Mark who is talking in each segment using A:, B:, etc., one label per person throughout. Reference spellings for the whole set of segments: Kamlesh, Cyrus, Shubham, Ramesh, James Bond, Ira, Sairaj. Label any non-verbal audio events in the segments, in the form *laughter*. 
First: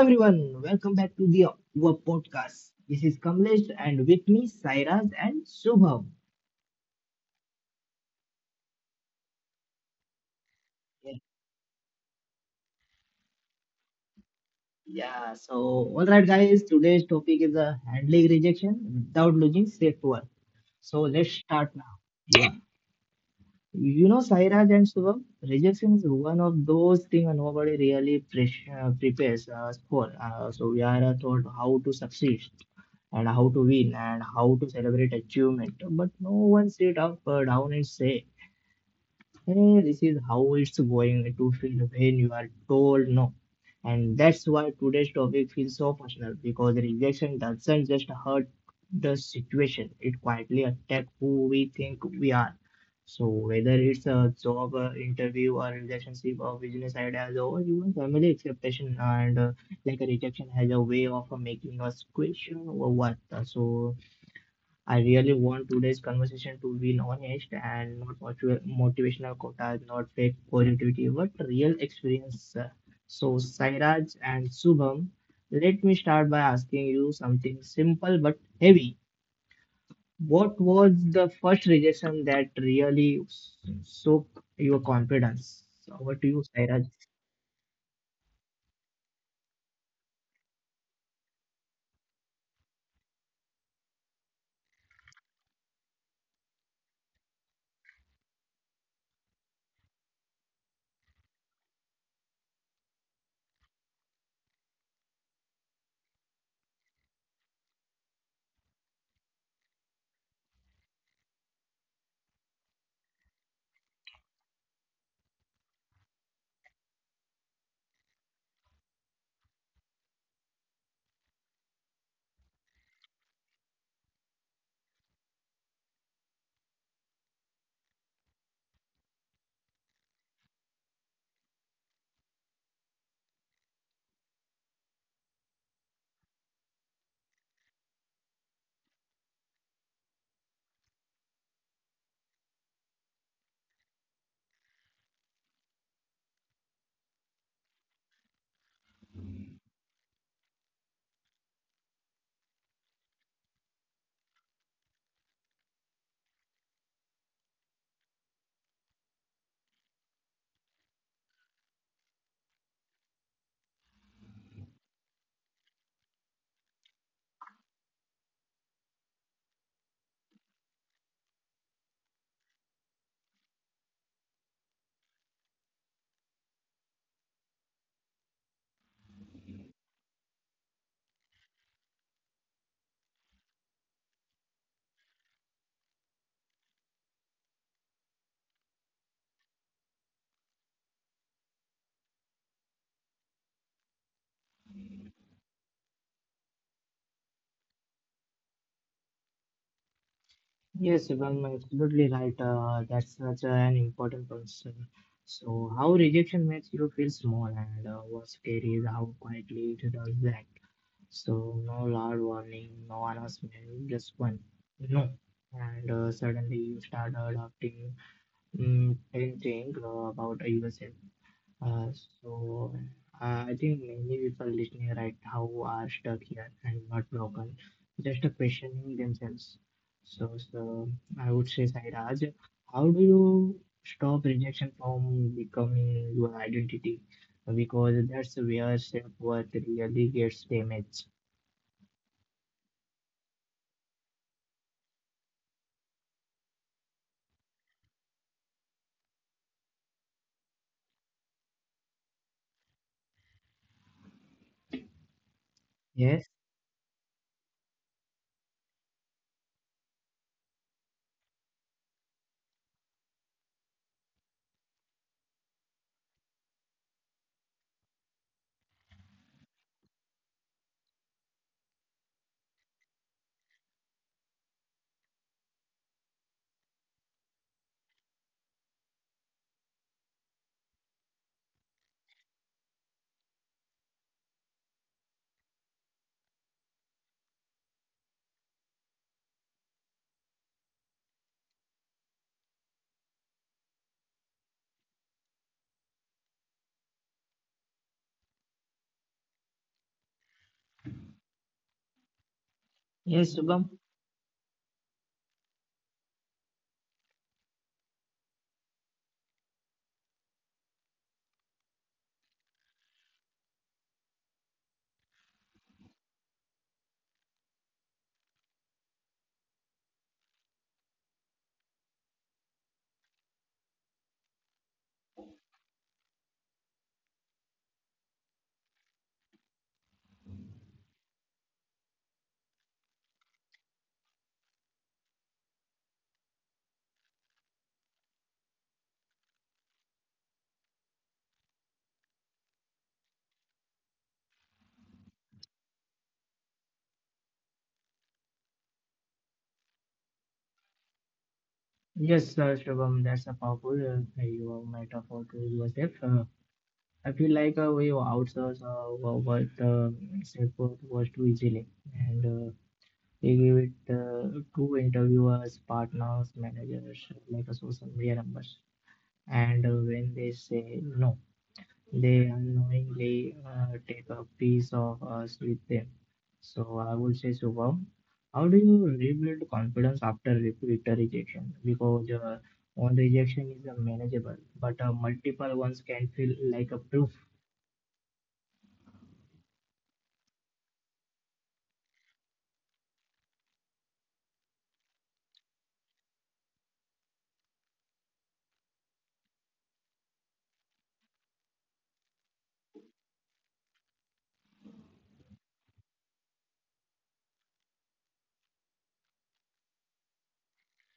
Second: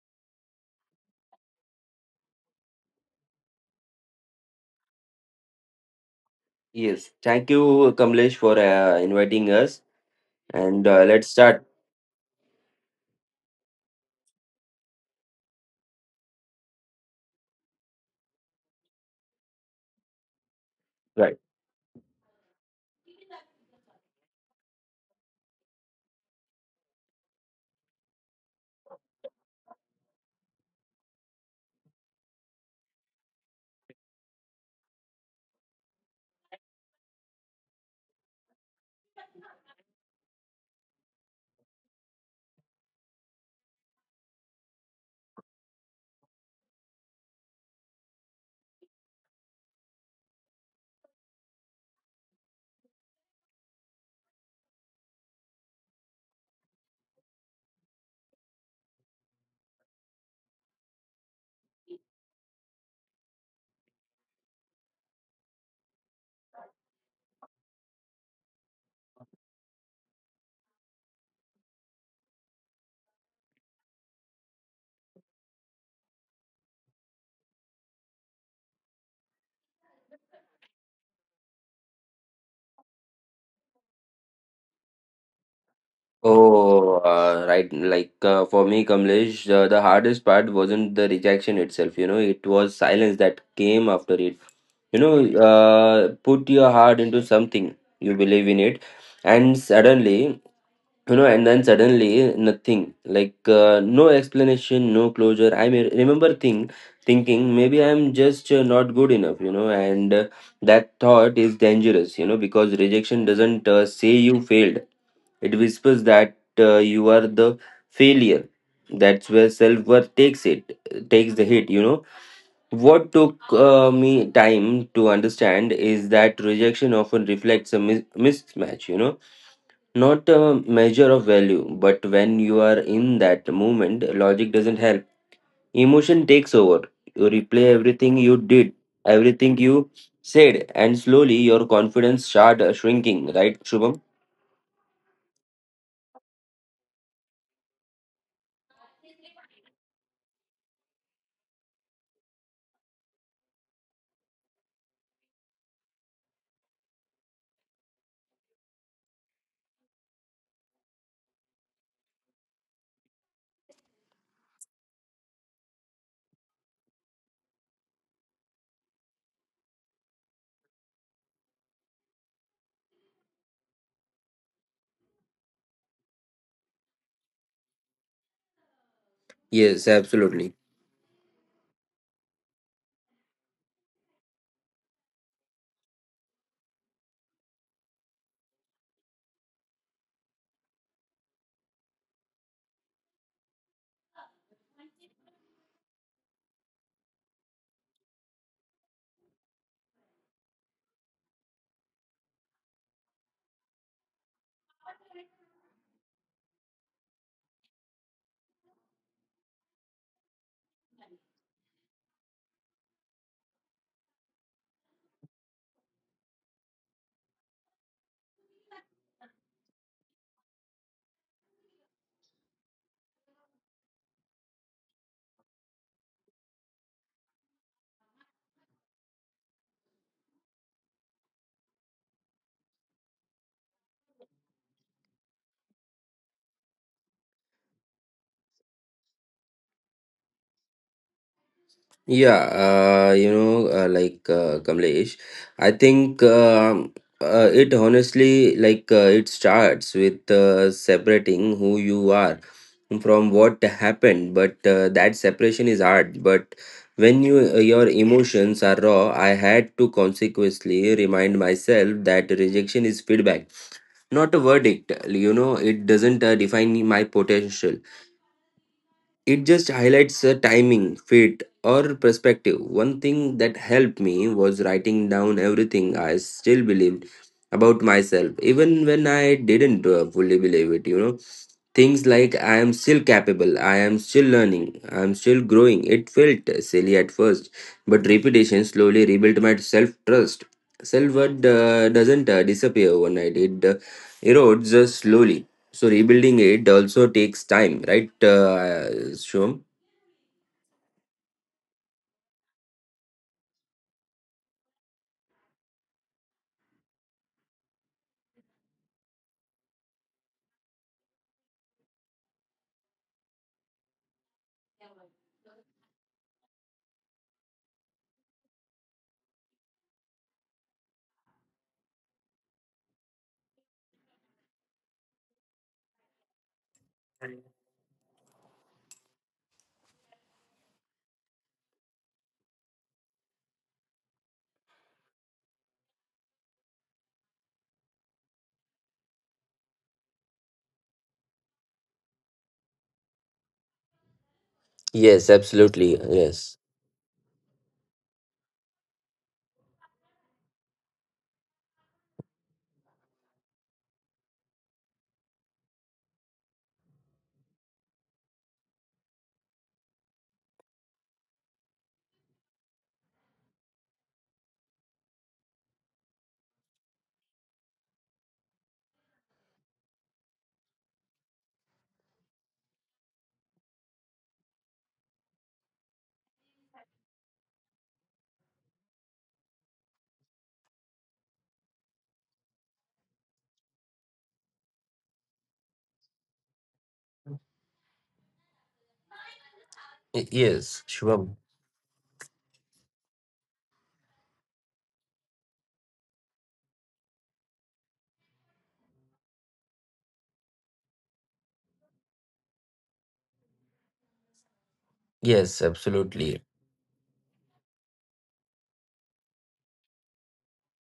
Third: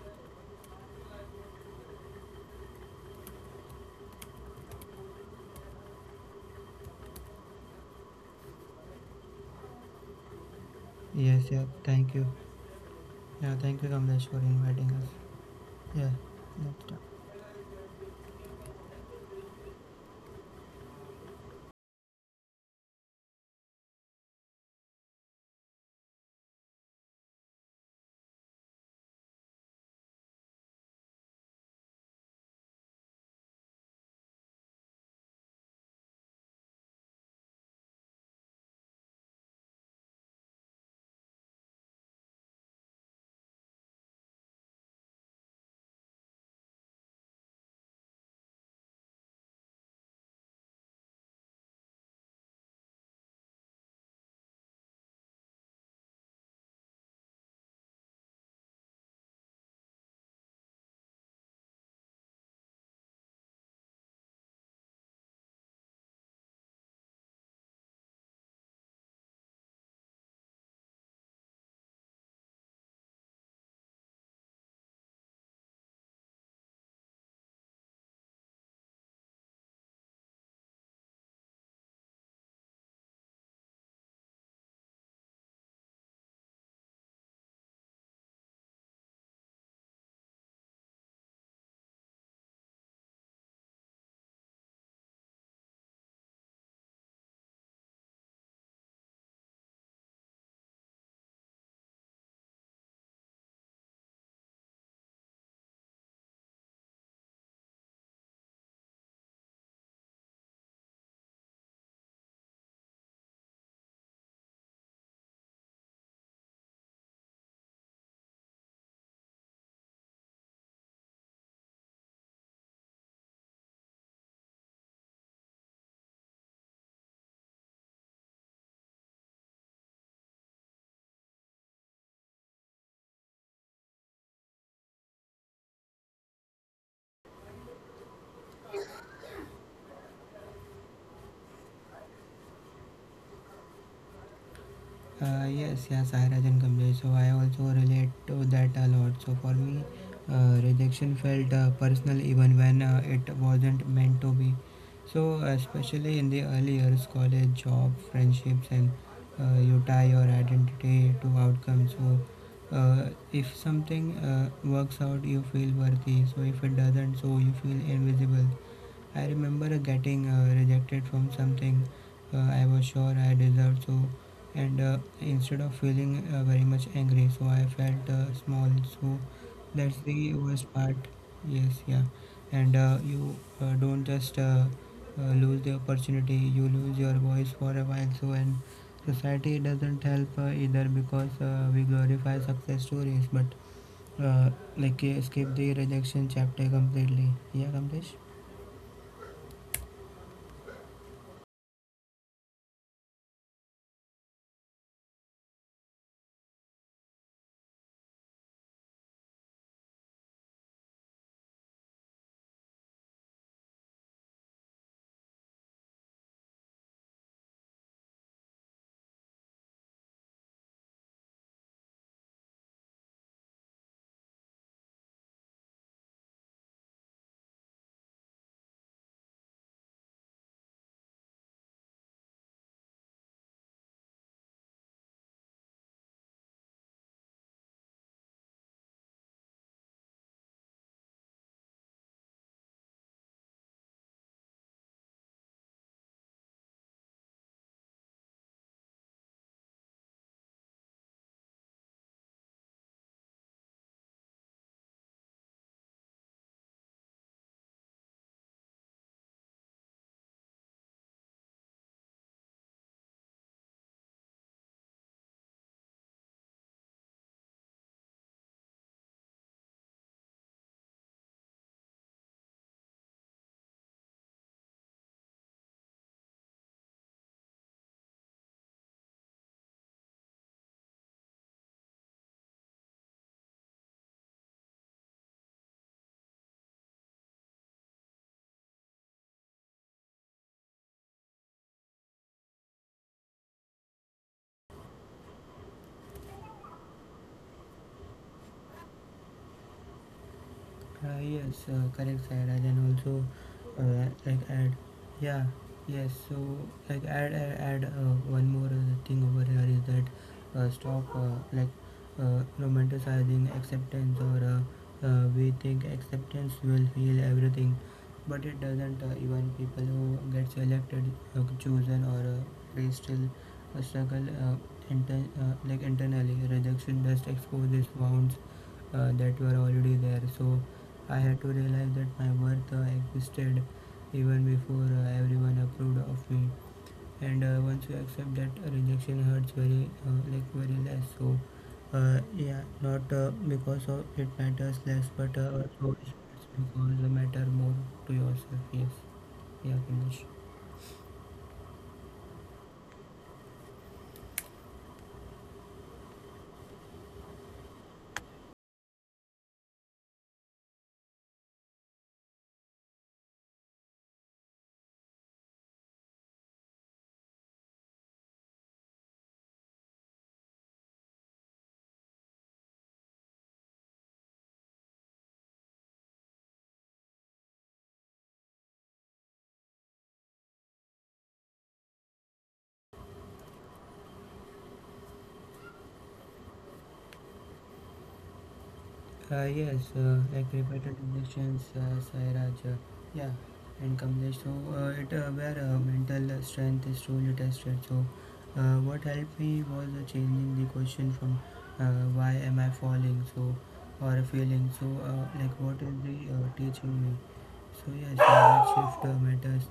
A: everyone, welcome back to the our podcast. This is Kamlesh and with me Sairaj and Shubham.
B: Yes, thank you, Kamlesh, for inviting us. And
A: Yeah,
B: Let's
C: Yes, yeah,
B: start.
C: thank you. Yeah, thank you, Kamlesh, for inviting us.
A: yeah, so all
C: Yeah,
A: right guys,
C: let's start.
A: today's topic is a handling rejection without losing straight to work. So let's
B: Right.
A: start now. Yeah. You know Sairaj and Shubham, rejection is one of those things nobody really prepares us for. So we are taught how to succeed and how to win and how to celebrate achievement, but no one sit up down and say, hey, this is how it's going to feel when you are told no. And that's why today's topic feels so personal because rejection doesn't just hurt the situation, it quietly attacks who we think we are. So, whether it's a job interview or relationship or business ideas or even family expectation, and like a rejection has a way of making us question our worth. So, I really want today's conversation to be honest and not motivational quotas, not fake positivity, but real experience. So, Sairaj and Subham, let me start by asking you something simple but heavy. What was the first rejection that really shook your confidence? Over to you, Sairaj.
B: Oh, right. For me, Kamlesh, the hardest part wasn't the rejection itself. You know, it was silence that came after it. Put your heart into something, you believe in it, and suddenly, you know and then suddenly nothing, like no explanation, no closure. I may remember thing Thinking maybe I'm just not good enough, you know. And That thought is dangerous, you know, because rejection doesn't say you failed. It whispers that you are the failure. That's where self-worth takes the hit, you know. What took me time to understand is that rejection often reflects a mismatch, you know, not a measure of value. But when you are in that moment, logic doesn't help. Emotion takes over. You replay everything you did, everything you said, and slowly your confidence start shrinking, right, Shubham?
C: Yes, yeah, Sairaj and Kamlesh. So I also relate to that a lot. So for me, rejection felt personal even when it wasn't meant to be. So especially in the early years, college, job, friendships, and you tie your identity to outcomes. So if something works out, you feel worthy. So if it doesn't, so you feel invisible. I remember getting rejected from something I was sure I deserved, so and instead of feeling very much angry, so I felt
B: Yes,
C: small. So
B: absolutely.
C: that's the worst part. Yes, yeah, and you don't just lose the opportunity; you lose your voice for a while. So and society doesn't help either because we glorify success stories, but uh, skip the rejection chapter completely. Yeah, Kamlesh.
A: Yes, Shubham, absolutely right. That's such an important concern. So, how rejection makes you feel small, and what's scary is how quietly it does that. So, no loud warning, no announcement, just one no. And suddenly you start adopting and think about yourself. Uh, so I think many people listening right now are stuck here and not broken, just questioning themselves. So, I would say, Sairaj, how do you stop rejection from becoming your identity? Because that's where self-worth really gets damaged.
B: Kamlesh, I think it honestly, it starts with separating who you are from what happened. But that separation is hard.
A: Yes,
B: But when you your emotions are raw, I had to consequently remind myself that rejection is feedback, not a verdict. You know, it doesn't define my potential. It just highlights a timing, fit, or perspective. One thing that helped me was writing down everything I still believed about myself, even when I didn't fully believe it, you know. Things like I am still capable, I am still learning, I am still growing. It felt silly at first, but repetition slowly rebuilt my self trust. Self worth doesn't disappear overnight, it erodes slowly, so rebuilding it also takes time, right, Shubham?
C: Yes,
A: yes,
C: correct,
A: Shubham.
C: Sairaj. Then also like add yeah, yes, so like add add, add one more thing over here is that stop romanticizing acceptance or we think acceptance will heal everything, but it doesn't. Even people who get selected, chosen, or they still struggle like internally. Rejection just exposes wounds that were already there. So I had to realize that my worth existed even before everyone approved of me. And once you accept that, rejection hurts very, like very less. So yeah, not because of
B: Yes,
C: it
B: absolutely.
C: matters less,
B: Yes.
C: but also it's because the matter more to yourself. Yes, yeah, Kamlesh.
A: Yes, Shubham, that's a powerful your metaphor to yourself. I feel like we outsource wo- what self-worth was too easily, and they give it to interviewers, partners, managers, like social media numbers. And when they say no, they unknowingly take a piece of us with them. So I would say, Shubham, how do you rebuild confidence after repeated rejection? Because one rejection is manageable, but multiple ones can feel like a proof.
B: Yes,
C: Yes,
B: Shubham.
C: like repeated injections, Sairaj, yeah, and Kamlesh. So it where mental strength is truly tested. So what helped me was changing the question from why am I falling, so or
B: Yes,
C: feeling so,
B: absolutely.
C: like what is the teaching me. So yes, that shift matters,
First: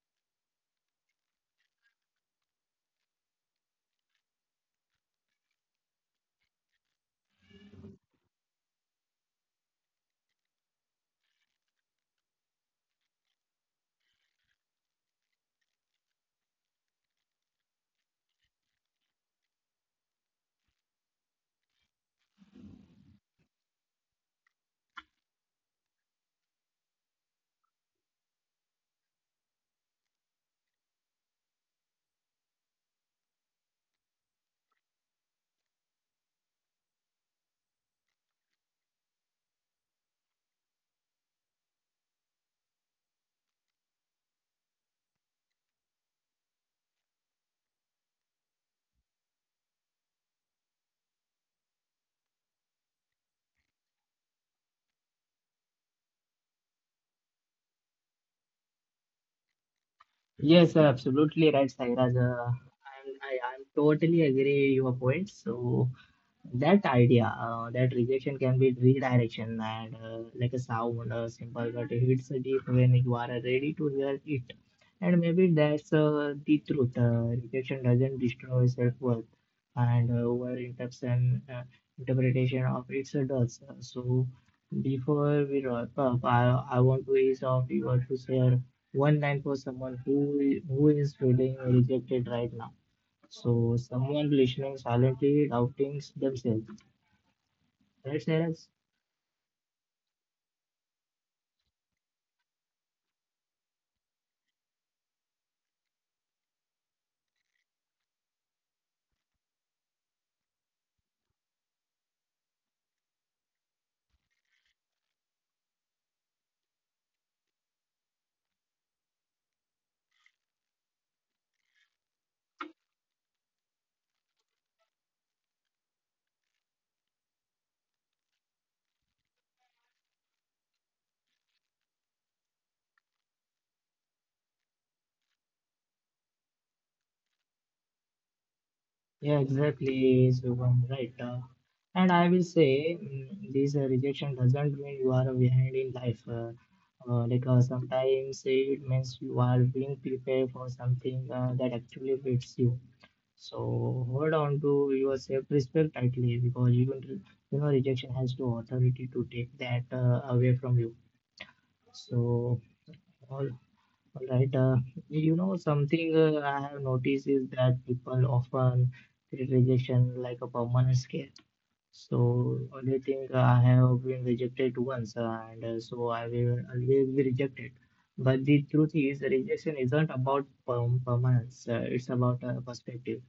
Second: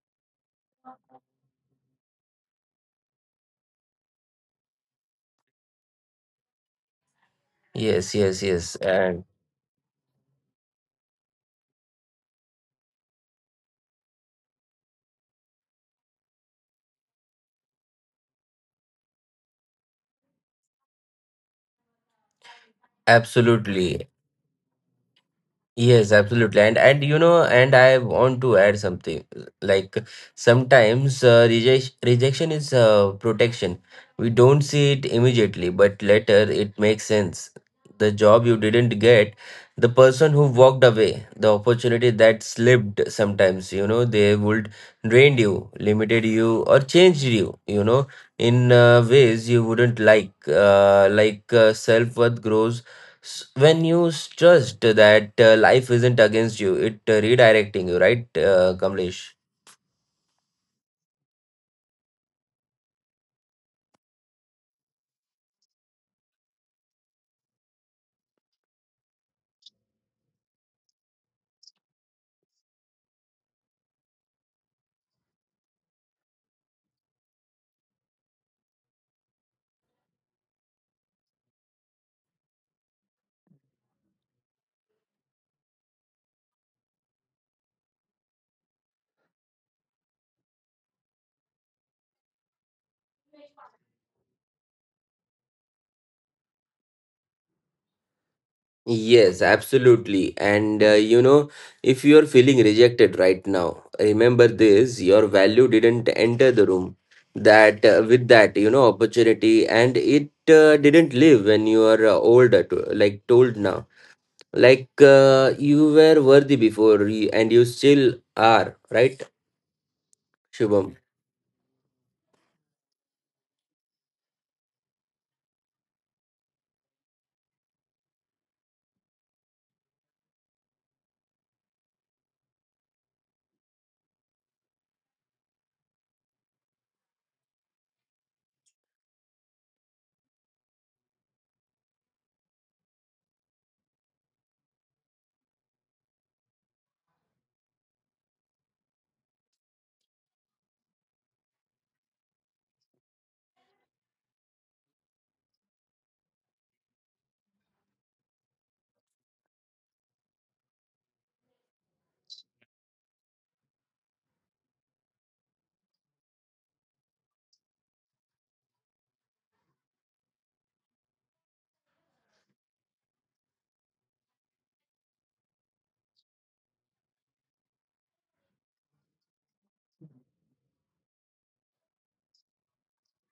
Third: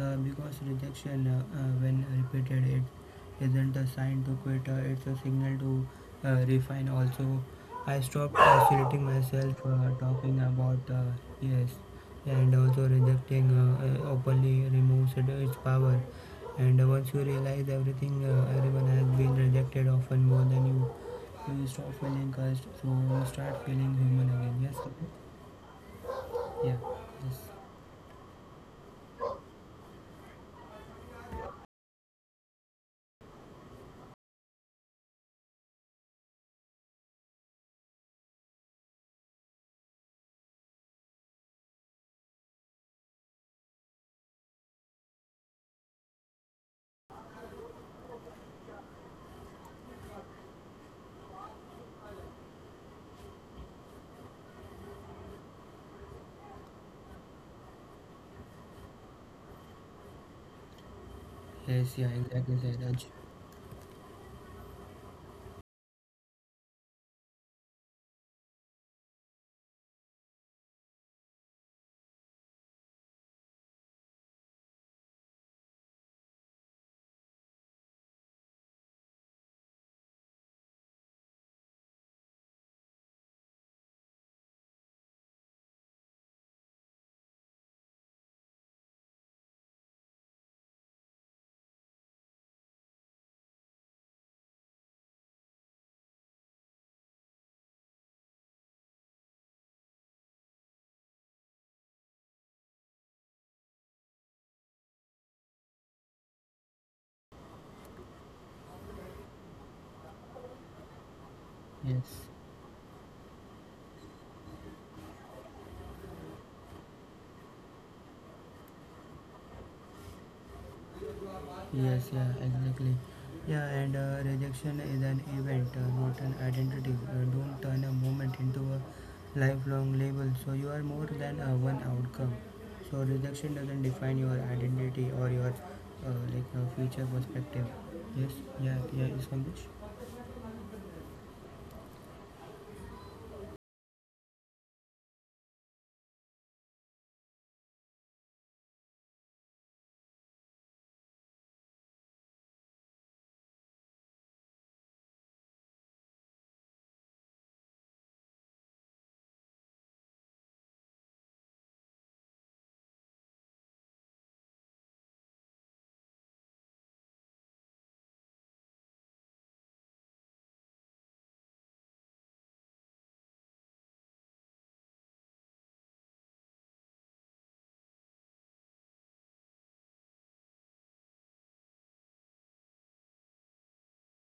C: because rejection, when repeated, it isn't a sign to quit. It's a signal to refine also. I
B: Yes,
C: stopped
B: yes, yes.
C: isolating
B: And
C: myself, talking about yes, and also rejecting openly removes its power. And once you realize everything, everyone has been rejected often more than you, you stop feeling cursed, so you start feeling human again. Yes,
B: absolutely.
C: yeah,
B: Yes,
C: yes,
B: absolutely. And you know, and I want to add something. Like sometimes rejection is protection. We don't see it immediately, but later it makes sense. The job you didn't get, the person who walked away, the opportunity that slipped sometimes, you know, they would drained you, limited you, or changed you, you know, in ways you wouldn't like. Self-worth grows when you trust that life isn't against you, it redirecting you, right, Kamlesh?
A: Yes,
C: yes, yeah, exactly,
A: absolutely right,
C: Sairaj.
A: Sairaj. I'm totally agree your point. So, that idea that rejection can be redirection and like a sound a simple but it hits deep when you are ready to hear it, and maybe that's the truth. Rejection doesn't destroy self-worth, and over interpretation interpretation of it does. So before we wrap up, I want to ease off, you want to share one line for someone who is feeling rejected right now, so someone listening silently doubting themselves. Right, Neeraj?
B: Yes, absolutely. And You know, if you are feeling rejected right now, remember this: your value didn't enter the room that with that, you know, opportunity, and it
C: Yes.
B: didn't live when you are older, to, like told now. Like you were worthy before and you still are, right,
C: Yes,
B: Shubham?
C: yeah, exactly. Yeah, and rejection is an event, not an identity. Don't turn a moment into a lifelong label. So you are more than one outcome. So rejection doesn't define your identity or your future perspective. Yes, yeah, yeah, is Kamlesh?
A: Yeah, exactly, Shubham, right. And I will say this rejection doesn't mean you are behind in life. Sometimes it means you are being prepared for something that actually fits you. So hold on to your self-respect tightly because you don't, you know rejection has no authority to take that away from you. So all All right. You know, something I have noticed is that people often treat rejection like a permanent scare. So they think I have been rejected once, and so I will always be rejected. But the truth is, rejection isn't about permanence. It's about perspective.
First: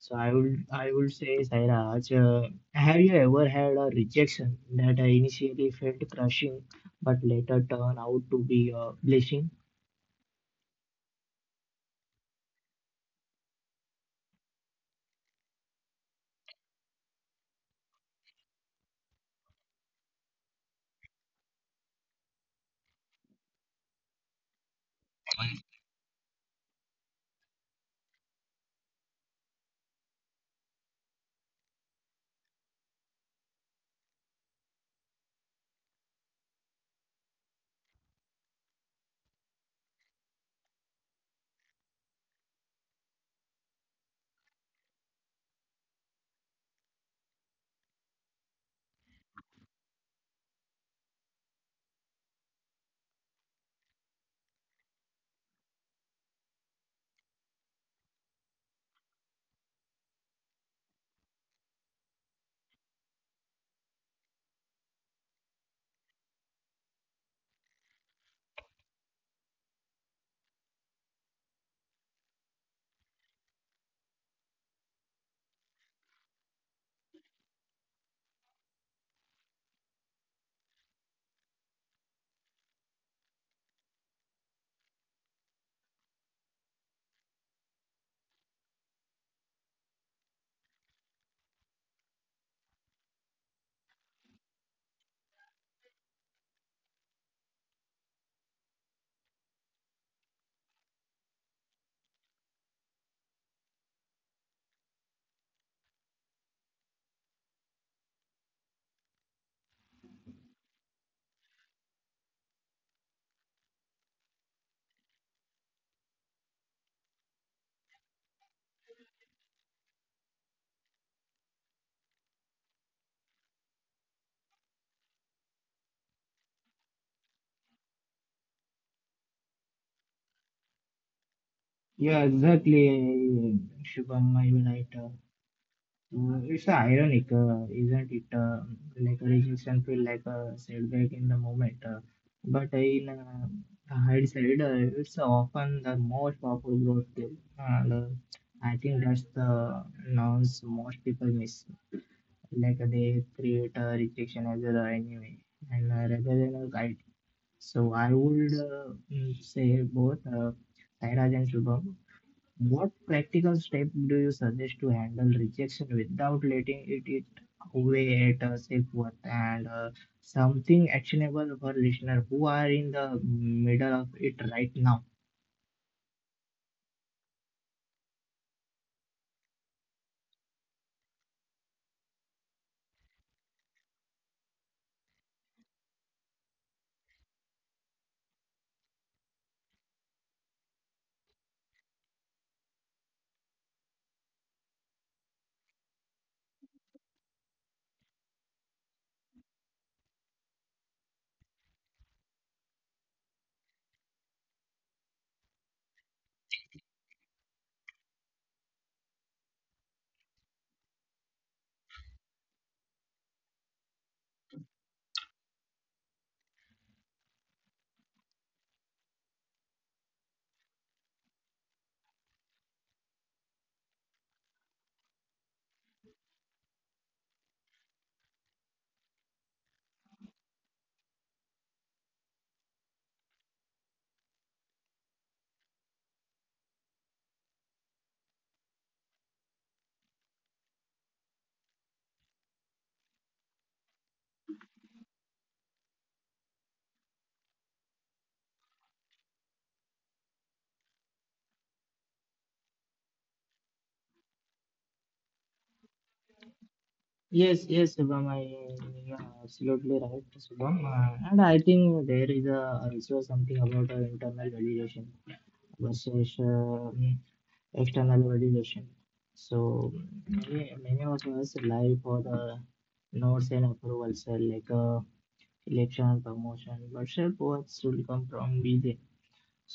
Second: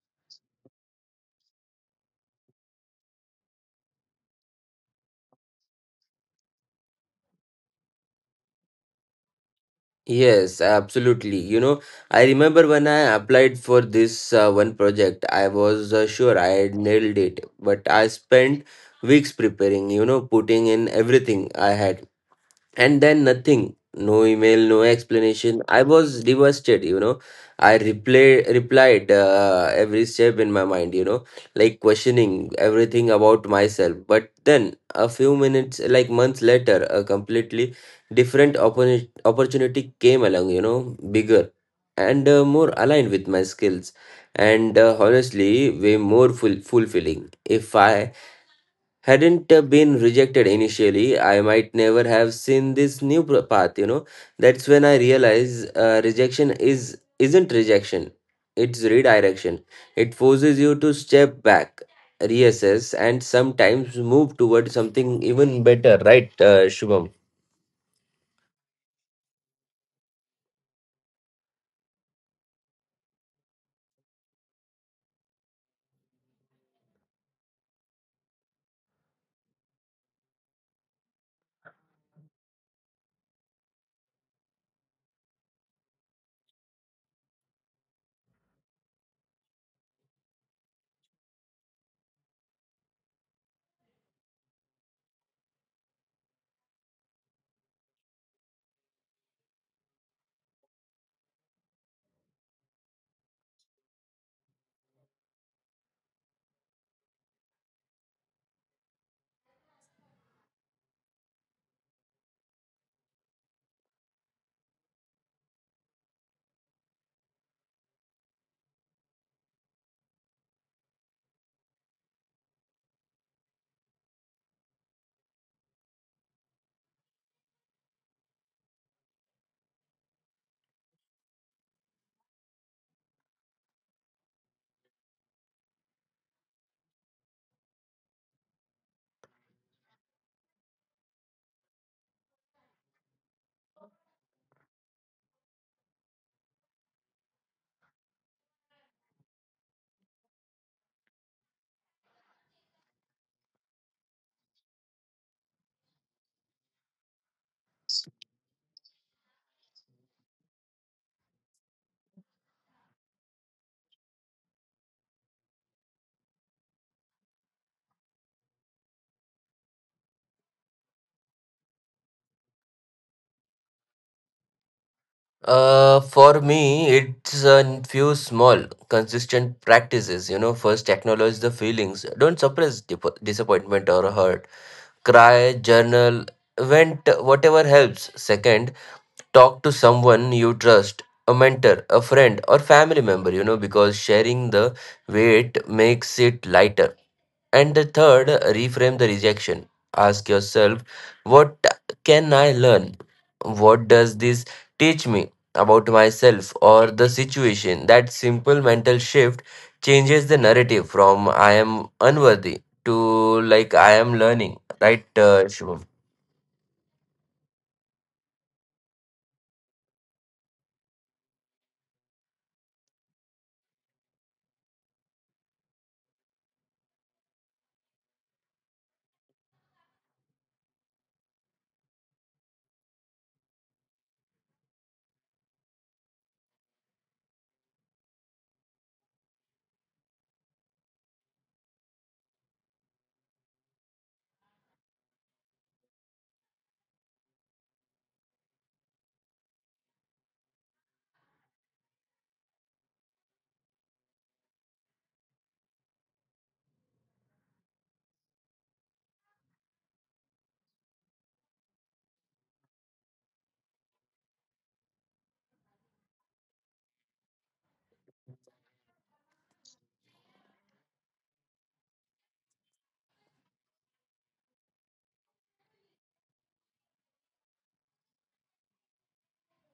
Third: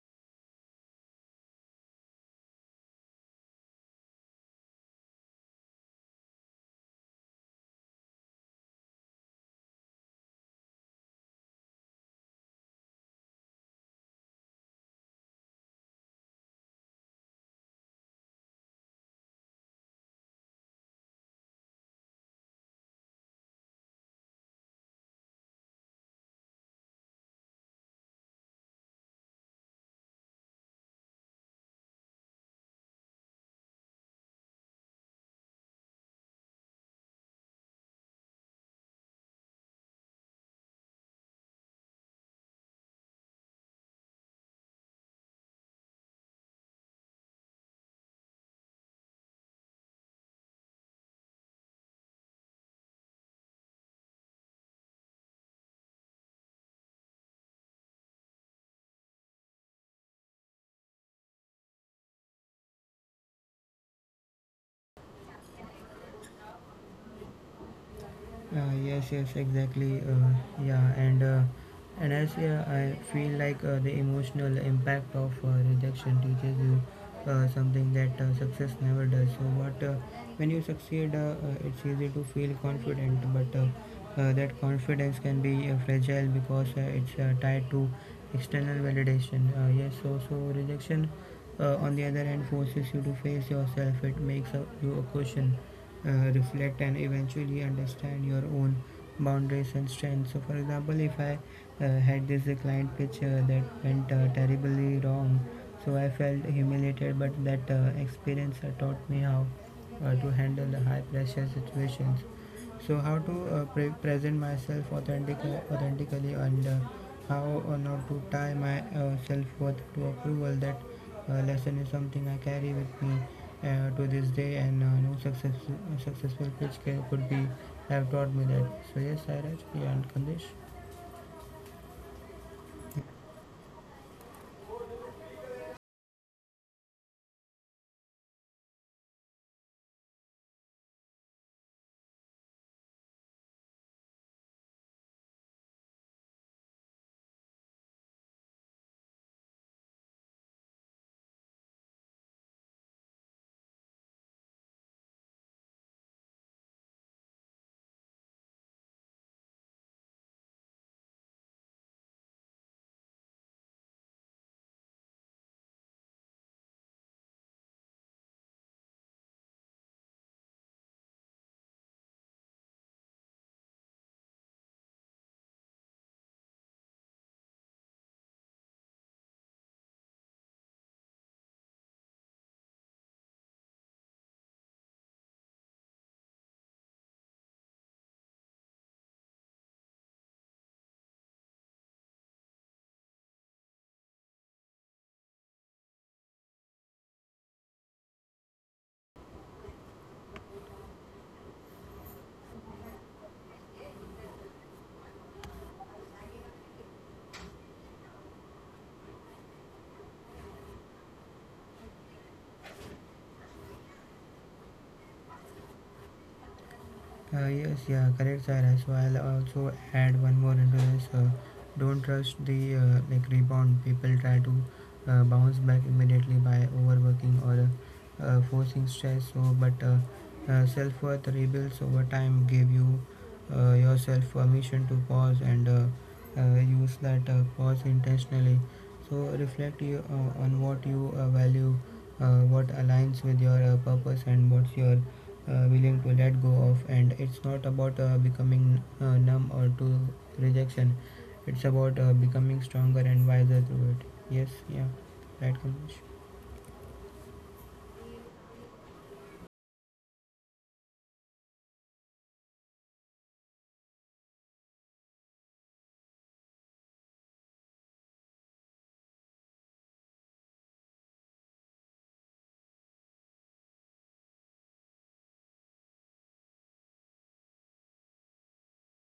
A: So I would say, Sairaj, have you ever had a rejection that initially felt crushing, but later turned out to be a blessing?
B: Yes, absolutely. You know, I remember when I applied for this one project. I was sure I had nailed it. But I spent weeks preparing, you know, putting in everything I had, and then nothing, no email, no explanation. I was devastated, you know. Replied every step in my mind, you know, like questioning everything about myself. But then a few minutes, like months later, a completely different opportunity came along, you know, bigger and more aligned with my skills, and honestly way more fulfilling. If I hadn't been rejected initially, I might never have seen this new path. You know, that's when I realize rejection is isn't rejection; it's redirection. It forces you to step back, reassess, and sometimes move toward something even better. Right, Shubham?
C: Yes, yes, exactly. Yeah, and as yeah, I feel like the emotional impact of rejection teaches you something that success never does. So, what when you succeed, it's easy to feel confident, but that confidence can be fragile because it's tied to external validation. Yes, so rejection, on the other hand, forces you to face yourself. It makes you a question, uh, reflect, and eventually understand your own boundaries and strengths. So, for example, if I had this client pitch that went terribly wrong, so I felt humiliated, but that experience taught me how to handle the high pressure situations, so how to present myself authentically, authentically, and how not to tie my self-worth to approval. That lesson is something I carry with me to this day, and no successful, pitch could be, have taught me that. So yes, I actually, and Kandish.
A: Yeah, exactly, Shubham, I will right. It's ironic, isn't it? Like rejection feel like a setback in the moment, but in hindsight, it's often the most powerful growth skill. And I think that's the nuance most people miss. Like they create a rejection as a enemy, and rather than a guide. So I would say both. Sairaj and Shubham. What practical step do you suggest to handle rejection without letting it eat away at us if what and something actionable for listener who are in the middle of it right now?
B: For me, it's a few small, consistent practices. You know, first acknowledge the feelings. Don't suppress disappointment or hurt. Cry, journal, vent, whatever helps. Second, talk to someone you trust, a mentor, a friend, or family member, you know, because sharing the weight makes it lighter. And the third, reframe the rejection. Ask yourself, what can I learn? What does this teach me about myself or the situation? That simple mental shift changes the narrative from I am unworthy to like I am learning, right, Shubham?
C: Yes, yeah, correct, Cyrus. So I'll also add one more into this. Don't trust the like rebound. People try to bounce back immediately by overworking or forcing stress. So, but self-worth rebuilds over time. Give yourself permission to pause and use that pause intentionally. So reflect on what you value, what aligns with your purpose, and what's your willing to let go of. And it's not about becoming numb or to rejection, it's about becoming stronger and wiser through it. Yes, yeah, right, Kamlesh.
A: Yes, you are absolutely right, Shubham. And I think there is a, also something about internal validation versus mm, external validation. So many of us live for the notes and approvals, election and promotion, but self worth should come from within.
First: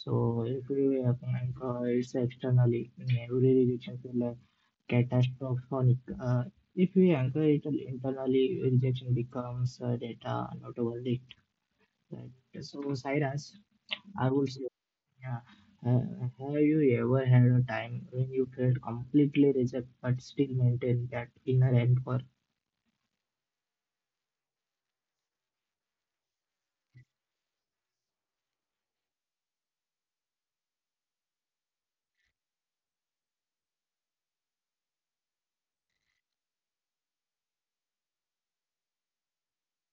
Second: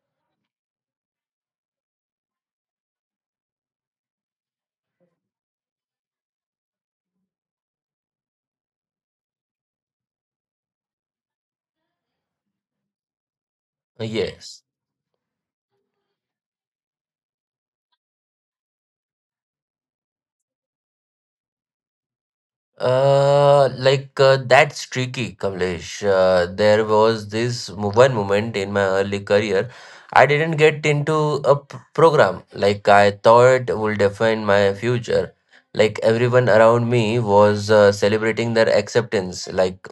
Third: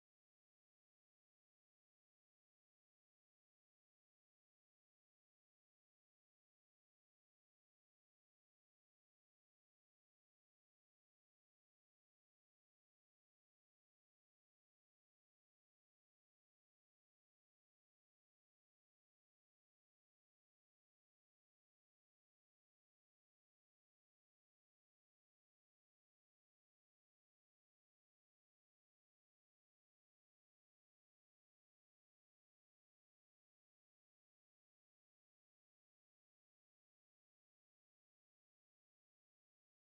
A: So every happening it's externally, every rejection feel like catastrophic. If we anchor it internally, rejection becomes data, not a verdict. Right? So, Cyrus, I would
B: Yes.
A: say, yeah, uh, have you ever had a time when you felt completely rejected but still maintained that inner anchor?
B: That's tricky, Kamlesh. There was this one moment in my early career, I didn't get into a program like I thought would define my future. Like everyone around me was celebrating their acceptance. Like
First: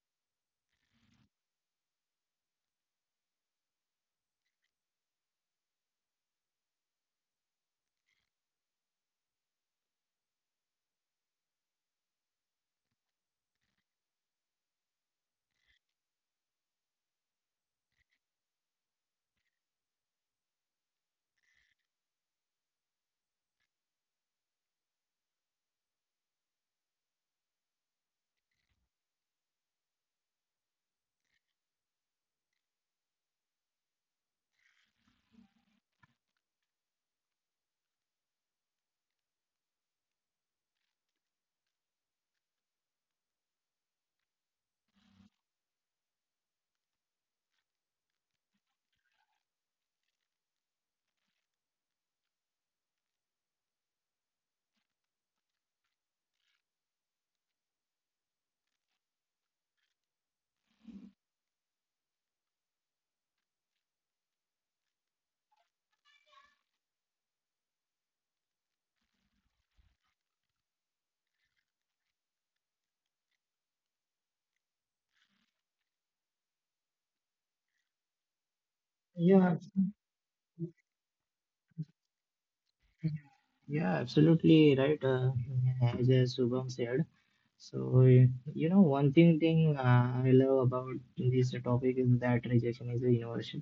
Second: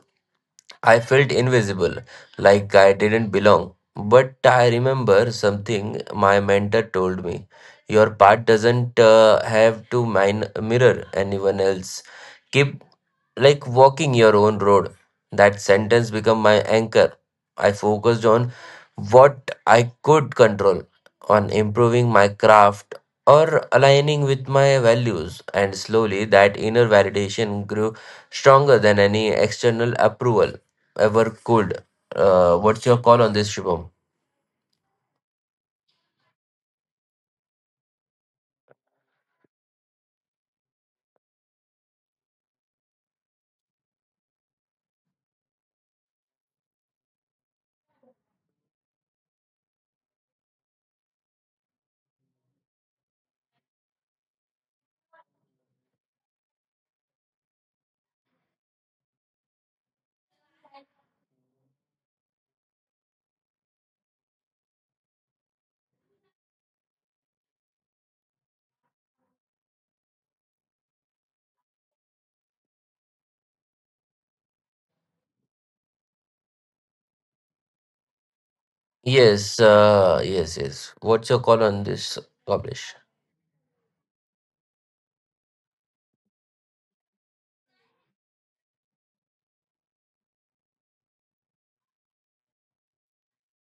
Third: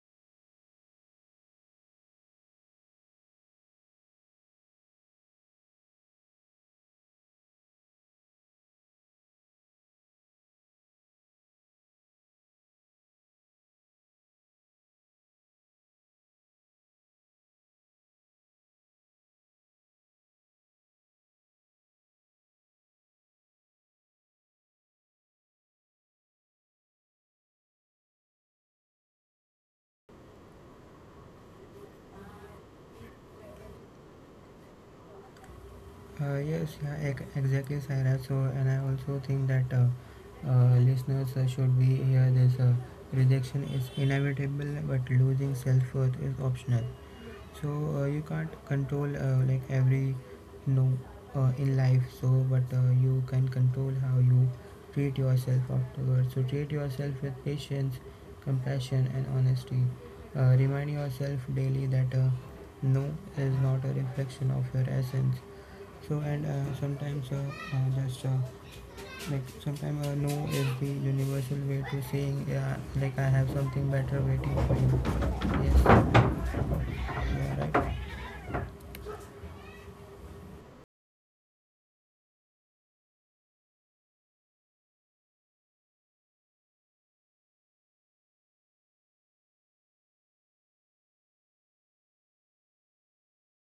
B: I felt invisible, like I didn't belong. But I remember something my mentor told me. Your part doesn't have to min mirror anyone else. Keep like walking your own road. That sentence became my anchor. I focused on what I could control, on improving my craft or aligning with my values, and slowly that inner validation grew stronger than any external approval ever could. What's your call on this, Shubham?
C: Yes, yeah, exactly, Sarah. So and I also think that listeners should be here this, rejection is inevitable but losing self-worth is optional. So you can't control like every no in life. So but you can control how you treat yourself afterwards. So treat yourself with patience, compassion, and honesty. Remind yourself daily that no is not a reflection of your essence. So and sometimes just like sometimes no is the universal way to saying yeah, like I have something better waiting for you. Yes, you are right,
B: Yes,
A: Yeah,
B: yes, yes, what's your call on this, publish?
A: Yeah, absolutely right. As Shubham said, so you know, one thing I love about this topic is that rejection is a universal.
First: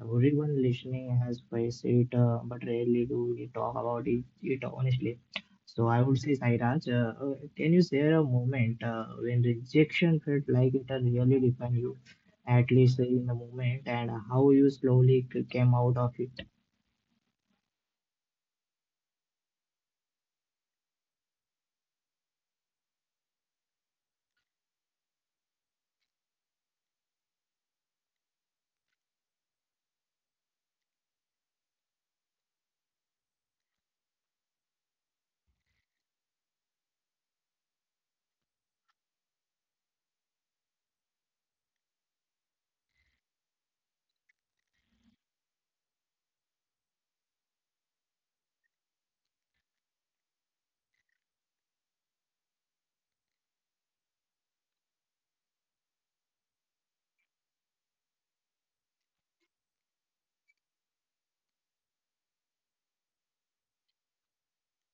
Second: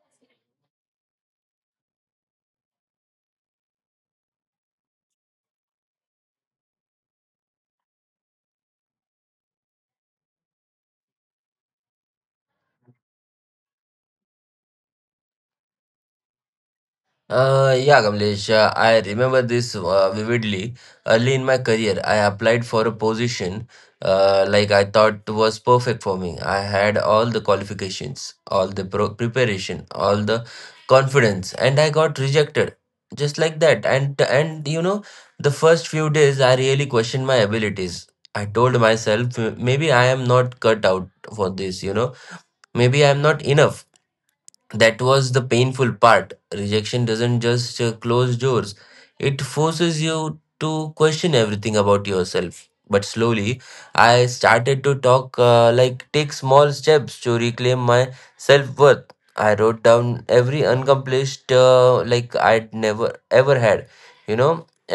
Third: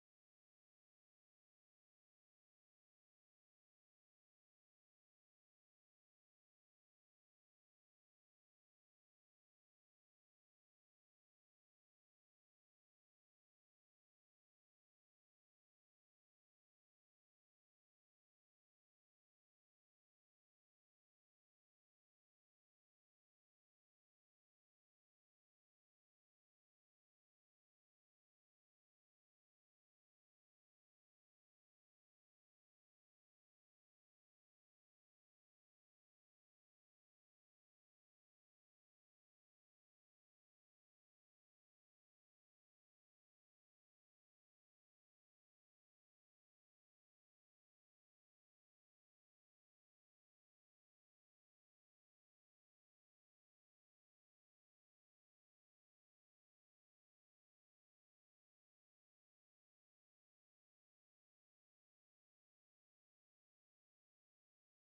A: Everyone listening has faced it, but rarely do we talk about it, it honestly. So I would say, Sairaj, can you share a moment when rejection felt like it had really defined you, at least in the moment, and how you slowly came out of it?
B: Yeah, Kamlesh, I remember this vividly. Early in my career, I applied for a position like I thought was perfect for me. I had all the qualifications, all the pro preparation, all the confidence, and I got rejected just like that. And you know, the first few days, I really questioned my abilities. I told myself, maybe I am not cut out for this, you know, maybe I am not enough. That was the painful part. Rejection doesn't just close doors, it forces you to question everything about yourself. But slowly I started to talk like take small steps to reclaim my self-worth. I wrote down every unaccomplished like I'd never ever had, you know,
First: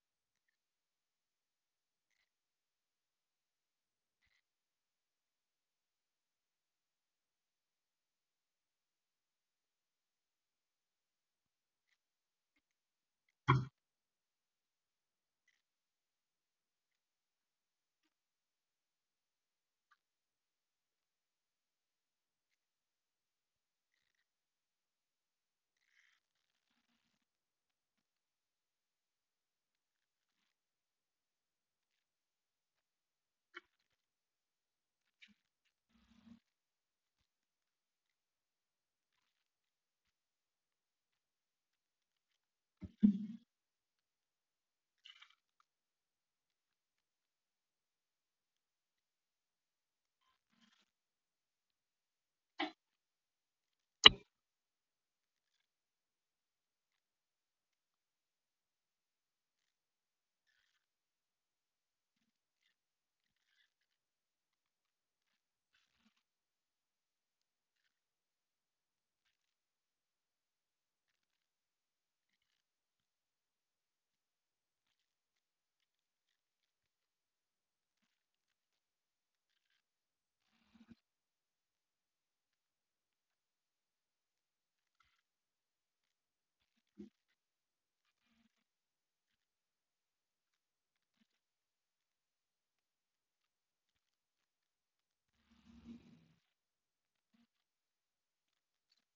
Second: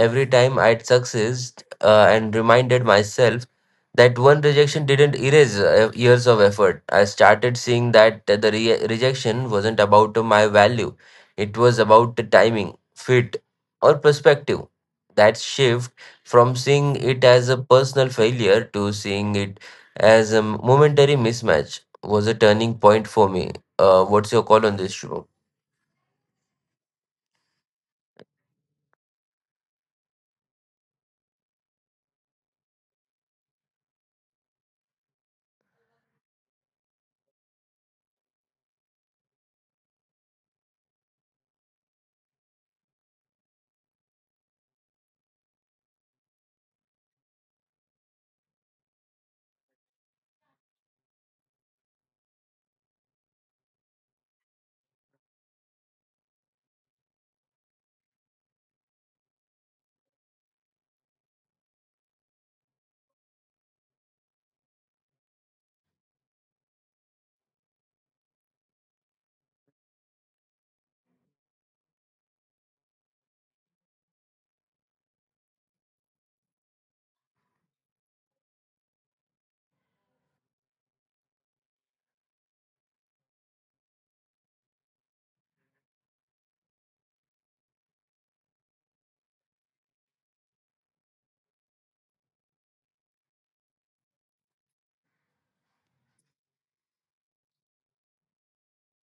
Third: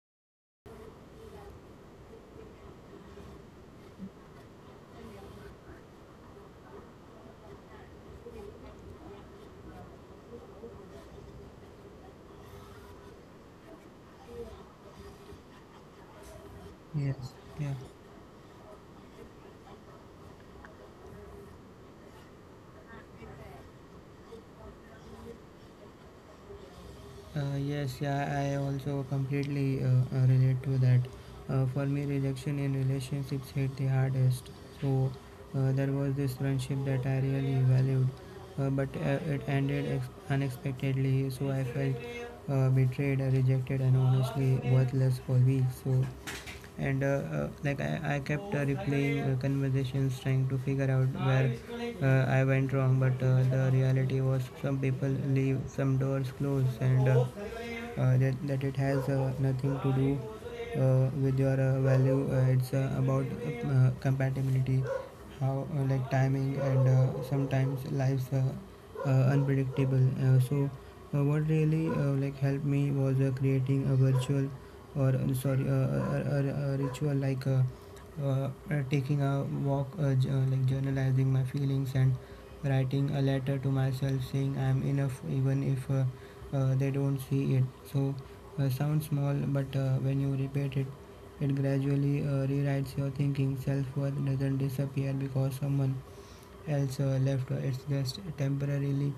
B: every time I'd success, and reminded myself that one rejection didn't erase years of effort. I started seeing that the rejection wasn't about my value, it was about the timing, fit, or perspective. That shift from seeing it
C: yes,
B: as a
C: yeah.
B: personal failure to seeing it as a momentary mismatch was a turning point for me. What's your call on this, show?
C: Yes, yeah, I also completely relate to that. For me, rejection in relationships hit the hardest. So there was this friendship that I really valued, but it ended ex- unexpectedly. So I felt betrayed, rejected, and honestly worthless for weeks. So and like I kept replaying conversations, trying to figure out where I went wrong. But the reality was, some people leave some doors closed, and that, that it has nothing to do with your value. It's about compatibility, how like timing, and sometimes life's, unpredictable. So what really, like helped me was creating a virtual, or sorry, a ritual like, taking a walk, like journalizing my feelings and writing a letter to myself saying I am enough even if they don't see it. So, sounds small, but when you repeat it, it gradually rewrites your thinking. Self worth doesn't disappear because someone else left, it's just temporarily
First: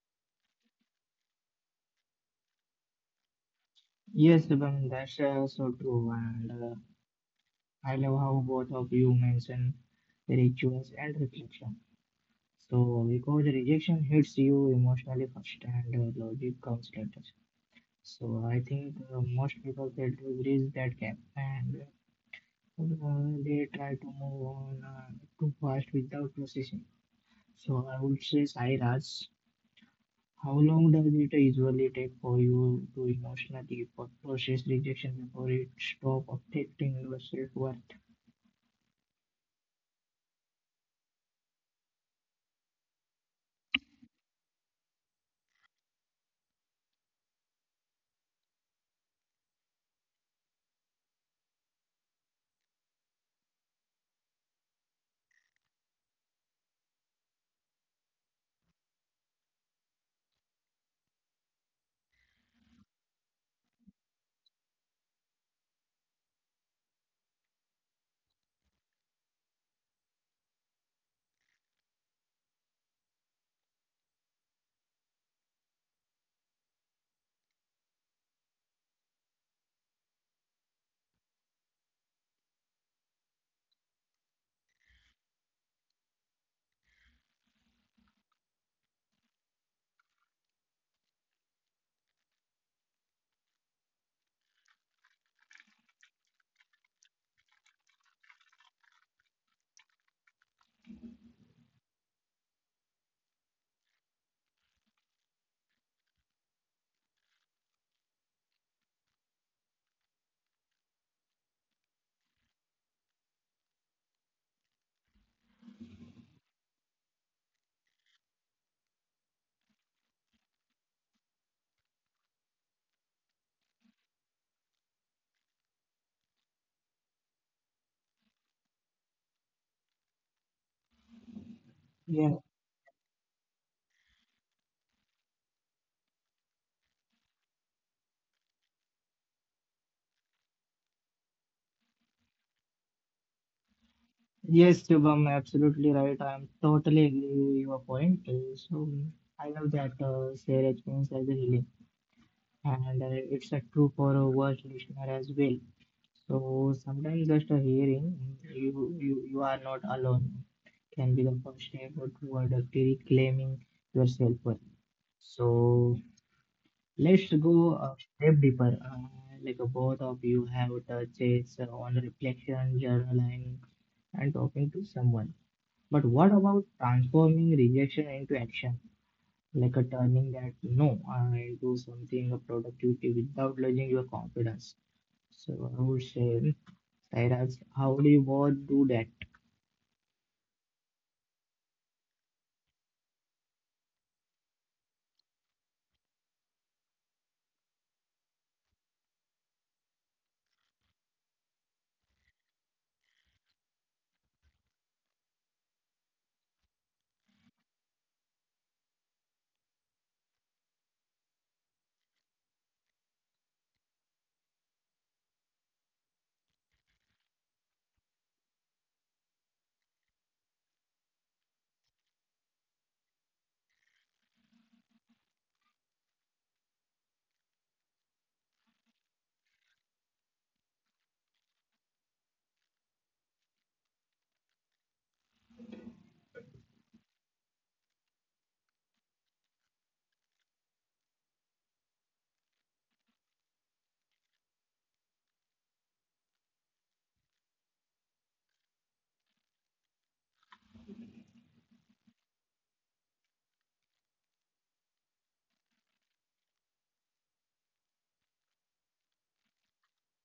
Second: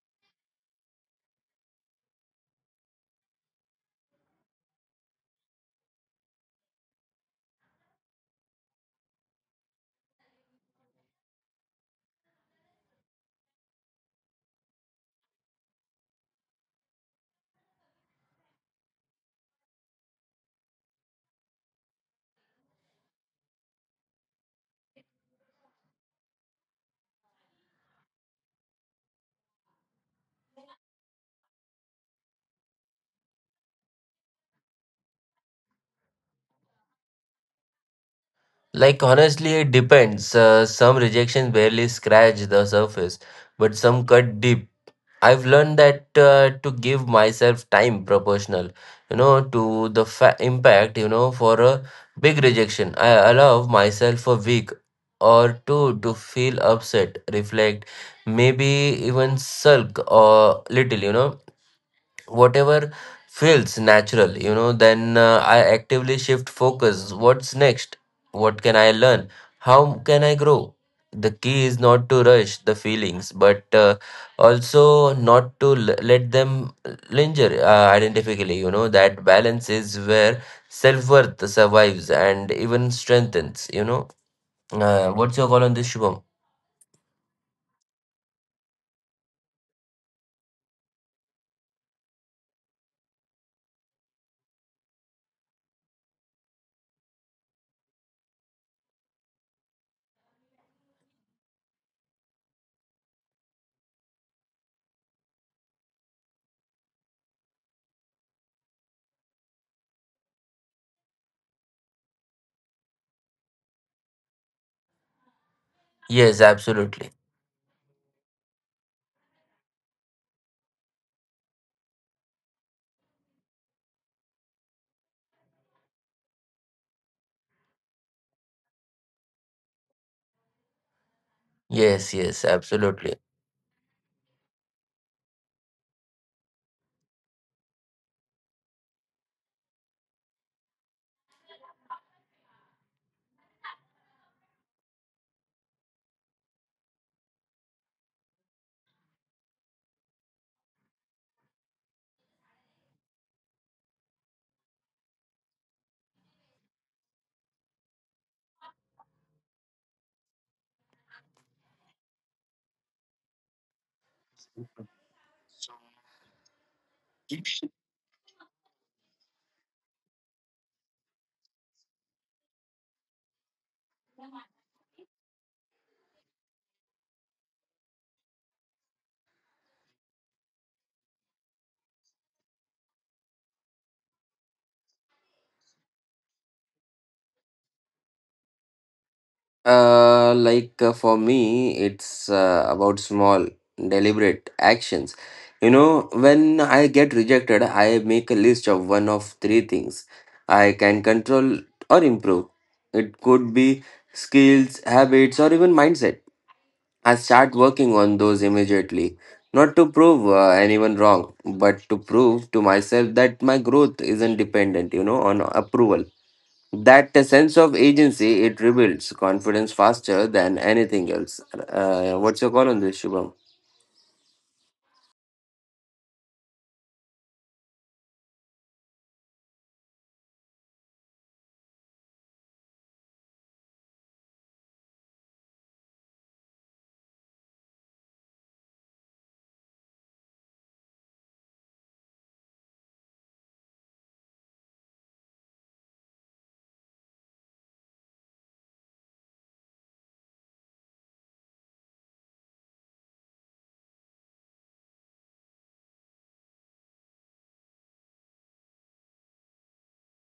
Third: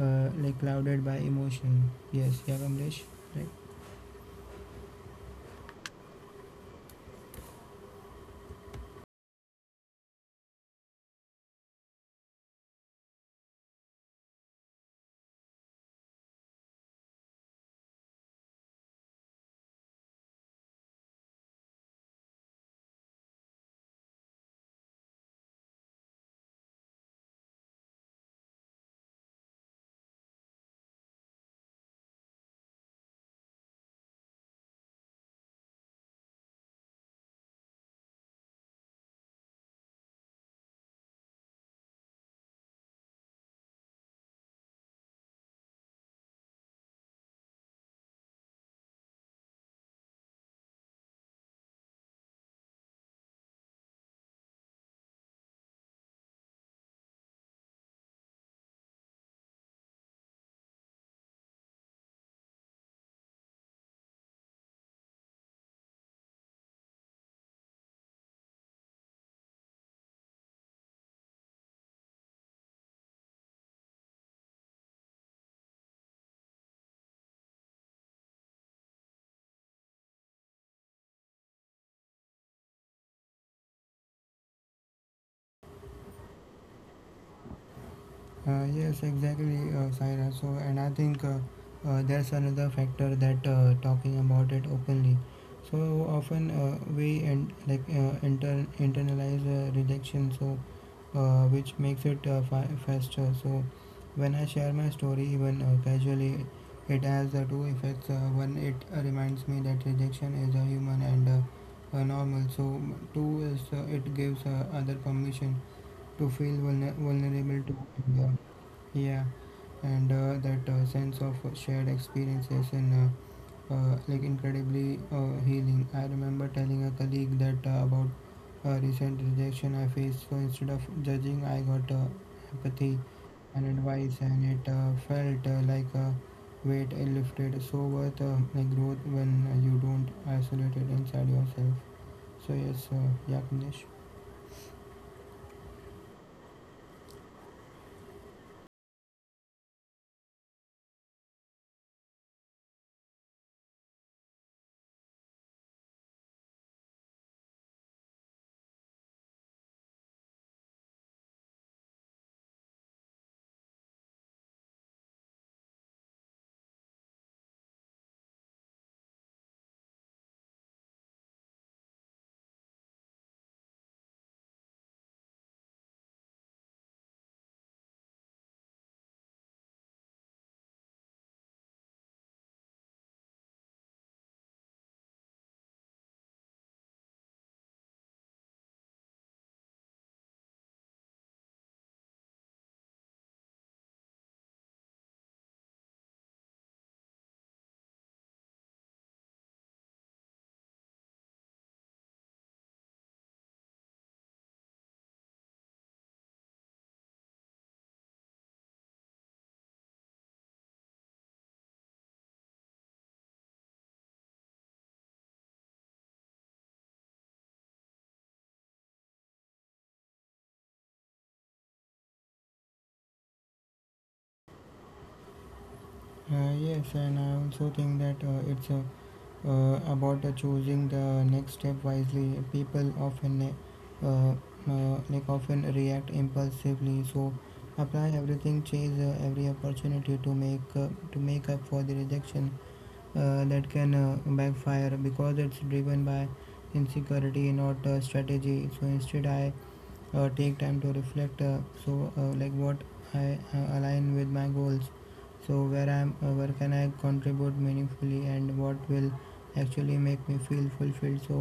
C: like clouded by emotion. Yes, yeah, Kamlesh, right?
A: Yes, Shubham, that's so true. And I love how both of you mention rituals and reflection. So, because rejection hits you emotionally first and logic comes later. So, I think most people fail to bridge that gap and they try to move on too fast without processing. So, I would say, Sai Raj, how long does it usually take for you to emotionally process rejection before it stops affecting your self worth?
B: Like, honestly, it depends. Some rejections barely scratch the surface, but some cut deep. I've learned that to give myself time proportional, you know, to the impact, you know. For a big rejection, I allow myself a week or two to feel upset, reflect, maybe even sulk or little, you know, whatever feels natural. You know, then I actively shift focus. What's next? What can I learn? How can I grow? The key is not to rush the feelings, but also not to let them linger identifically, you know. That balance is where self-worth survives and even strengthens, you know. What's your call on this, Shubham?
C: Yes, exactly, Saira. So, and I think there's another factor, that talking about it openly. So often we and like internalize rejection. So which makes it faster. So when I share my story even casually, it has the two effects. One, it reminds me that rejection is a human and normal. So two is it gives other permission to feel
B: Yes, absolutely.
C: vulnerable to. Yeah. Yeah, and that sense of shared experiences in like incredibly healing. I remember telling a colleague that about a recent rejection I faced. So instead of judging, I got empathy
B: Yes, yes,
C: and advice,
B: absolutely.
C: and it felt like a weight I lifted. So worth like growth when you don't isolate it inside yourself. So yes, yeah, Kamlesh.
A: Yes, Shubham, absolutely right. I am totally agree with your point. So I love that share experience as a healing, and it's true for a worst listener as well. So sometimes just a hearing, you are not alone, can be the first step toward reclaiming your self worth. So let's go a step deeper. Both of you have touched on reflection, journaling, and talking to someone. But what about transforming rejection into action? Like a turning that no into something of productivity without losing your confidence. So I would say, Sairaj, how do you both do that?
B: For me, it's about small, deliberate actions. You know, when I get rejected, I make a list of one of three things I can control or improve. It could be skills, habits, or even mindset. I start working on those immediately, not to prove anyone wrong, but to prove to myself that my growth isn't dependent, you know, on approval. That sense of agency, it rebuilds confidence faster than anything else. What's your call on this, Shubham?
C: Yes, and I also think that it's a about choosing the next step wisely. People often uh, like often react impulsively, so apply everything, chase every opportunity to make, to make up for the rejection. That can backfire because it's driven by insecurity, not strategy. So instead I take time to reflect, like what I, align with my goals, so where I'm, where can I contribute meaningfully, and what will actually make me feel fulfilled. So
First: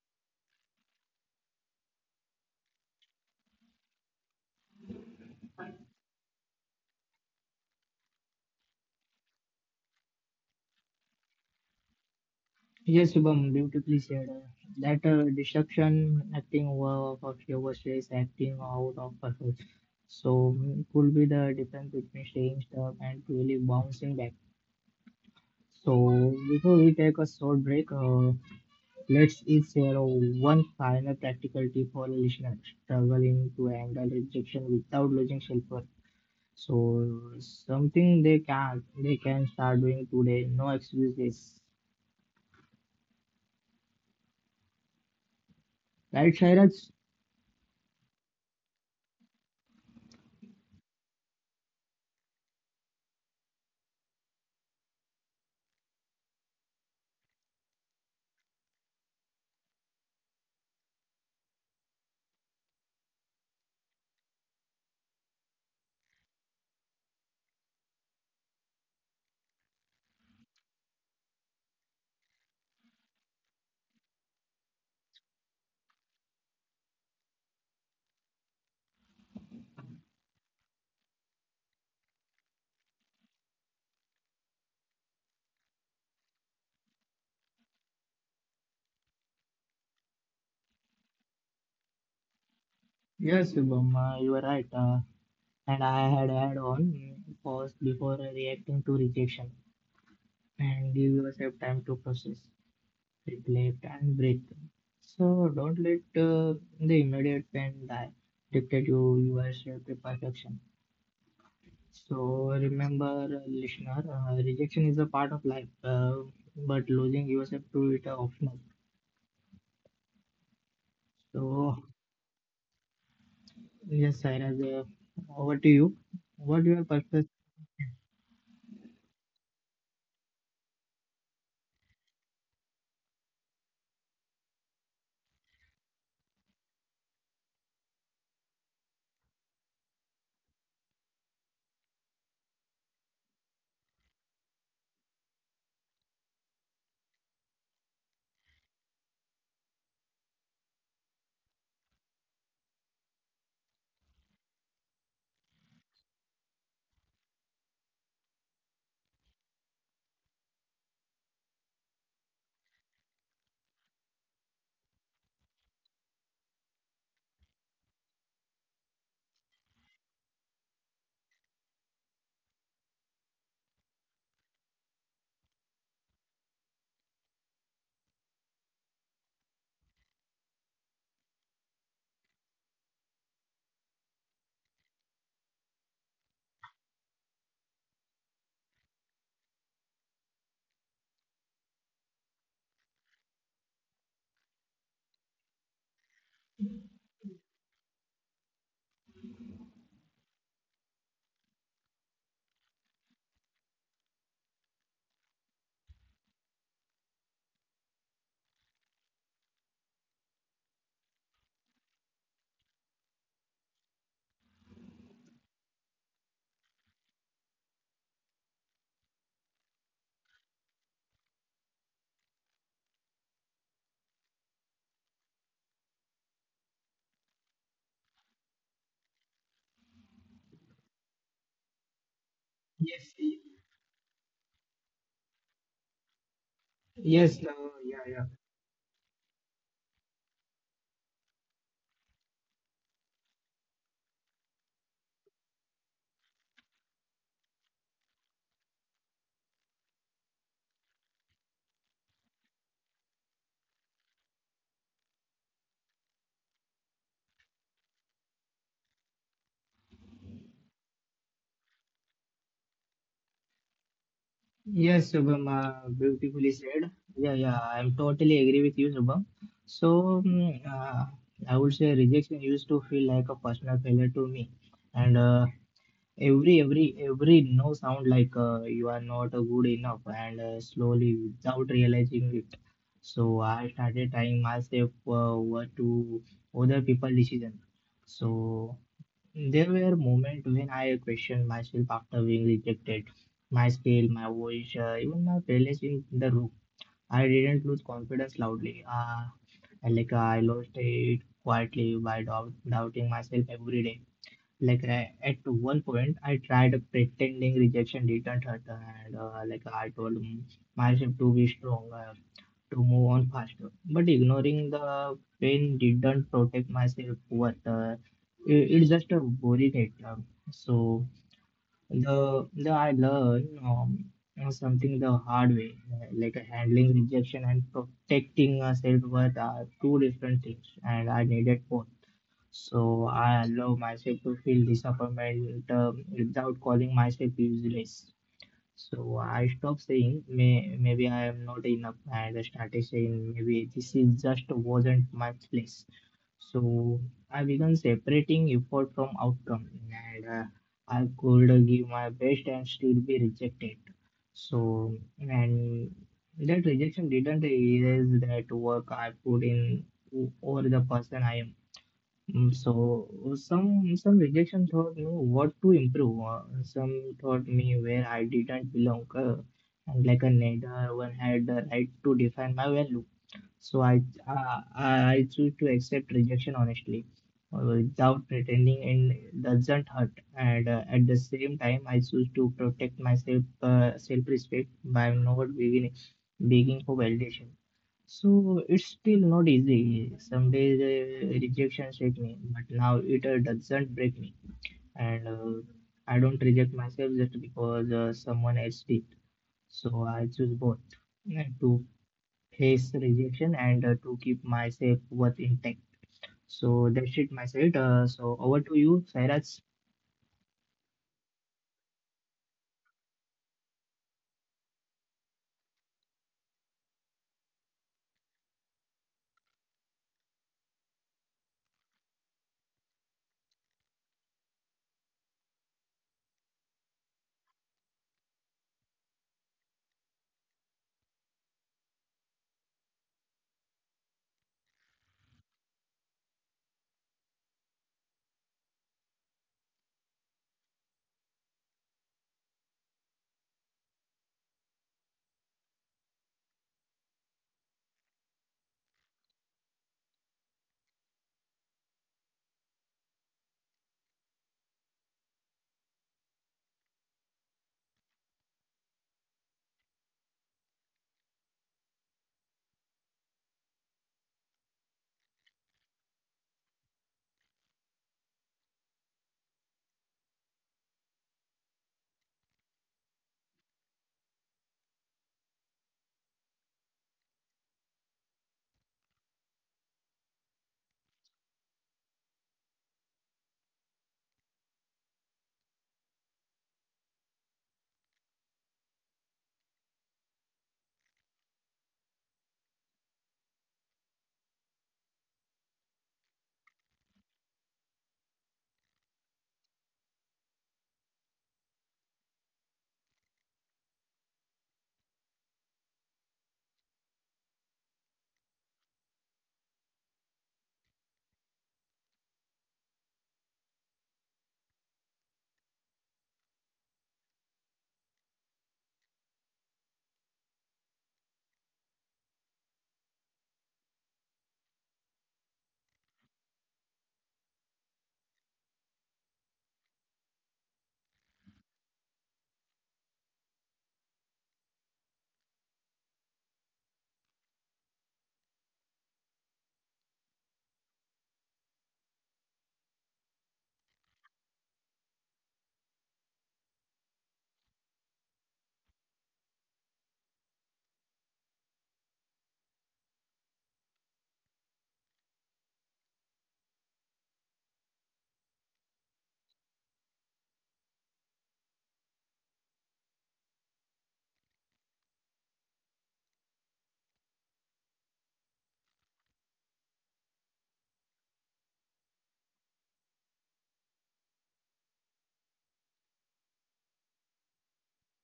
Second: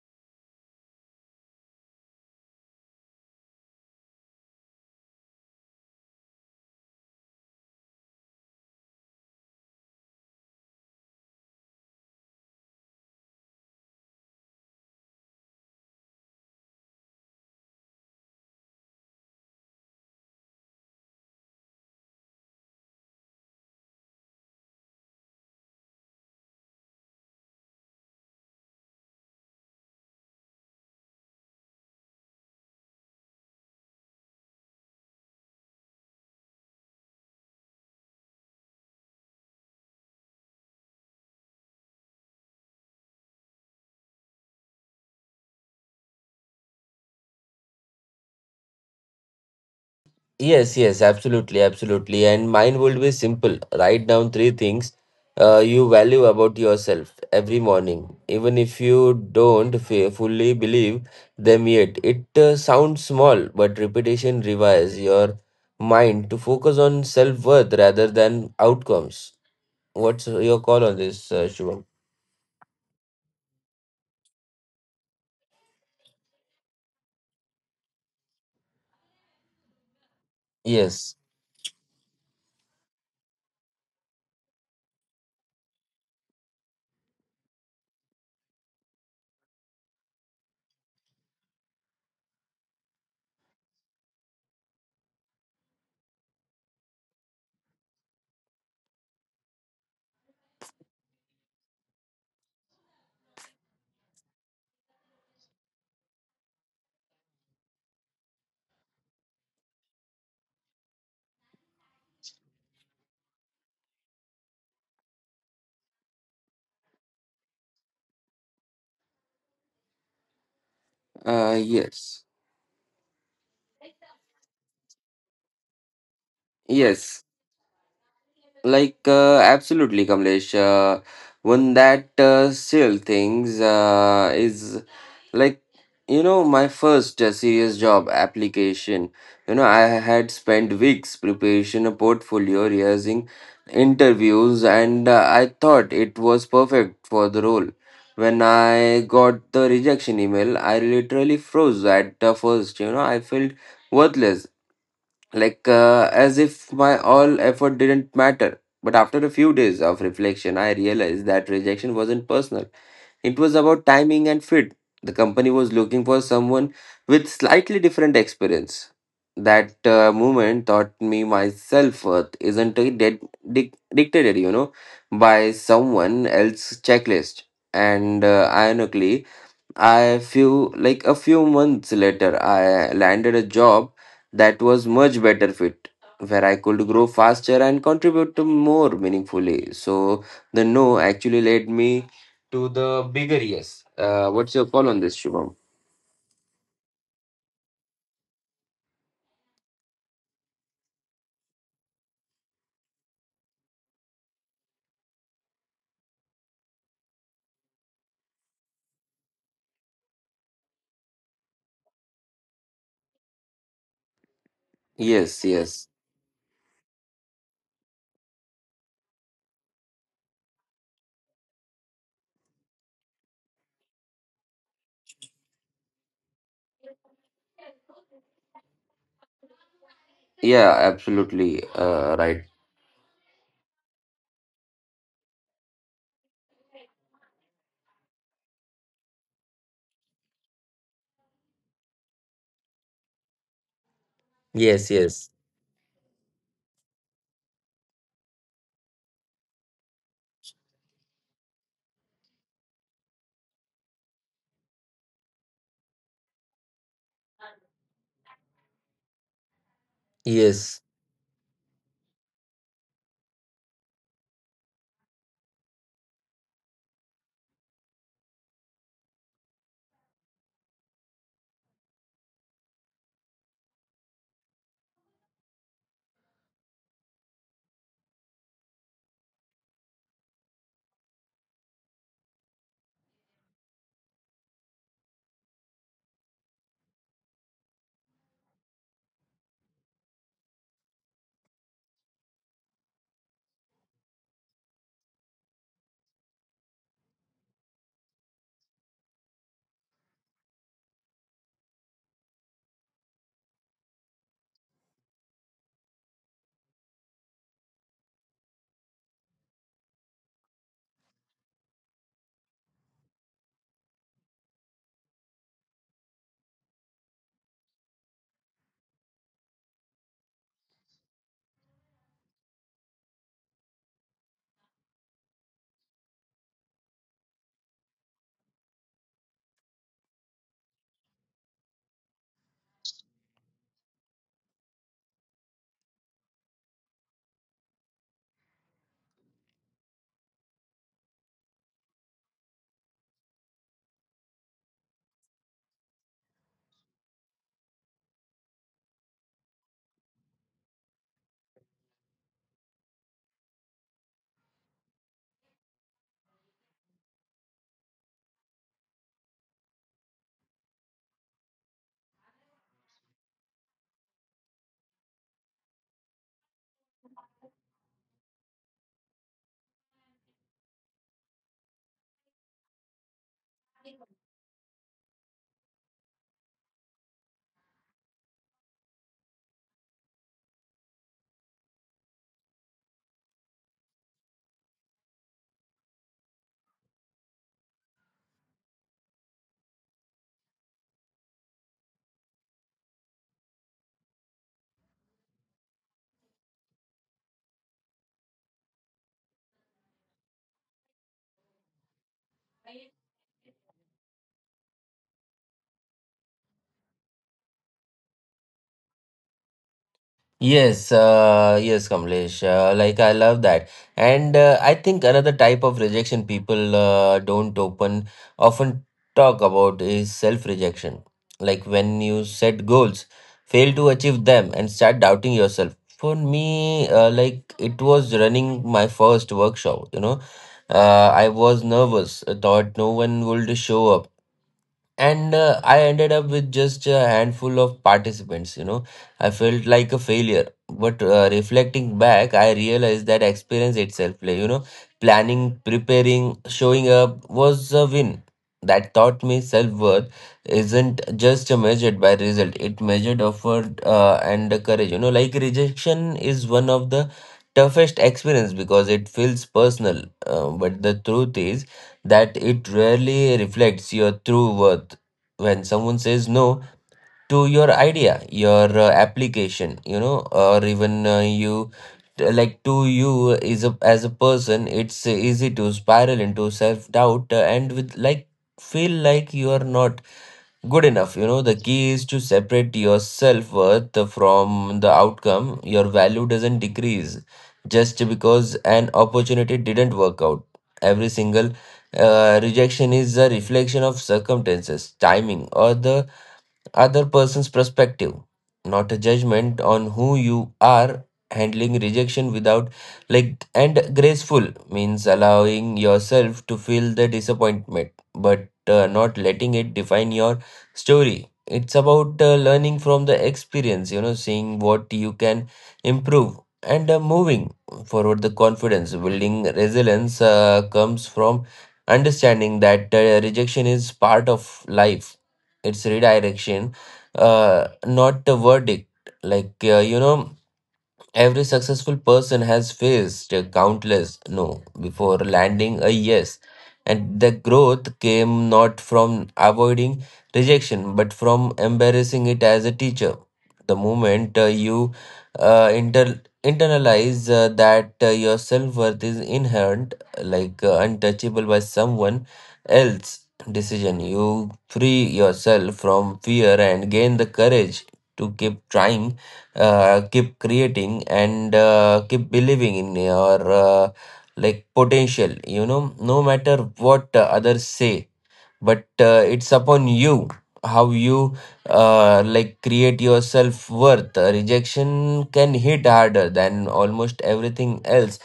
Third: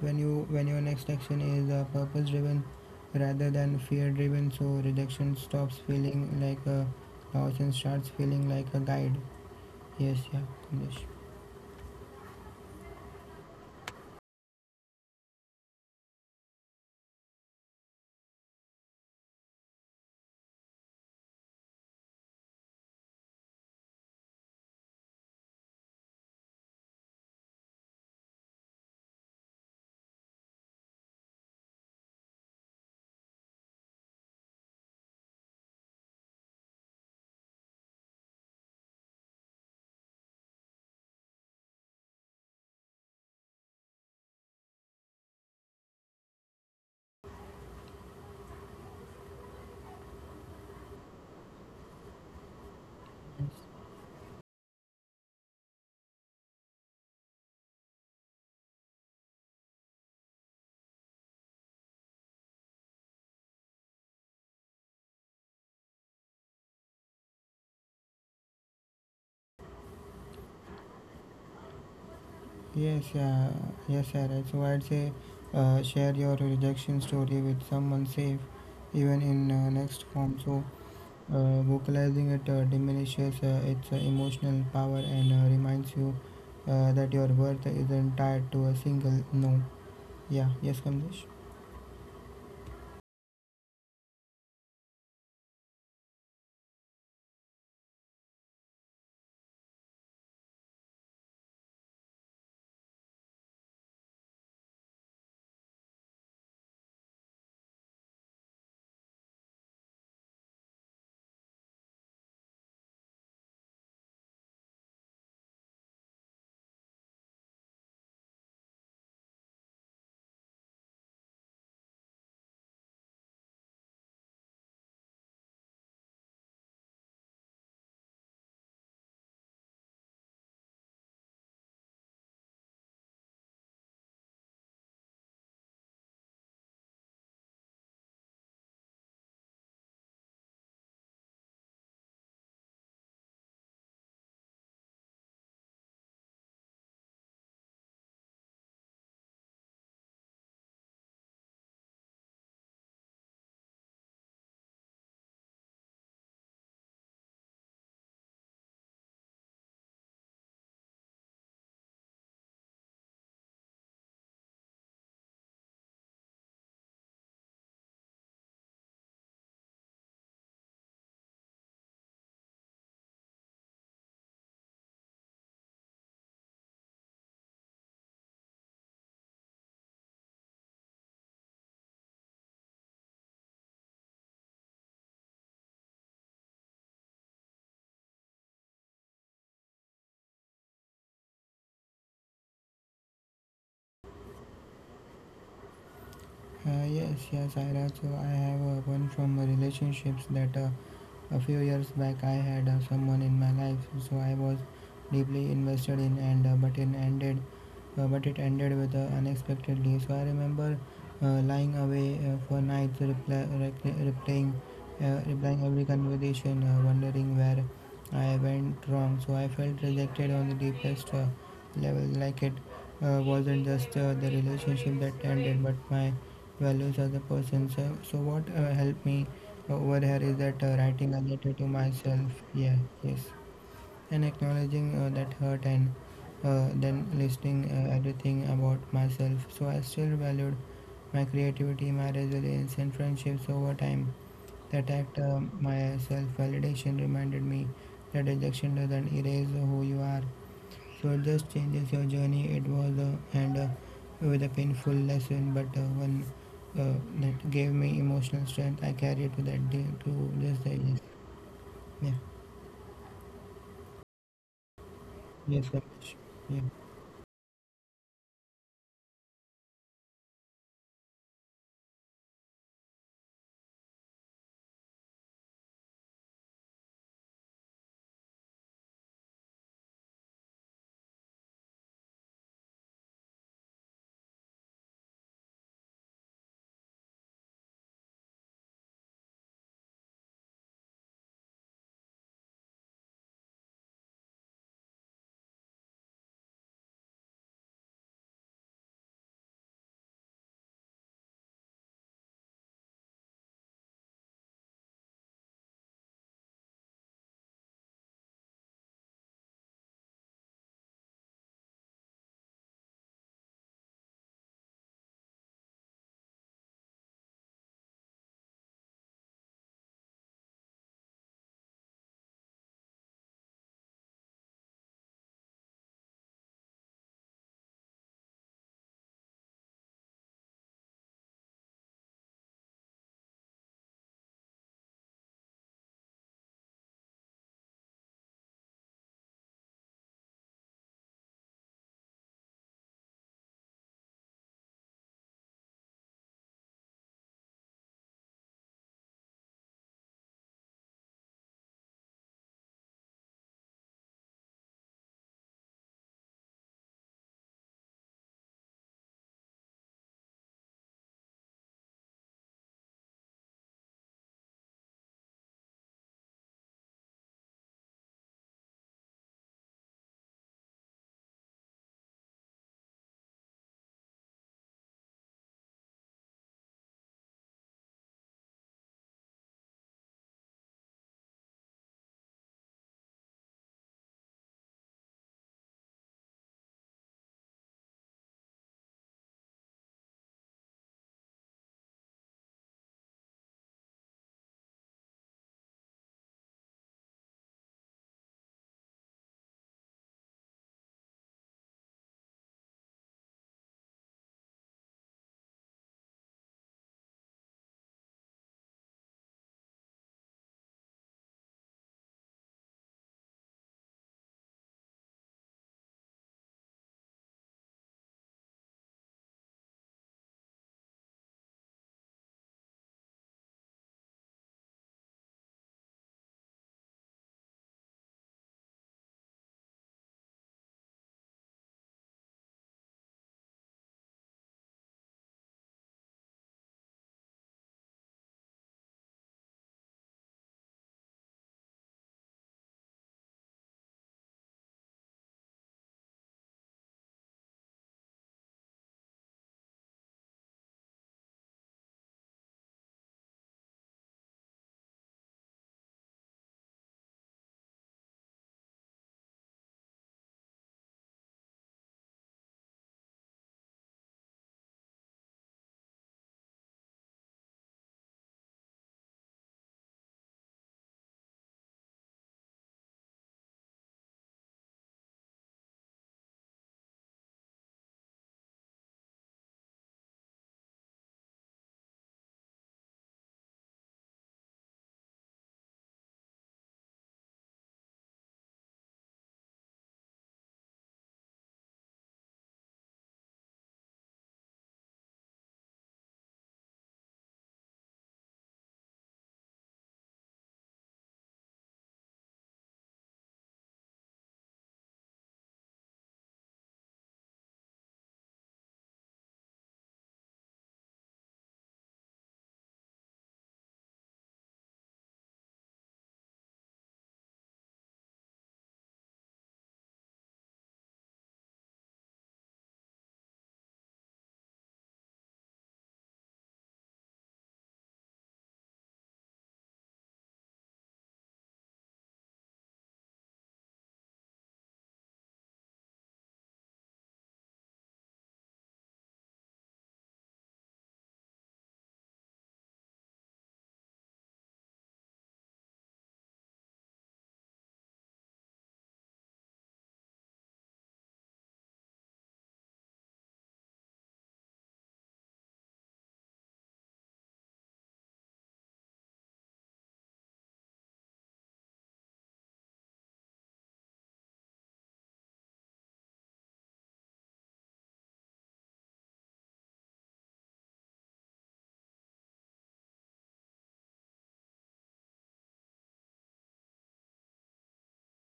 C: when you, when your next action is purpose driven rather than fear driven, so rejection stops feeling like a loss and starts feeling like a guide. Yes, yeah, Kamlesh.
A: Yes, Shubham, beautifully said. That destruction acting of your stress acting out of purpose. So it could be the difference between staying stuck and really bouncing back. So before we take a short break, let's each share one final practical tip for listeners struggling to handle rejection without losing self-worth. So something they can start doing today. No excuses. Right, Shairaj?
B: Yes, yes, absolutely, absolutely. And mine would be simple. Write down three things you value about yourself every morning, even if you don't fully believe them yet. It sounds small, but repetition revives your mind to focus on self worth rather than outcomes. What's your call on this, Shubham?
C: Yes, yeah, yes, yeah, right. So I'd say share your rejection story with someone safe, even in next form. So
B: Yes.
C: vocalizing it diminishes its emotional power and reminds you that your worth isn't tied to a single no. Yeah, yes, Kamlesh.
A: Yes, Shubham, you are right. And I had on pause before reacting to rejection and give yourself time to process, reflect, and breathe. So don't let the immediate pain die dictate you your self perfection. So remember, listener, rejection is a part of life, but losing yourself to it are optional.
B: Uh,
A: So
B: yes,
A: yes, Sairaj, over to you. What your purpose?
B: yes, Absolutely, Kamlesh. One that still things is like, you know, my first serious job application. You know, I had spent weeks preparation a portfolio, rehearsing interviews, and I thought it was perfect for the role. When I got the rejection email, I literally froze at the first. You know, I felt worthless, like as if my all effort didn't matter. But after a few days of reflection, I realized that rejection wasn't personal. It was about timing and fit. The company was looking for someone with slightly different experience. That moment taught me my self worth isn't dead, dictated, you know, by someone else's checklist. And Ironically, I few like a few months later, I landed a job that was much better fit, where I could grow faster and contribute to more meaningfully. So the no actually led me to the bigger yes. What's your call on this, Shubham?
C: Yes, yes, Ira. So I have one from relationships that a few years back, I had someone in my life, so I was deeply invested in, and but it ended with unexpectedly. So I remember lying away for nights, replaying,
B: Yes,
C: replying every
B: yes,
C: conversation, wondering where I went wrong. So I felt rejected on the deepest level, like it wasn't just the relationship that ended, but my values as a person. So, so what helped me? Over here is that
B: yeah,
C: writing a letter to
B: absolutely,
C: myself,
B: right.
C: yeah,
A: Yes,
C: yes,
A: y-
C: and acknowledging that hurt and then
A: yes,
C: listing
A: yeah, yeah.
C: everything about myself so I still valued my creativity, my resilience, and friendships over time. That
B: Yes,
C: act,
B: yes,
C: my self-validation, reminded me that rejection doesn't erase who you are, so just changes your journey. It was and with a painful lesson, but one that gave me emotional strength. I carry it to that day, to this day.
B: yes.
C: Yes, yeah.
A: Yes, Shubham,
C: Yes, Ramesh.
A: beautifully
C: Yeah,
A: said. Yeah, I'm totally agree with you, Shubham. So I would say rejection used to feel like a personal failure to me, and every no sound like you are not good enough, and slowly without realizing it. So I started trying myself what to other people decision. So there were moments when I questioned myself after being rejected, my skill, my voice, even my presence in the room. I didn't lose confidence loudly. And like I lost it quietly by doubting myself every day like I, at one point I tried pretending rejection didn't hurt and like I told myself to be stronger to move on faster, but ignoring the pain didn't protect myself worth. It, it just a worried it. Um, so the the I learned something the hard way, like handling rejection and protecting self-worth are two different things and I needed both. So I allow myself to feel disappointment without calling myself useless. So I stop saying maybe I am not enough and I started saying maybe this is just wasn't my place. So I began separating effort from outcome and I could give my best and still be rejected. So and that rejection didn't erase that work I put in over the person I am. So some rejection taught me what to improve. Some taught me where I didn't belong. And like a neither one had the right to define my value. So I choose to accept rejection honestly, without pretending, and it doesn't hurt. And at the same time, I choose to protect myself self-respect by not begging for validation. So it's still not easy. Some days rejection shake me, but now it doesn't break me, and I don't reject myself just because someone else did. So I choose both to face rejection and to keep my self worth intact. So that's it, my side. So over to you, Sairaj.
B: Yes, yes, Kamlesh. I love that, and I think another type of rejection people don't open often talk about is self-rejection. Like when you set goals, fail to achieve them, and start doubting yourself. For me, it was running my first workshop. I was nervous. I thought no one would show up, and I ended up with just a handful of participants. I felt like a failure, but reflecting back I realized that experience itself, like planning, preparing, showing up was a win that taught me self-worth isn't just measured by result, it measured effort and courage. You know, like rejection is one of the toughest experience because it feels personal, but the truth is that it rarely reflects your true worth. When someone says no to your idea, your application, you know, or even like to you is a, as a person, it's easy to spiral into self doubt and with like feel like you are not good enough. The key is to separate your self-worth from the outcome. Your value doesn't decrease just because an opportunity didn't work out. Every single rejection is a reflection of circumstances, timing, or the other person's perspective, not a judgment on who you are. Handling rejection without like and graceful means allowing yourself to feel the disappointment, but not letting it define your story. It's about learning from the experience, you know, seeing what you can improve, and moving forward. The confidence building resilience comes from understanding that rejection is part of life. It's redirection, not a verdict. Like, you know, every successful person has faced countless no before landing a yes. And the growth came not from avoiding rejection, but from embarrassing it as a teacher. The moment you internalize that your self worth is inherent, like untouchable by someone else decision, you free yourself from fear and gain the courage to keep trying, keep creating, and keep believing in your potential, you know, no matter what others say. But it's upon you how you create your self worth. Rejection can hit harder than almost everything else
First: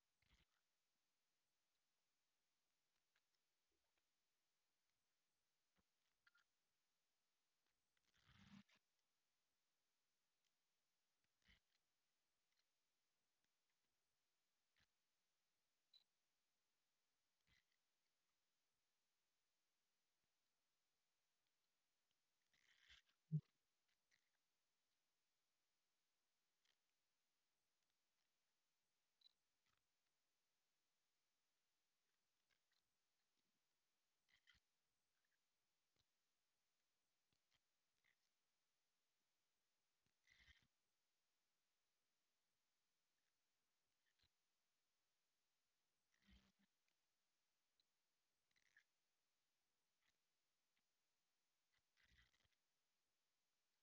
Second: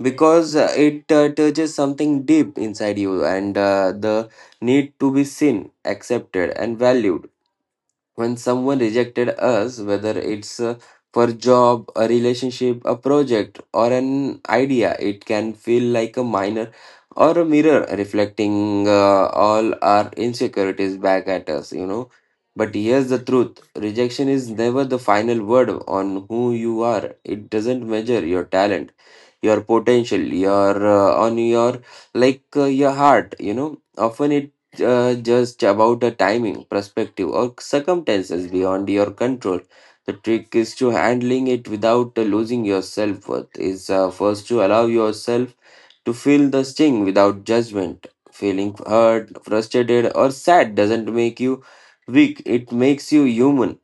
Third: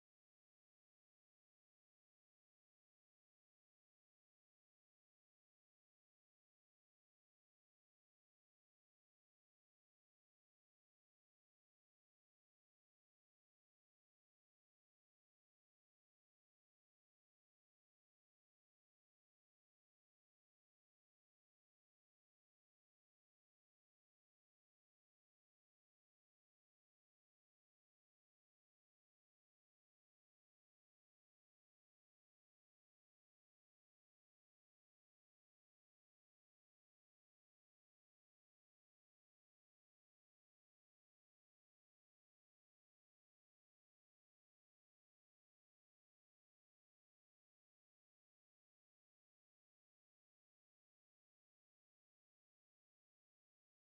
B: because it touches something deep inside you, and the need to be seen, accepted, and valued. When someone rejected us, whether it's for job, a relationship, a project, or an idea, it can feel like a minor or a mirror reflecting all our insecurities back at us. But here's the truth: rejection is never the final word on who you are. It doesn't measure your talent, your potential, your on your like your heart. You know, often it just about the timing, perspective, or circumstances beyond your control. The trick is to handling it without losing your self-worth is first to allow yourself to feel the sting without judgment. Feeling hurt, frustrated, or sad doesn't make you weak, it makes you human.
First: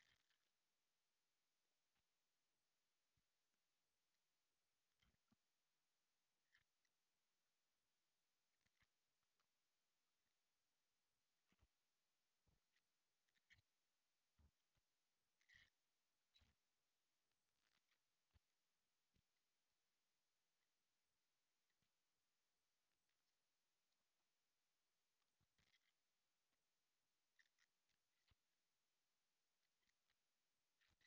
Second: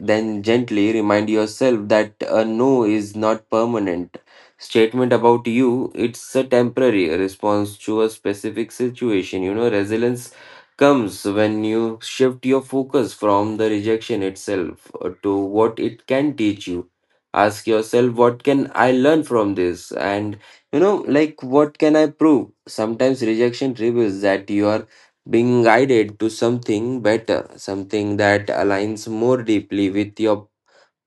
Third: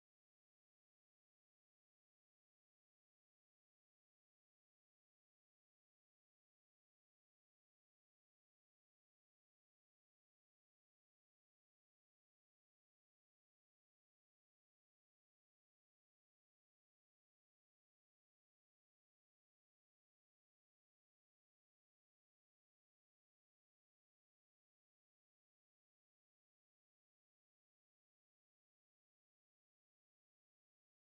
B: Then gently remind yourself that a no is not permanent. Statement about you, it's a temporary response to a specific situation. You know, resilience comes when you shift your focus from the rejection itself to what it can teach you. Ask yourself, what can I learn from this? And you know, like, what can I prove? Sometimes rejection reveals that you are being guided to something better, something that aligns more deeply with your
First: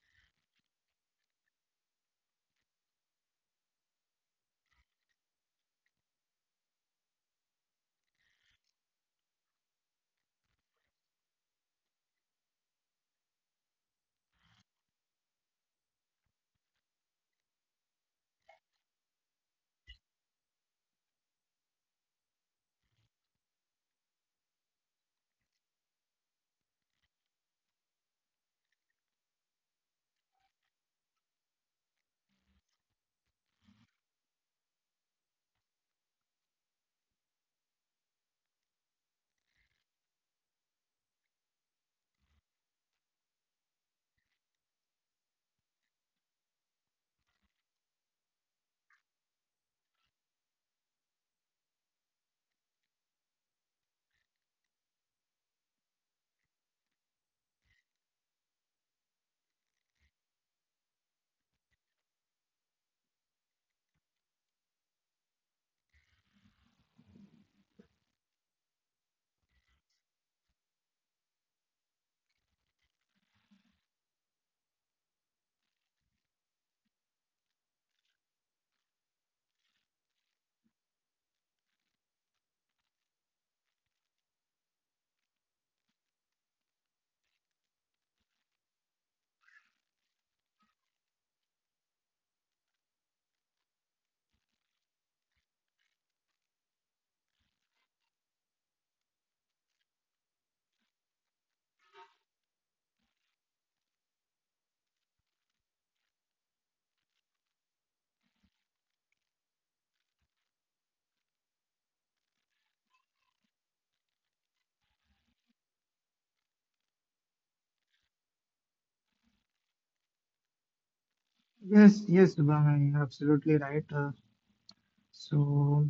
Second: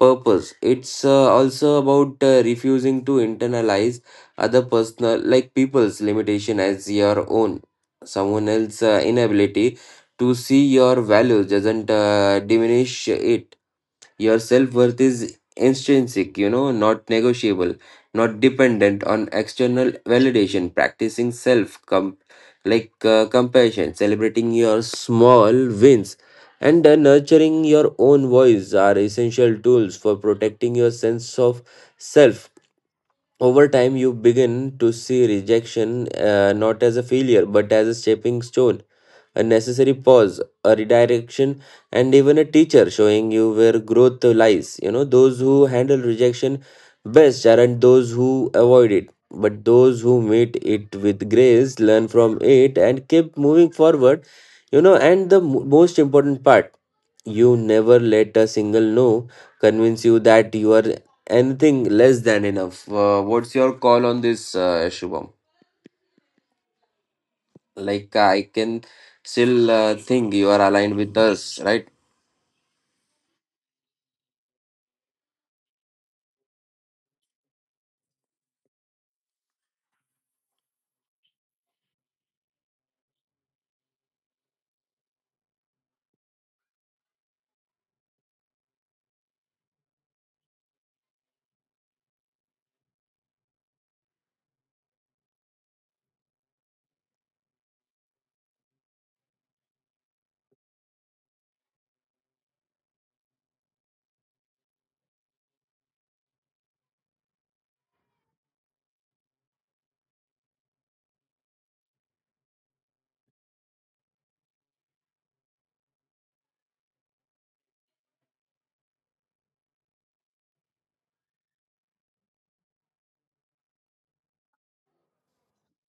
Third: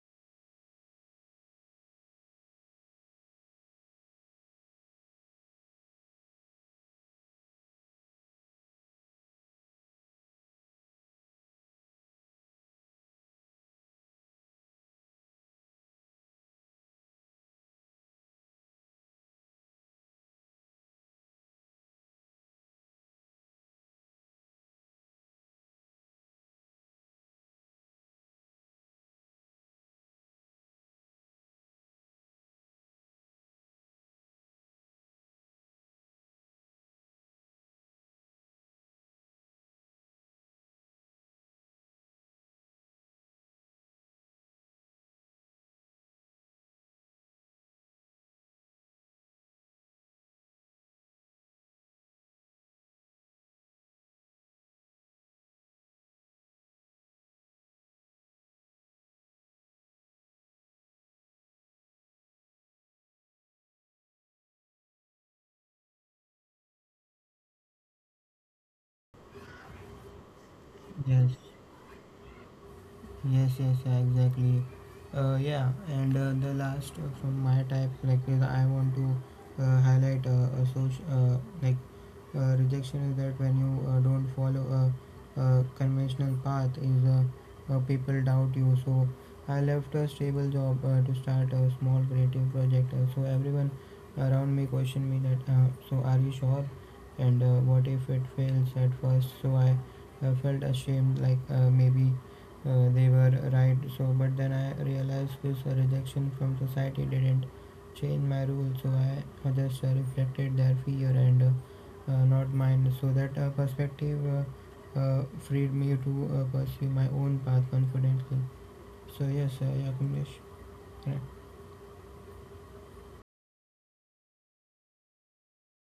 B: purpose. It's also about refusing to internalize other personal like people's limitation as your own. Someone else's inability to see your value doesn't diminish it. Your self worth is intrinsic, you know, not negotiable, not dependent on external validation. Practicing self com- like compassion, celebrating your small wins, and nurturing your own voice are essential tools for protecting your sense of self. Over time, you begin to see rejection not as a failure but as a stepping stone, a necessary pause, a redirection, and even a teacher showing you where growth lies. You know, those who handle rejection best aren't those who avoid it, but those who meet it with grace, learn from it, and keep moving forward. You know, and the most important part, you never let a single no convince you that you are anything less than enough. What's your call on this, Shubham? Like I can still think you are aligned with
C: yes.
B: us, right?
C: Yes, yes, yeah, exactly. Yeah, and the last from my type, like, is I want to highlight a social, rejection is that when you don't follow a conventional path, is people doubt you. So I left a stable job to start a small creative project. So everyone around me questioned me that. So are you sure? And what if it fails at first? So I felt ashamed, like maybe they were right. So but then I realized this rejection from society didn't change my rule, so I, others reflected their fear and not mine. So that perspective freed me to pursue my own path confidently. So yes, yeah, Kamlesh. Correct.
A: Yes, yes, Subham, you're absolutely right. So,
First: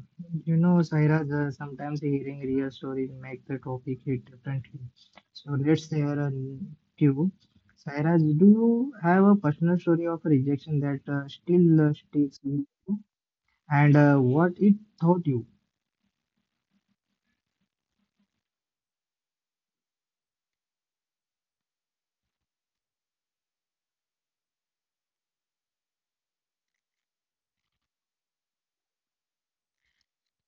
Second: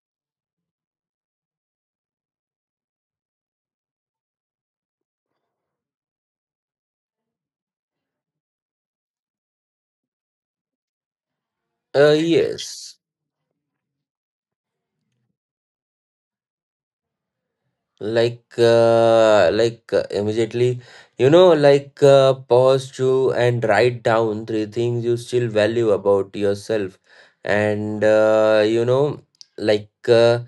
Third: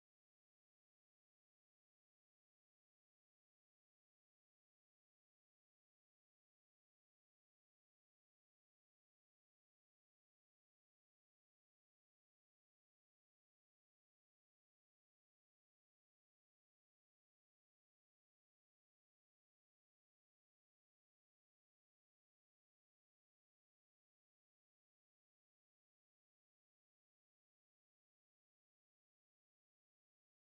A: you know, Sairaj, sometimes hearing real stories make the topic hit differently. So, let's hear a few. Sairaj, do you have a personal story of rejection that still sticks with
B: Yes,
A: you and what it taught you?
B: immediately, you know, pause to and write down three things you still value about yourself, and you know, like uh,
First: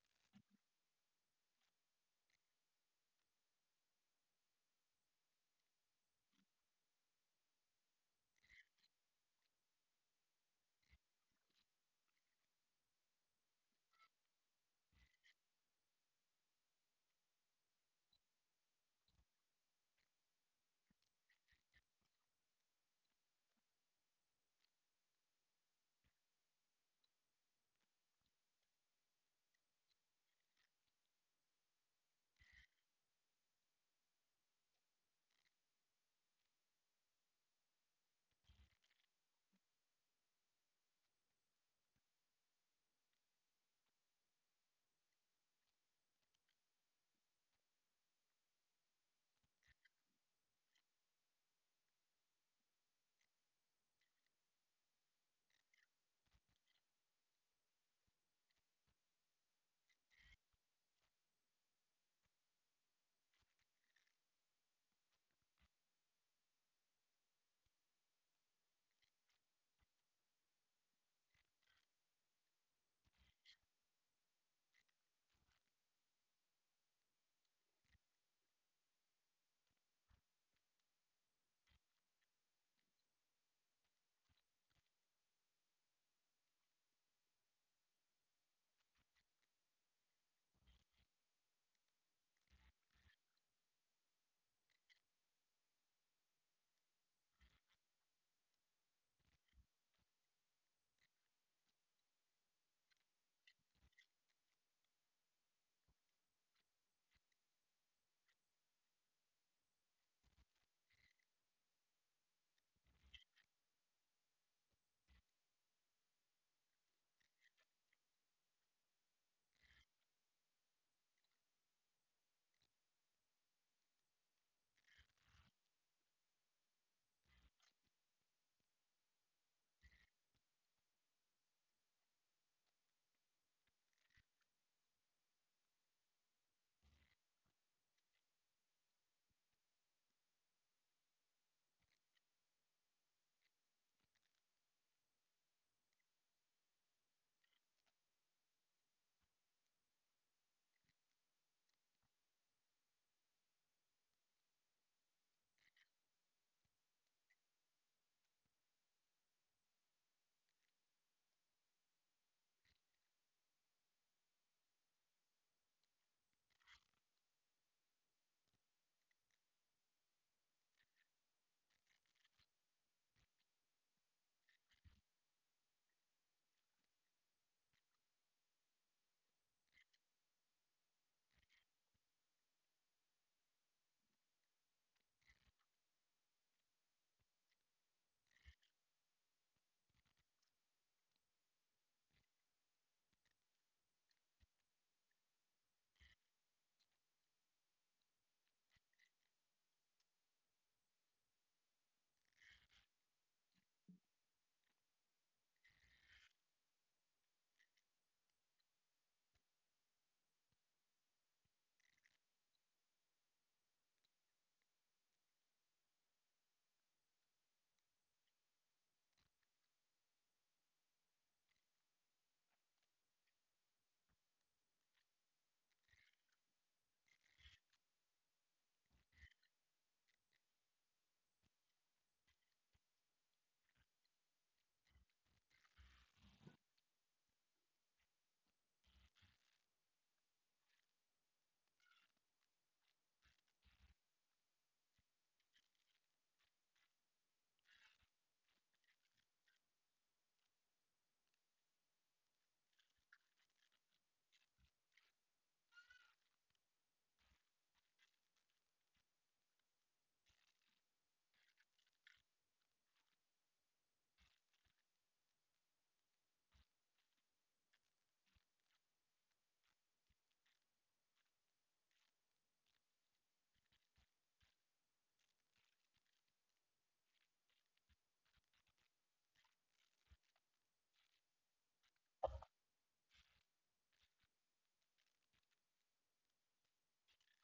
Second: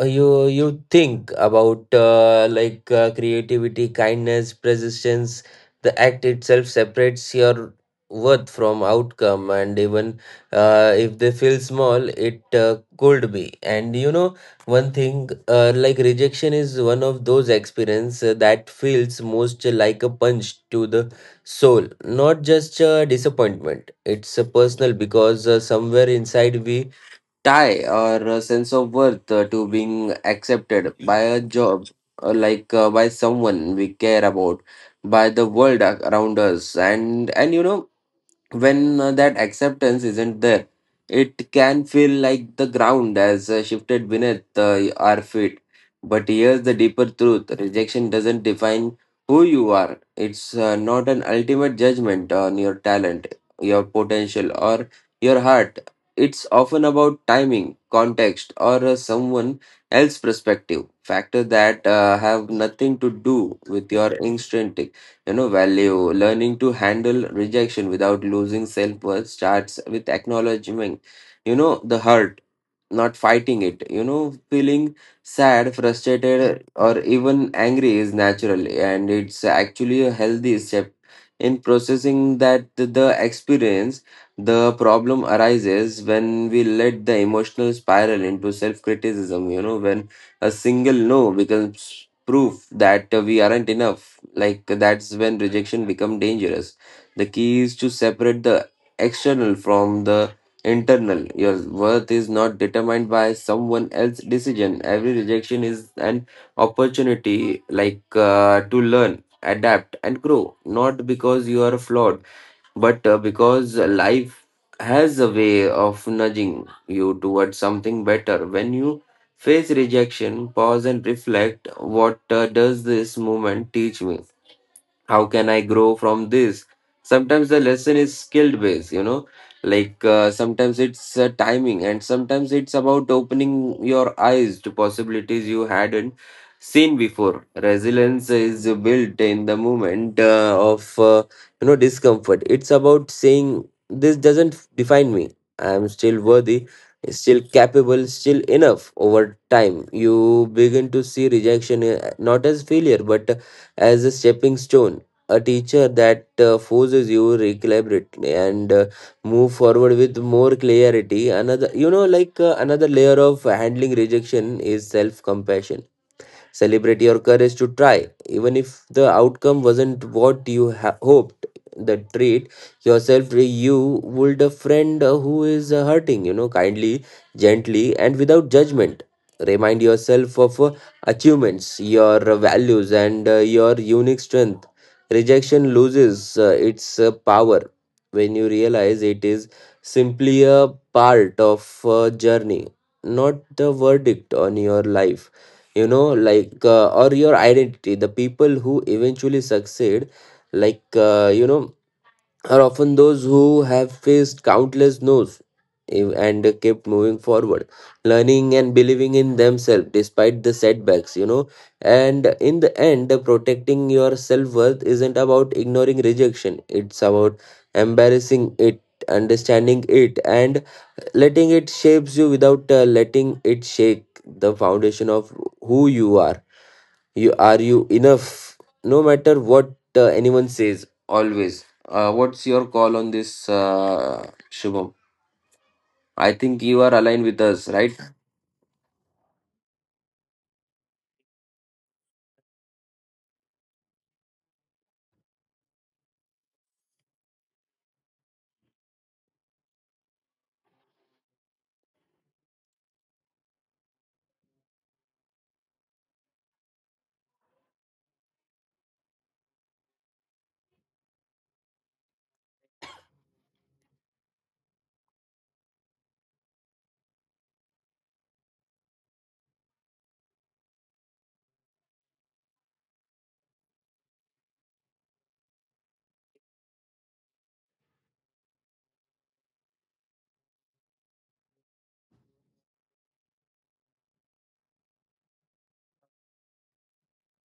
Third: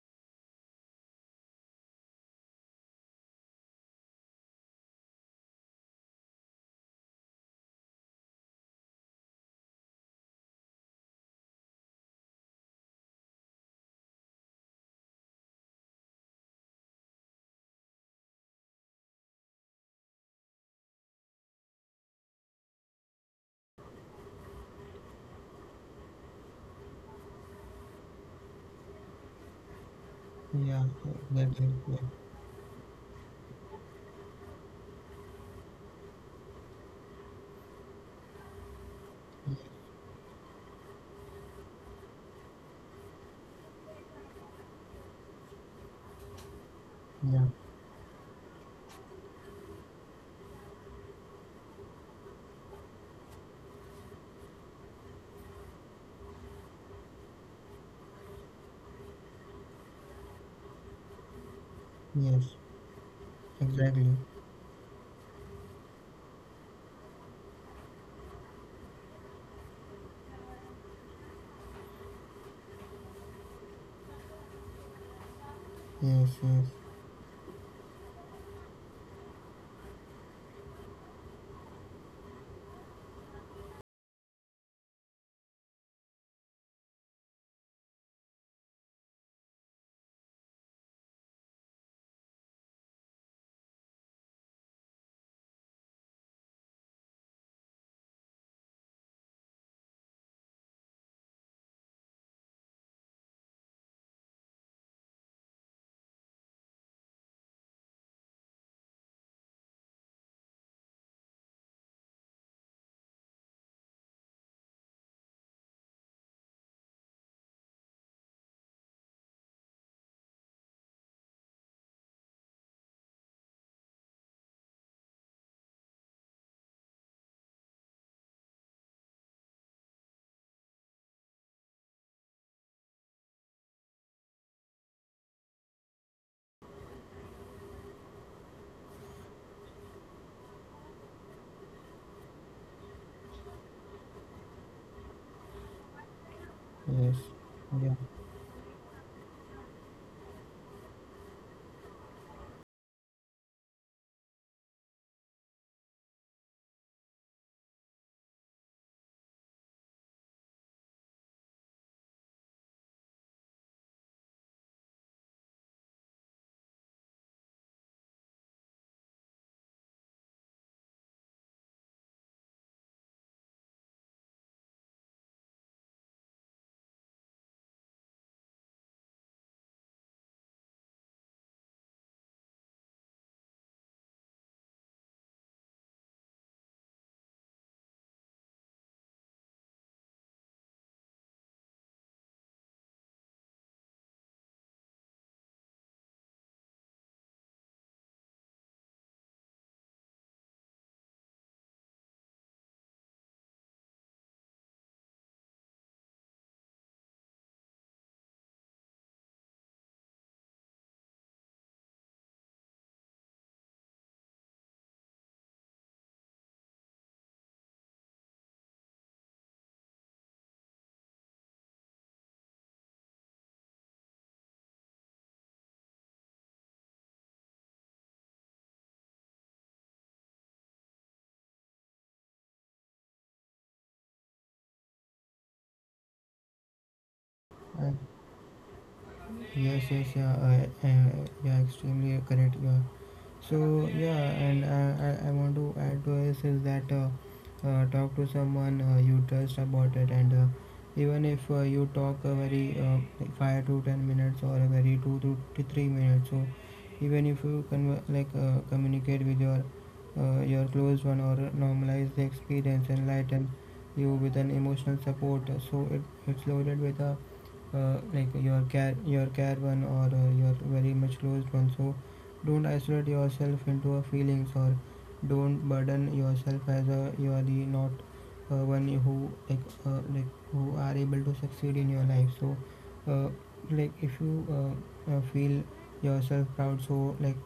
B: you think about creativity, kindness, persistence. The act itself separates your worth from outcome, and even if they feel small, it could be. And you know, one thing, like rejection is one of those experience that feels most like a punch to the soul, not just a disappointment. It's a personal because somewhere inside we tie or a sense of worth to being
C: Yeah,
B: accepted by a
C: exactly,
B: job
C: yeah,
B: or by someone we care about, by the around us and You know, when that acceptance isn't there, it can feel like the ground has shifted beneath our feet. But here's the deeper
C: yeah.
B: truth: rejection doesn't define who you are. It's not an ultimate judgment on your talent, your potential, or your heart. It's often about timing, context, or someone else's perspective, factors that have
C: Yes,
B: nothing to do with
C: exactly.
B: your instinct. You know value, learning to handle rejection without losing self-worth starts with acknowledging, you know, the hurt, not fighting it. You know, feeling sad,
C: Yes,
B: frustrated,
C: yes,
B: or even angry is natural, and it's actually a healthy step in processing that the experience. The problem arises when we let the emotional spiral into self criticism, you know, when a single no becomes proof that we aren't enough. Like, that's when rejection become dangerous. The key is to separate the external from the internal. Your worth is not determined by someone else's decision. Every rejection is an opportunity, to learn, adapt, and grow. Not because you are flawed, but because life has a way of nudging you towards something better. When you face rejection, pause and reflect. What does this moment teach me? How can I grow from this? Sometimes the lesson is skill based, you know, sometimes it's timing, and sometimes it's about opening your eyes to possibilities you hadn't seen before. Resilience is built in the moment of you know discomfort. It's about saying this doesn't define me. I am still worthy,
C: yes,
B: still
C: yeah.
B: capable, still enough. Over time you begin to see rejection not as failure but as a stepping stone, a teacher that forces you to recalibrate and move forward with more clarity. Another, you know, another layer of handling rejection is self compassion. Celebrate your courage to try, even if the outcome wasn't what you hoped. The treat yourself, you would a friend who is hurting, you know, kindly, gently, and without judgment. Remind yourself of achievements, your values, and your unique strength. Rejection loses its power when you realize it is simply a part of a journey, not the verdict on your life. You know, or your identity. The people who eventually succeed, like, you know, are often those who have faced countless no's, and kept moving forward, learning and believing in themselves despite the setbacks. You know, and in the end, protecting your self-worth isn't about ignoring rejection, it's about embarrassing it, understanding it, and letting it shapes you without letting it shake the foundation of who you are. You are you enough, no matter what anyone says, always. What's your call on this, shubham? I think you are aligned with us,
C: I-
B: right?
C: yes, yes, yeah, yeah, extremely correct, yeah. So yeah, and I want to add to this is that talk to someone you trust about it, and even if you talk a very like 5 to 10 minutes or a very two to 3 minutes, so even if you communicate with your close one or normalize the experience, enlighten you with an emotional support. So it's loaded with a like your care, your care one, or your very much closed one. So don't isolate yourself into a feelings, or don't burden yourself as a, you are the not one who like, uh, like who are able to succeed in your life. So uh, like if you feel yourself proud, so like,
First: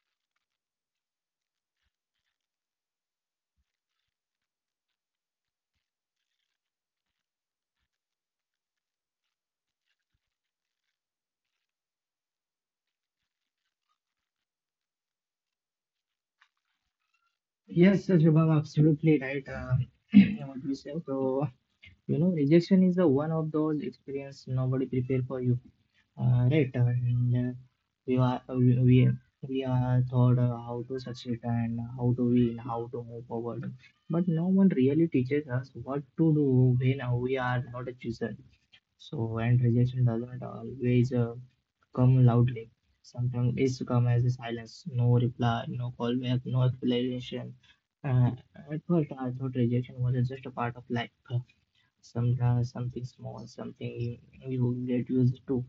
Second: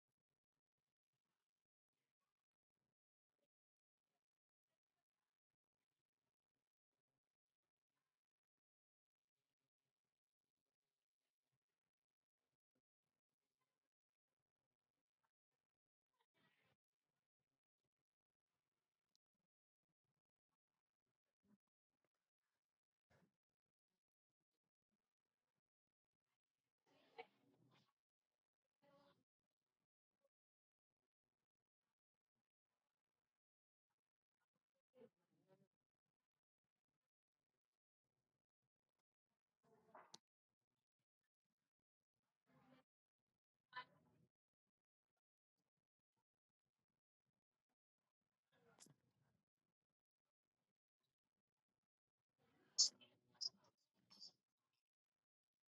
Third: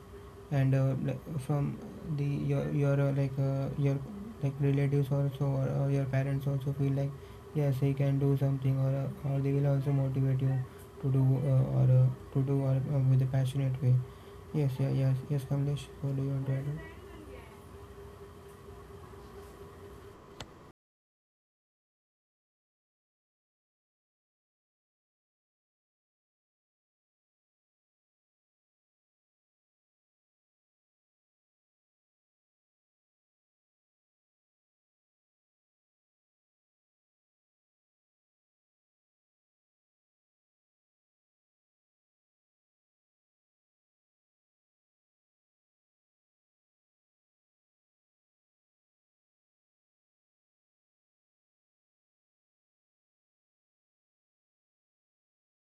C: and like from the your like relatives also, or your parents also feel like yes, he can do something, or they will also motivate you to do, or to do, or with a passionate way. Yes, yeah, yes, yes, Kamlesh, what do you want to add?
A: Yes, Shubham, absolutely right. *clears throat* What you said. So you know, rejection is the one of those experience nobody prepared for you, right? And we are we are taught how to succeed and how to win, how to move forward, but no one really teaches us what to do when we are not a chooser. So, and rejection doesn't always come loudly. Sometimes it's come as a silence, no reply, no callback, no explanation. Uh, at first, I thought rejection was just a part of life sometimes something small, something you get used to.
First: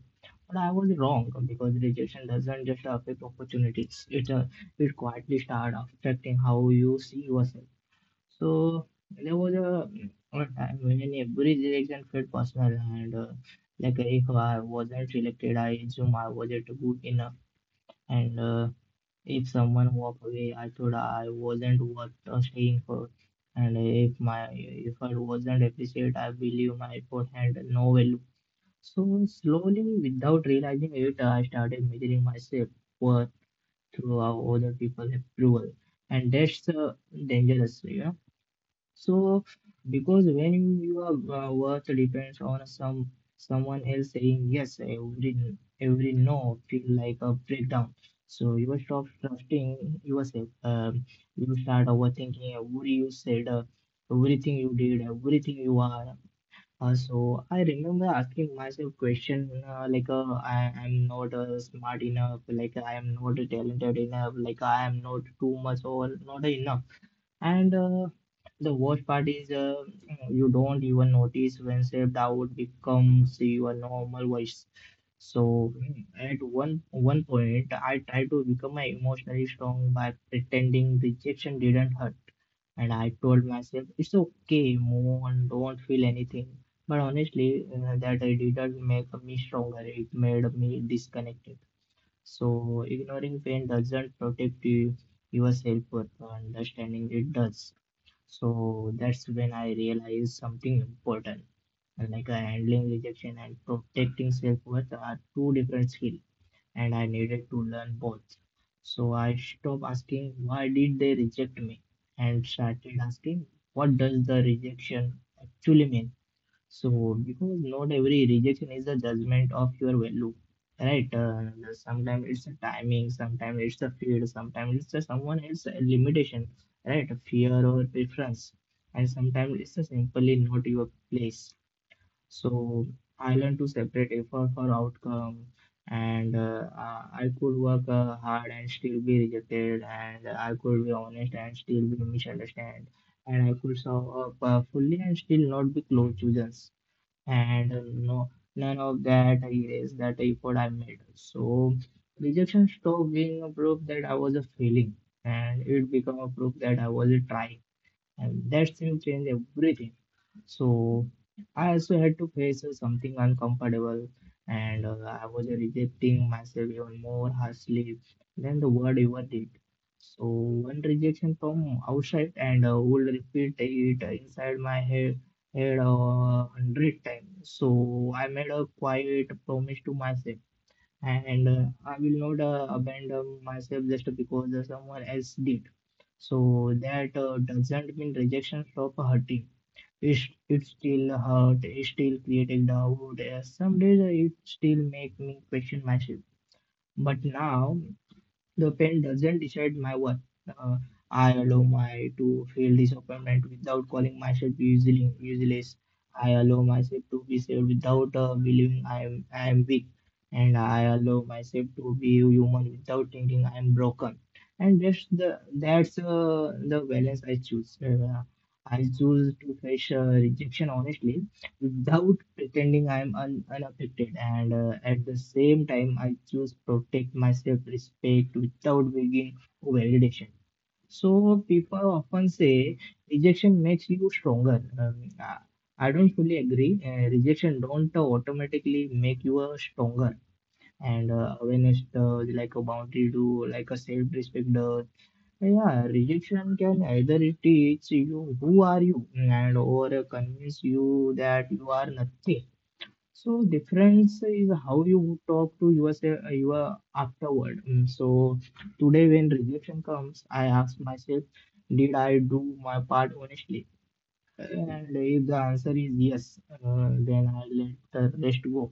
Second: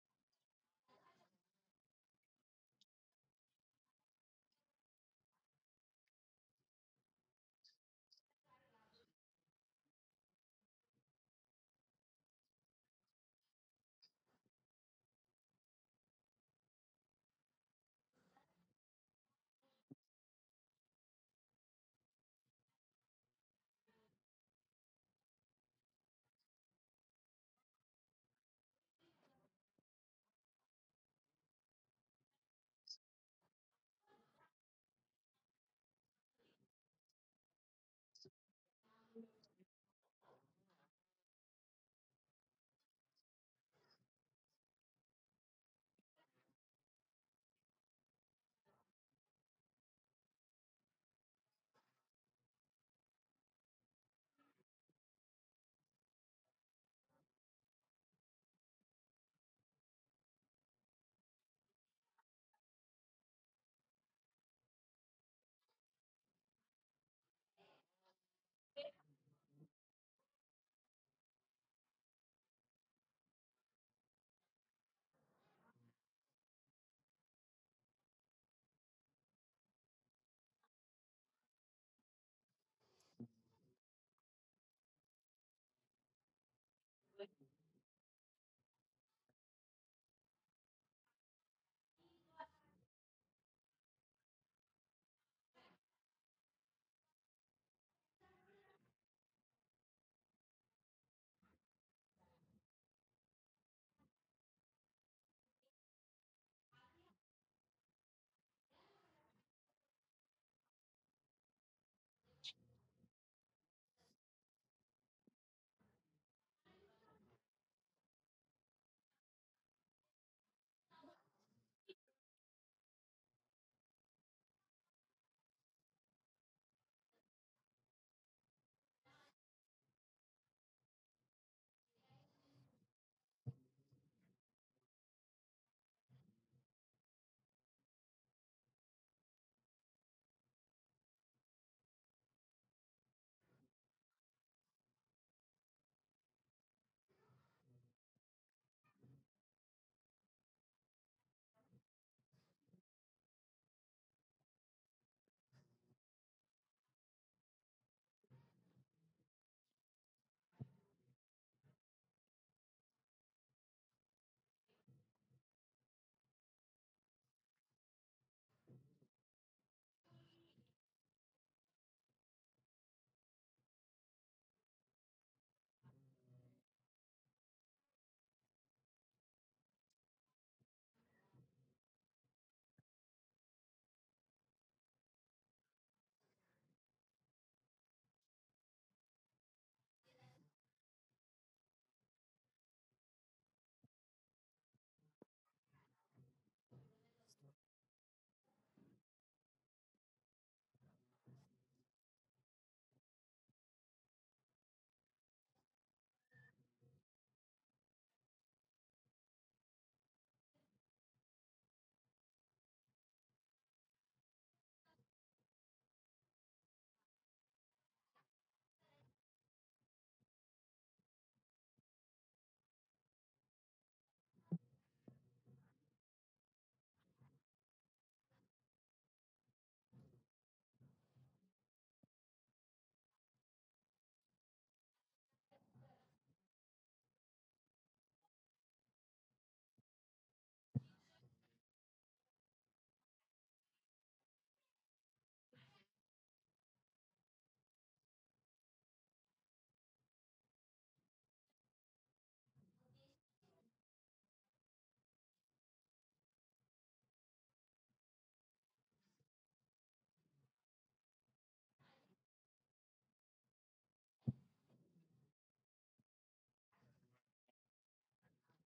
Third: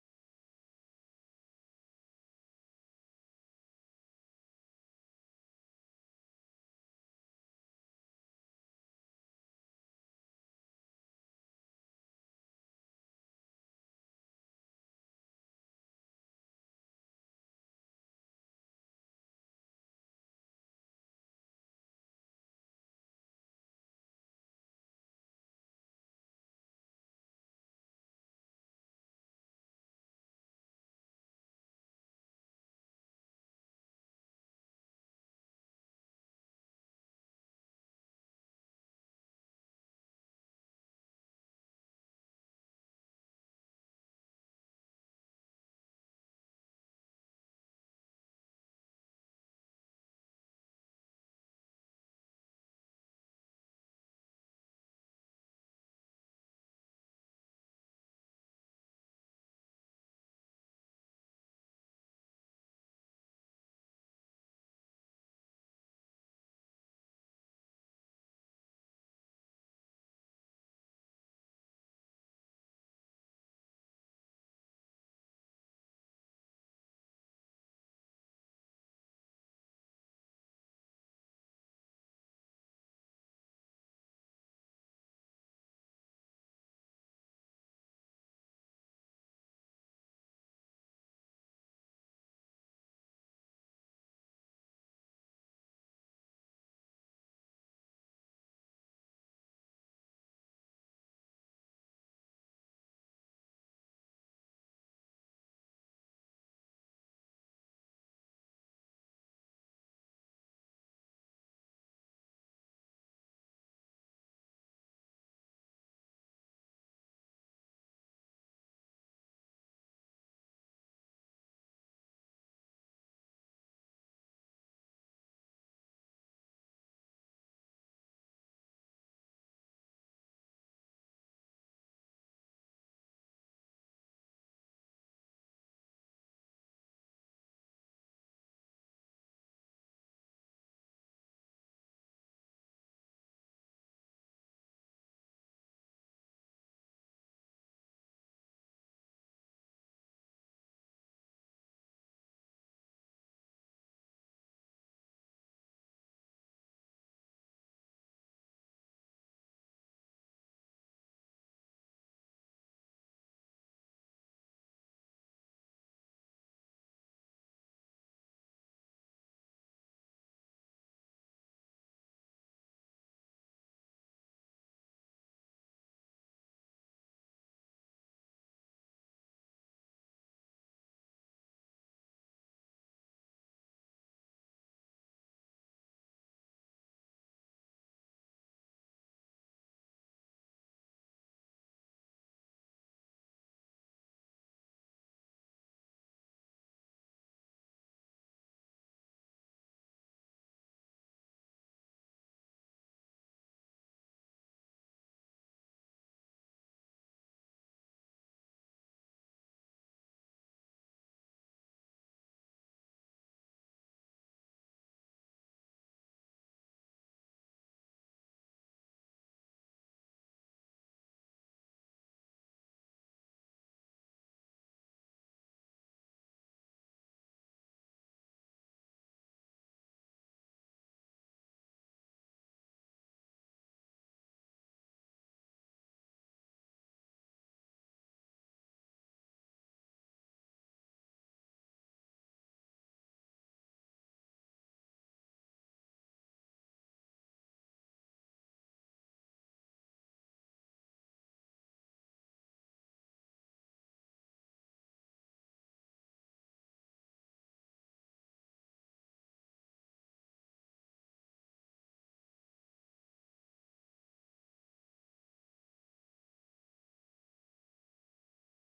A: But I was wrong because rejection doesn't just affect opportunities. It quietly start affecting how you see yourself. So there was a time when every rejection felt personal and like if I wasn't selected, I assumed I wasn't good enough and if someone walked away, I thought I wasn't worth staying for. And if my effort wasn't appreciated, I believe my effort had no value. So slowly, without realizing it, I started measuring myself worth through other people's approval, and that's dangerous, you know. So, because when you are worth depends on someone else saying yes, every no feel like a breakdown. So you will stop trusting yourself. You start overthinking every you said, everything you did, everything you are. So I remember asking myself question like I am not smart enough, like I am not talented enough, like I am not too much or not enough and the worst part is you don't even notice when self doubt becomes your normal voice. So at one one point, I tried to become emotionally strong by pretending rejection didn't hurt, and I told myself it's okay, move on, don't feel anything. But honestly, that I didn't make me stronger. It made me disconnected. So ignoring pain doesn't protect you, your self-worth, understanding it does. So that's when I realized something important. And Like handling rejection and protecting self-worth are two different skills, and I needed to learn both. So I stopped asking why did they reject me and started asking what does the rejection actually mean? So, because not every rejection is a judgment of your value, right? Sometimes it's the timing, sometimes it's the field, sometimes it's the someone else limitation, right? Fear or preference, and sometimes it's the simply not your place. So, I learned to separate effort for outcome, and I could work hard and still be rejected, and I could be honest and still be misunderstood, and I could show up fully and still not be close to others and none of that erased that effort I made. So rejection stopped being a proof that I was a failing and it became a proof that I was a trying. And that seemed to change everything. So I also had to face something uncomfortable, and I was rejecting myself even more harshly than the word ever did. So one rejection from outside and would repeat it inside my head a hundred times. So I made a quiet promise to myself, and I will not abandon myself just because someone else did. So that doesn't mean rejection stop hurting it still hurt, it still creating doubt. Some days it still make me question myself. But now the pen doesn't decide my worth. Uh, I allow my to feel disappointment without calling myself usually useless. I allow myself to be saved without believing I am weak, and I allow myself to be human without thinking I am broken. And that's the balance I choose. I choose to face rejection honestly without pretending I'm un unaffected. And at the same time, I choose protect my self-respect without begging validation. So people often say rejection makes you stronger. I don't fully agree. Rejection don't automatically make you stronger. And awareness, like a boundary, to like a self-respect yeah, yeah, rejection can either teach you who are you and or convince you that you are nothing. So difference is how you talk to yourself your afterward. So today when rejection comes, I ask myself, did I do my part honestly? And if the answer is yes, then I let the rest go.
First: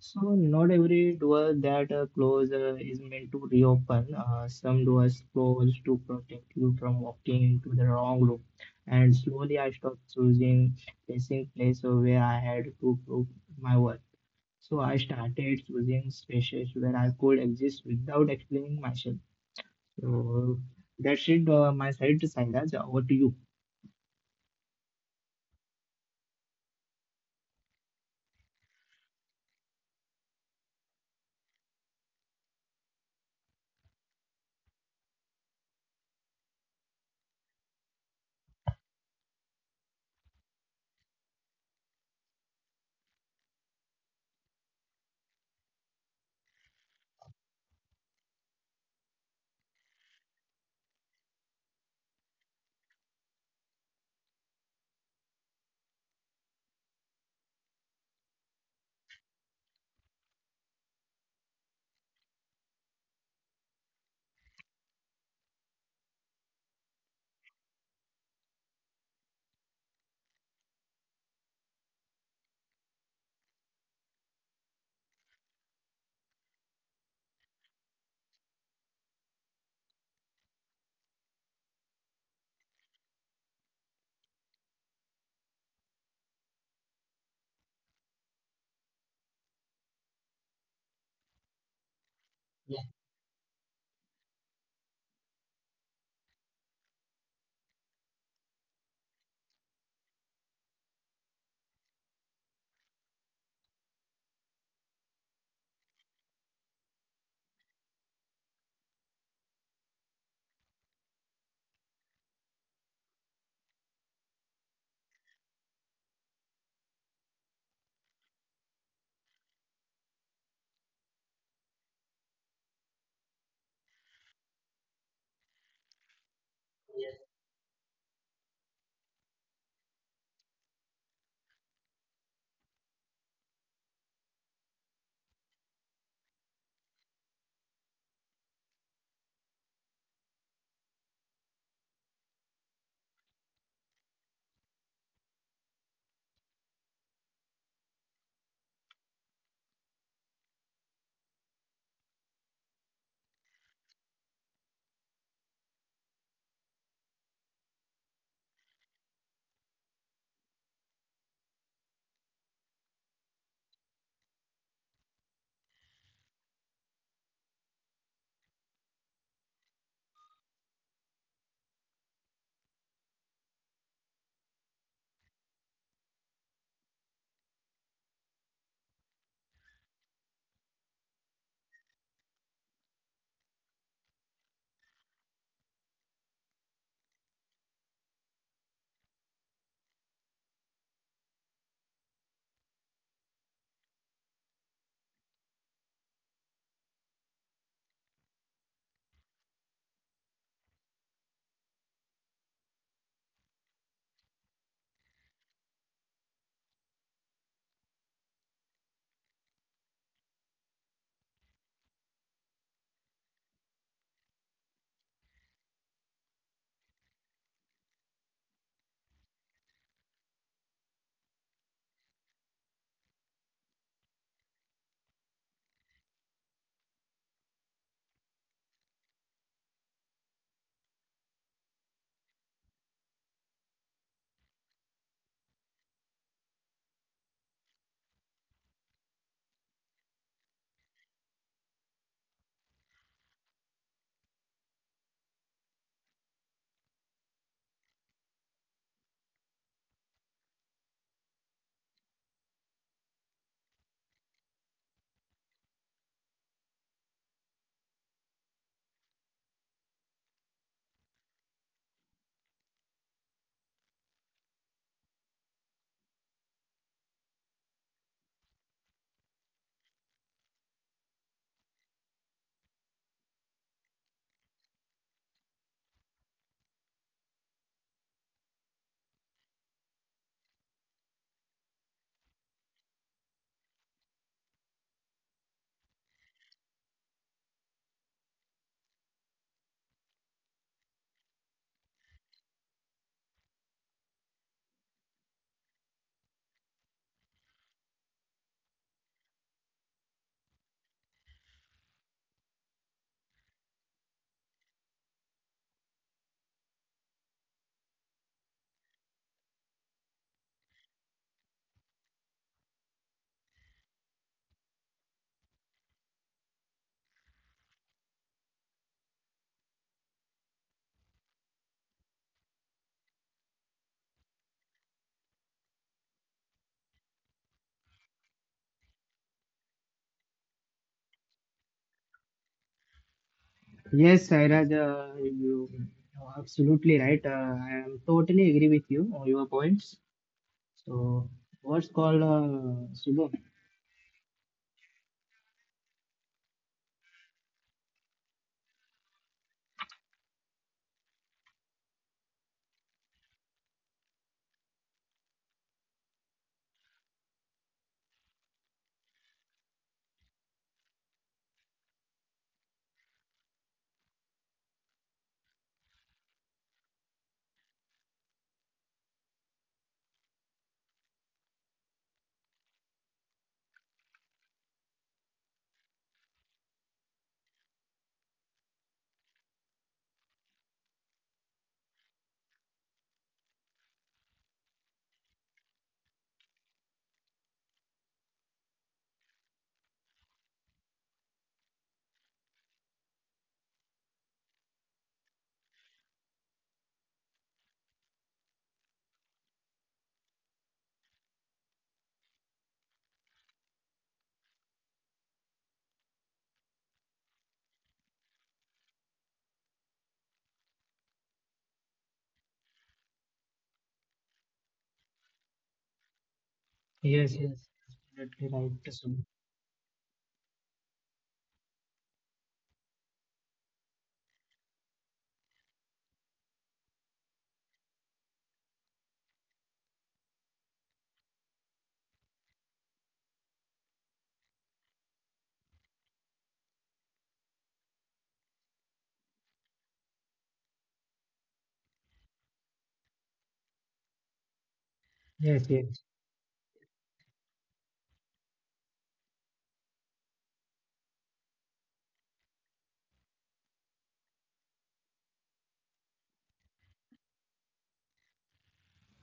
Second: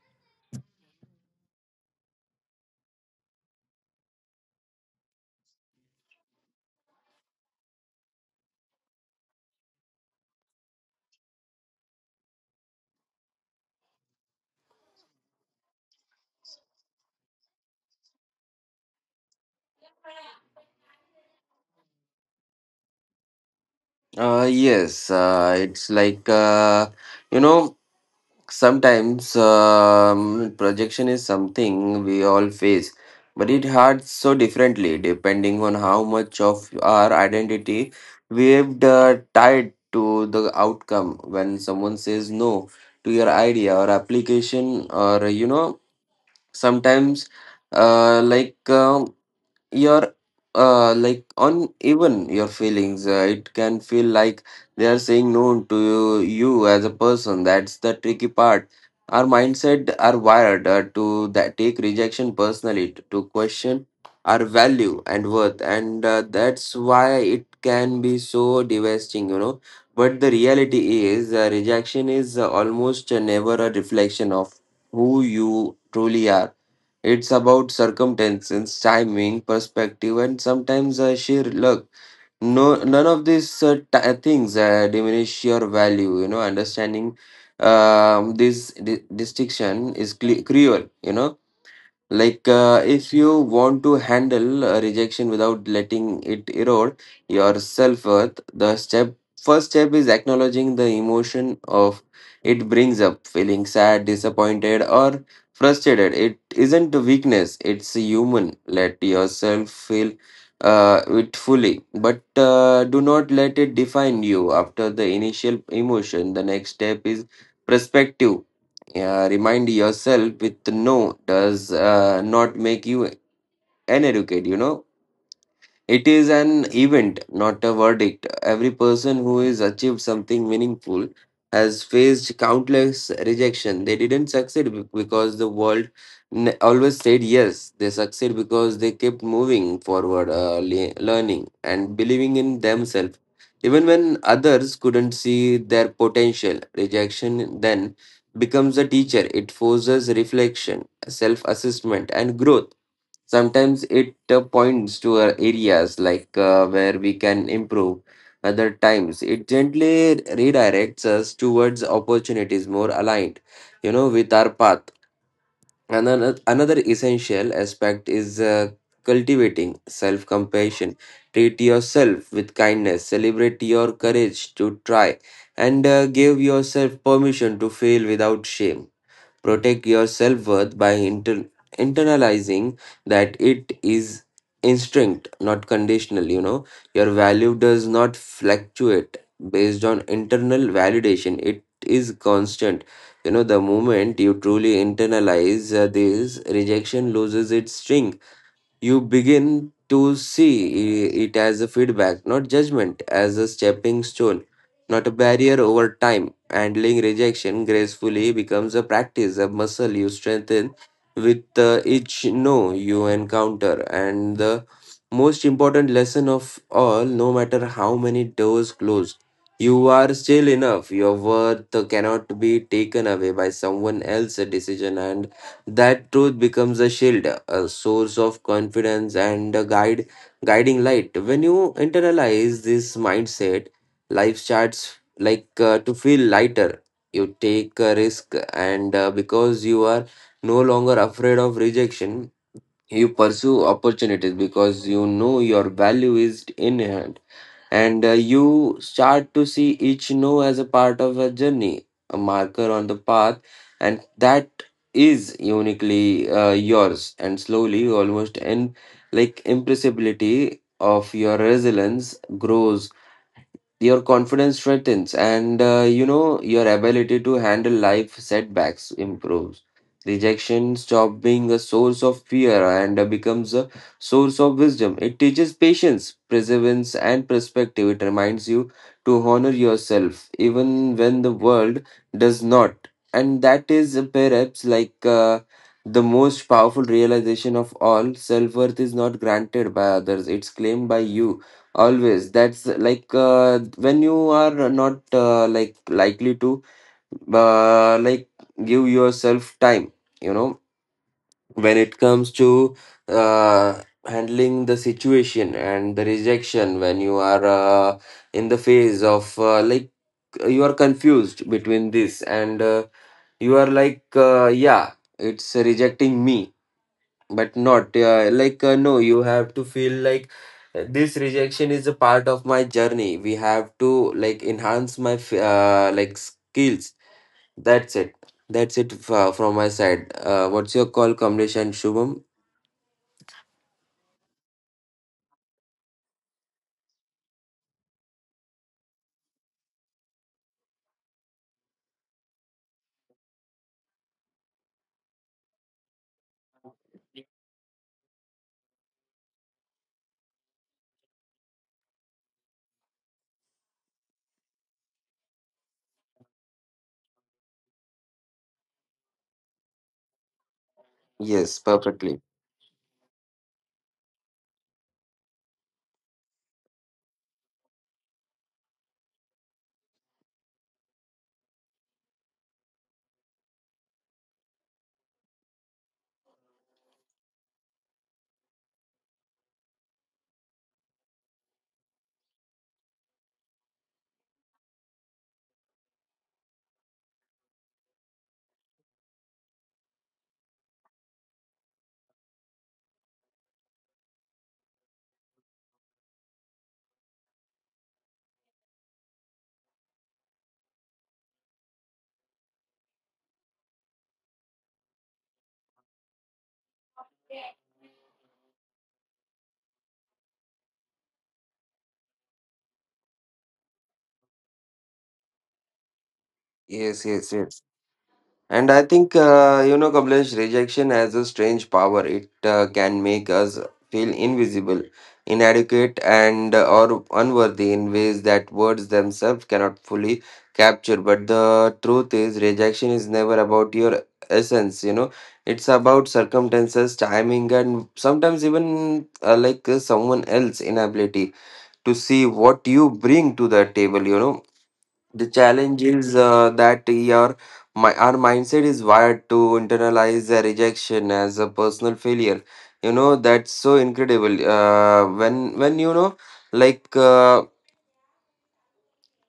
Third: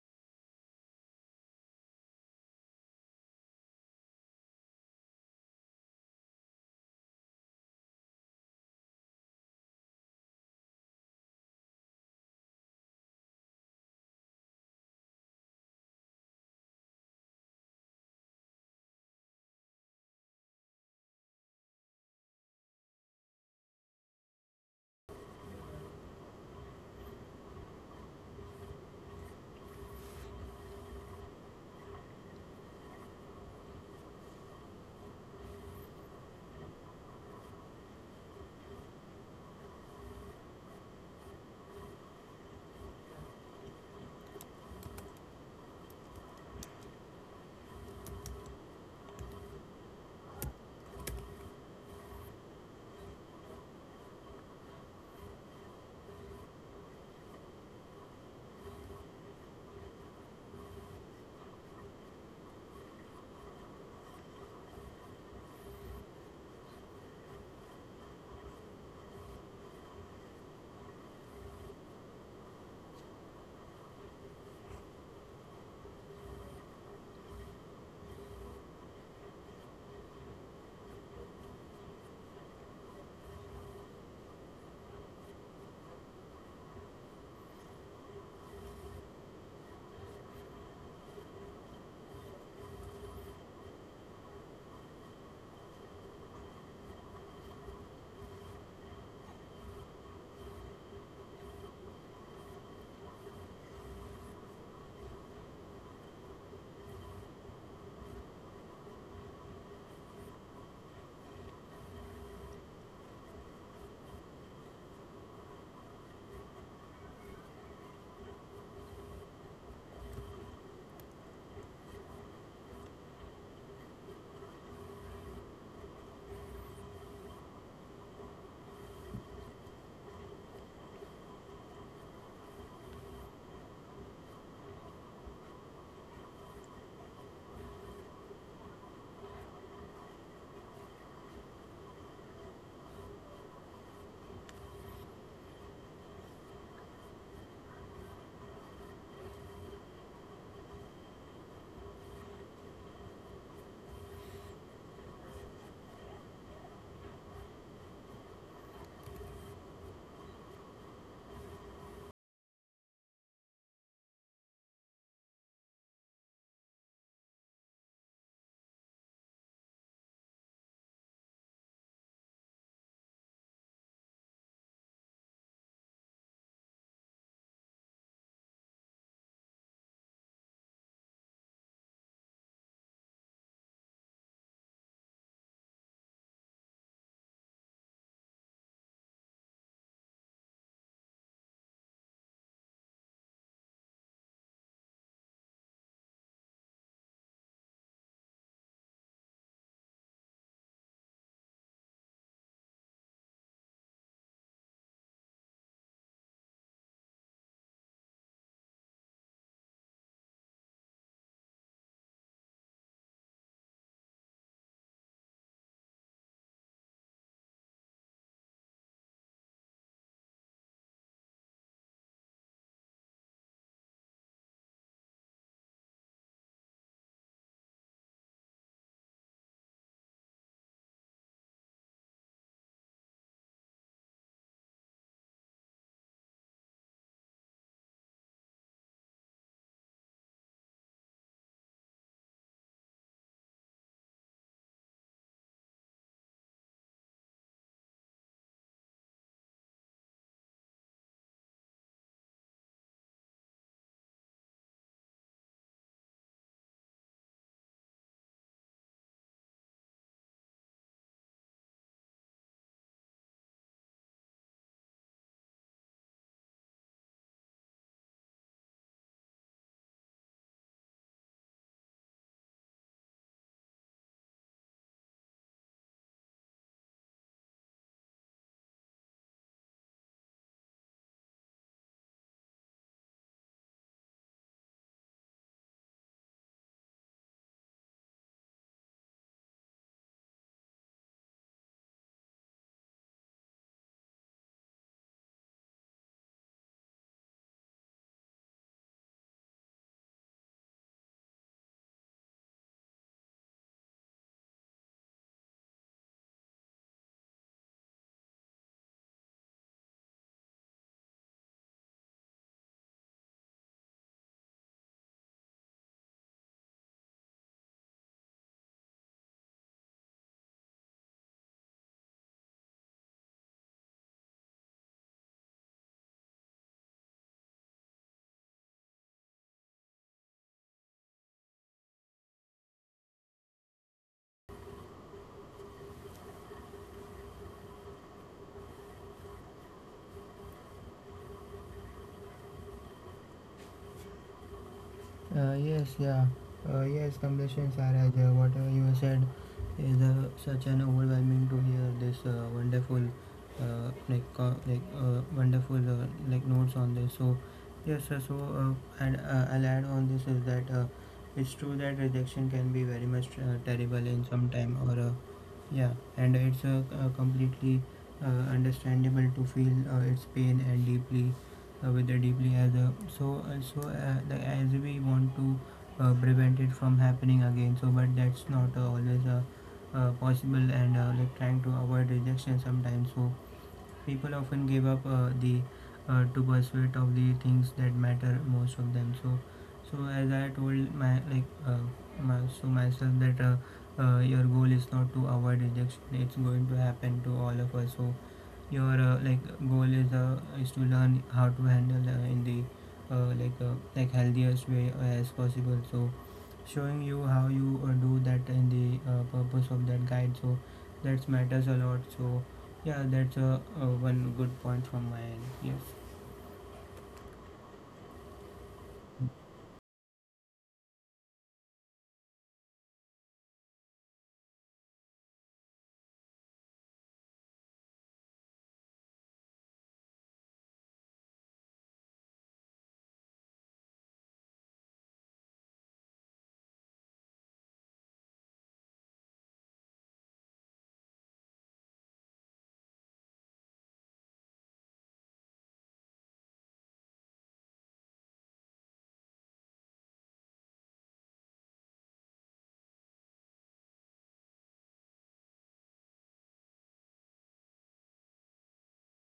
A: So not every door that close is meant to reopen. Some doors close to protect you from walking into the wrong room. And slowly I stopped choosing facing place where I had to prove my worth. So I started choosing spaces where I could exist without explaining myself. So that's it. My side to Sairaj. Over to you.
B: Yes, it's like you know, sometimes projection is something we all face, but it hurts so differently depending on how much of our identity we've tied to the outcome. When someone says no to your idea or application, or you know, sometimes like your like on even your feelings, it can feel like they are saying no to you as a person. That's the tricky part. Our mindset are wired to that take rejection personally to question our value and worth, and that's why it can be so devastating. You know, but the reality is rejection is almost never a reflection of who you truly are. It's about circumstances, timing, perspective, and sometimes sheer luck. No, none of these things diminish your value. You know, understanding this distinction is cruel. You know, like, if you want to handle rejection without letting it erode your self-worth, the step first step is acknowledging the emotion of it brings up. Feeling sad, disappointed, or frustrated, it isn't a weakness, it's human. Let yourself feel it fully, but do not let it define you. After the initial emotion, the next step is perspective. Yeah, Remind yourself with no does not make you uneducated, you know. It is an event, not a verdict. Every person who has achieved something meaningful has faced countless rejection. They didn't because the world always said yes. They succeed because they kept moving forward, learning and believing in themselves. Even when others couldn't see their potential, rejection then becomes a teacher. It forces reflection, self assessment, and growth. Sometimes it points to areas where we can improve. Other times, it gently redirects us towards opportunities more aligned, you know, with our path. Another essential aspect is cultivating self-compassion. Treat yourself with kindness. Celebrate your courage to try, and give yourself permission to fail without shame. Protect your self worth by internalizing that it is instinct, not conditional. You know, your value does not fluctuate based on internal validation, it is constant. You know, the moment you truly internalize this, rejection loses its sting. You begin to see it as a feedback, not judgment, as a stepping stone, not a barrier over time. Handling rejection gracefully becomes a practice, a muscle you strengthen with each no you encounter. And the most important lesson of all, no matter how many doors close, you are still enough. Your worth cannot be taken away by someone else's decision. And that truth becomes a shield, a source of confidence, and a guiding light. When you internalize this mindset, life starts to feel lighter. You take a risk, and because you are no longer afraid of rejection, you pursue opportunities because you know your value is in hand, and you start to see each no as a part of a journey, a marker on the path, and that is uniquely yours. And slowly, almost in like impressibility of your resilience grows, your confidence strengthens, and you know, your ability to handle life setbacks improves. Rejection stop being a source of fear and becomes a source of wisdom. It teaches patience, perseverance, and perspective. It reminds you to honor yourself even when the world does not. And that is perhaps the most powerful realization of all: self-worth is not granted by others, it's claimed by you. Always. That's when you are not likely to uh, like give yourself time, you know, when it comes to handling the situation and the rejection, when you are in the phase of you are confused between this, and you are like, yeah, it's rejecting me but not no, you have to feel like this rejection is a part of my journey. We have to like enhance my skills. That's it. That's it. From my side, what's your call, Kamlesh and Shubham?
A: Yes, Sairaj, you are absolutely right. I am totally agree with you on your points. So what's called Subham?
C: Yes, yeah. Yes, completely, Saraj. Whatever you said is such an overwhelming to hear this wonderful, wonderful notes on this. So yes, so and I'll add on this is that it's
B: Yes,
C: true that
B: perfectly.
C: rejection can be very much terrible in some time, or yeah, and it's completely understandable to feel its pain and deeply with the deeply as a, so like as we want to prevent it from happening again, so but that's not always a possible, and like trying to avoid rejection sometimes, so people often give up the to pursuit of the things that matter most of them. So so as I told my, like my, so myself that your goal is not to avoid rejection, it's going to happen to all of us. So your goal is, is to learn how to handle in the like healthiest way as possible. So showing you how you do that in the purpose of that guide, so that matters a lot. So yeah, that's one good point from my end. Yes,
B: Yes, yes,
A: Yes,
B: yes.
A: yes, absolutely
B: And
A: right,
B: I think,
A: Subham.
B: you know, Kamlesh, rejection has a strange power. It can make us feel invisible, inadequate, and or unworthy in ways that words themselves cannot fully capture. But the truth is, rejection is never about your essence. You know, it's about circumstances, timing, and sometimes even someone else's inability to see what you bring to the table. You know, the
A: Yes,
B: challenge
A: yes,
B: is that your my our mindset is wired to internalize the rejection as a personal failure. You know, that's so incredible, when you know, like uh,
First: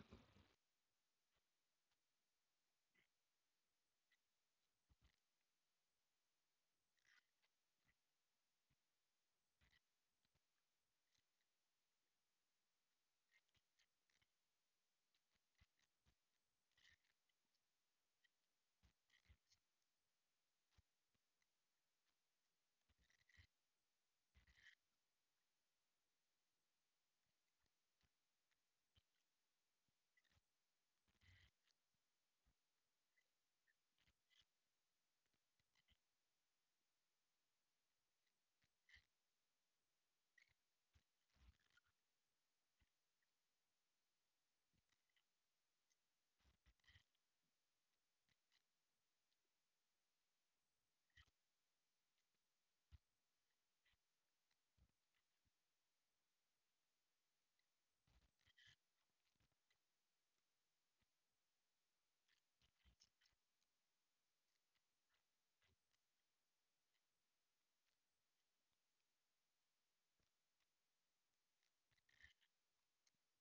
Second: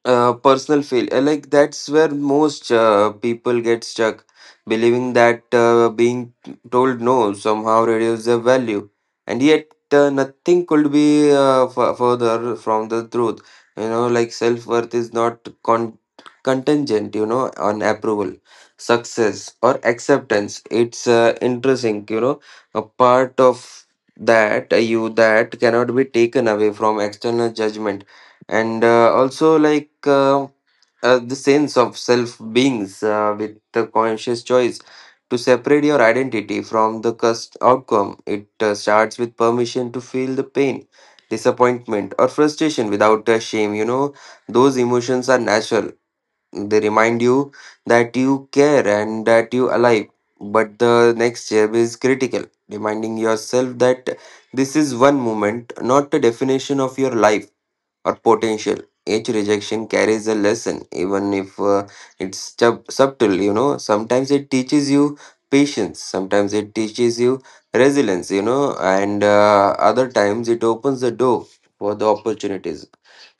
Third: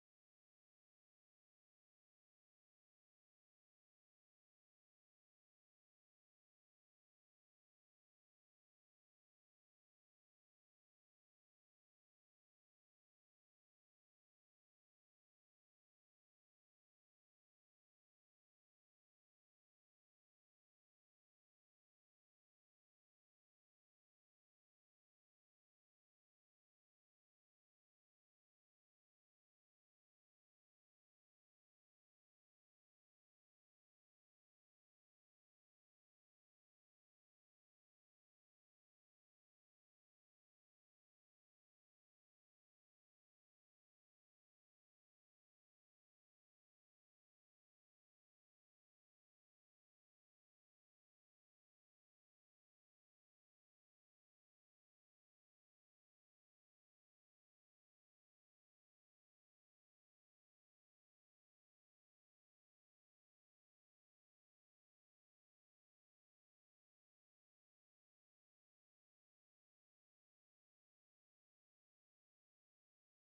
B: personal feel, that's where most people get stuck, believing that being told no somehow reduces their value. And yet, nothing could be further from the truth. You know, like self-worth is not contingent, you know, on approval, success or acceptance. It's interesting, you know, a part of that you that cannot be taken away from external judgment. And also like the sense of self beings with the conscious choice to separate your identity from the outcome. It starts with permission to feel the pain, disappointment or frustration without a shame. You know, those emotions are natural. They remind you that you care and that you alive. But the next step is critical: reminding yourself that this is one moment, not a definition of your life or potential. Each rejection carries a lesson, even if it's subtle, you know. Sometimes it teaches you patience, sometimes it teaches you resilience, you know, and other times it opens the door for the opportunities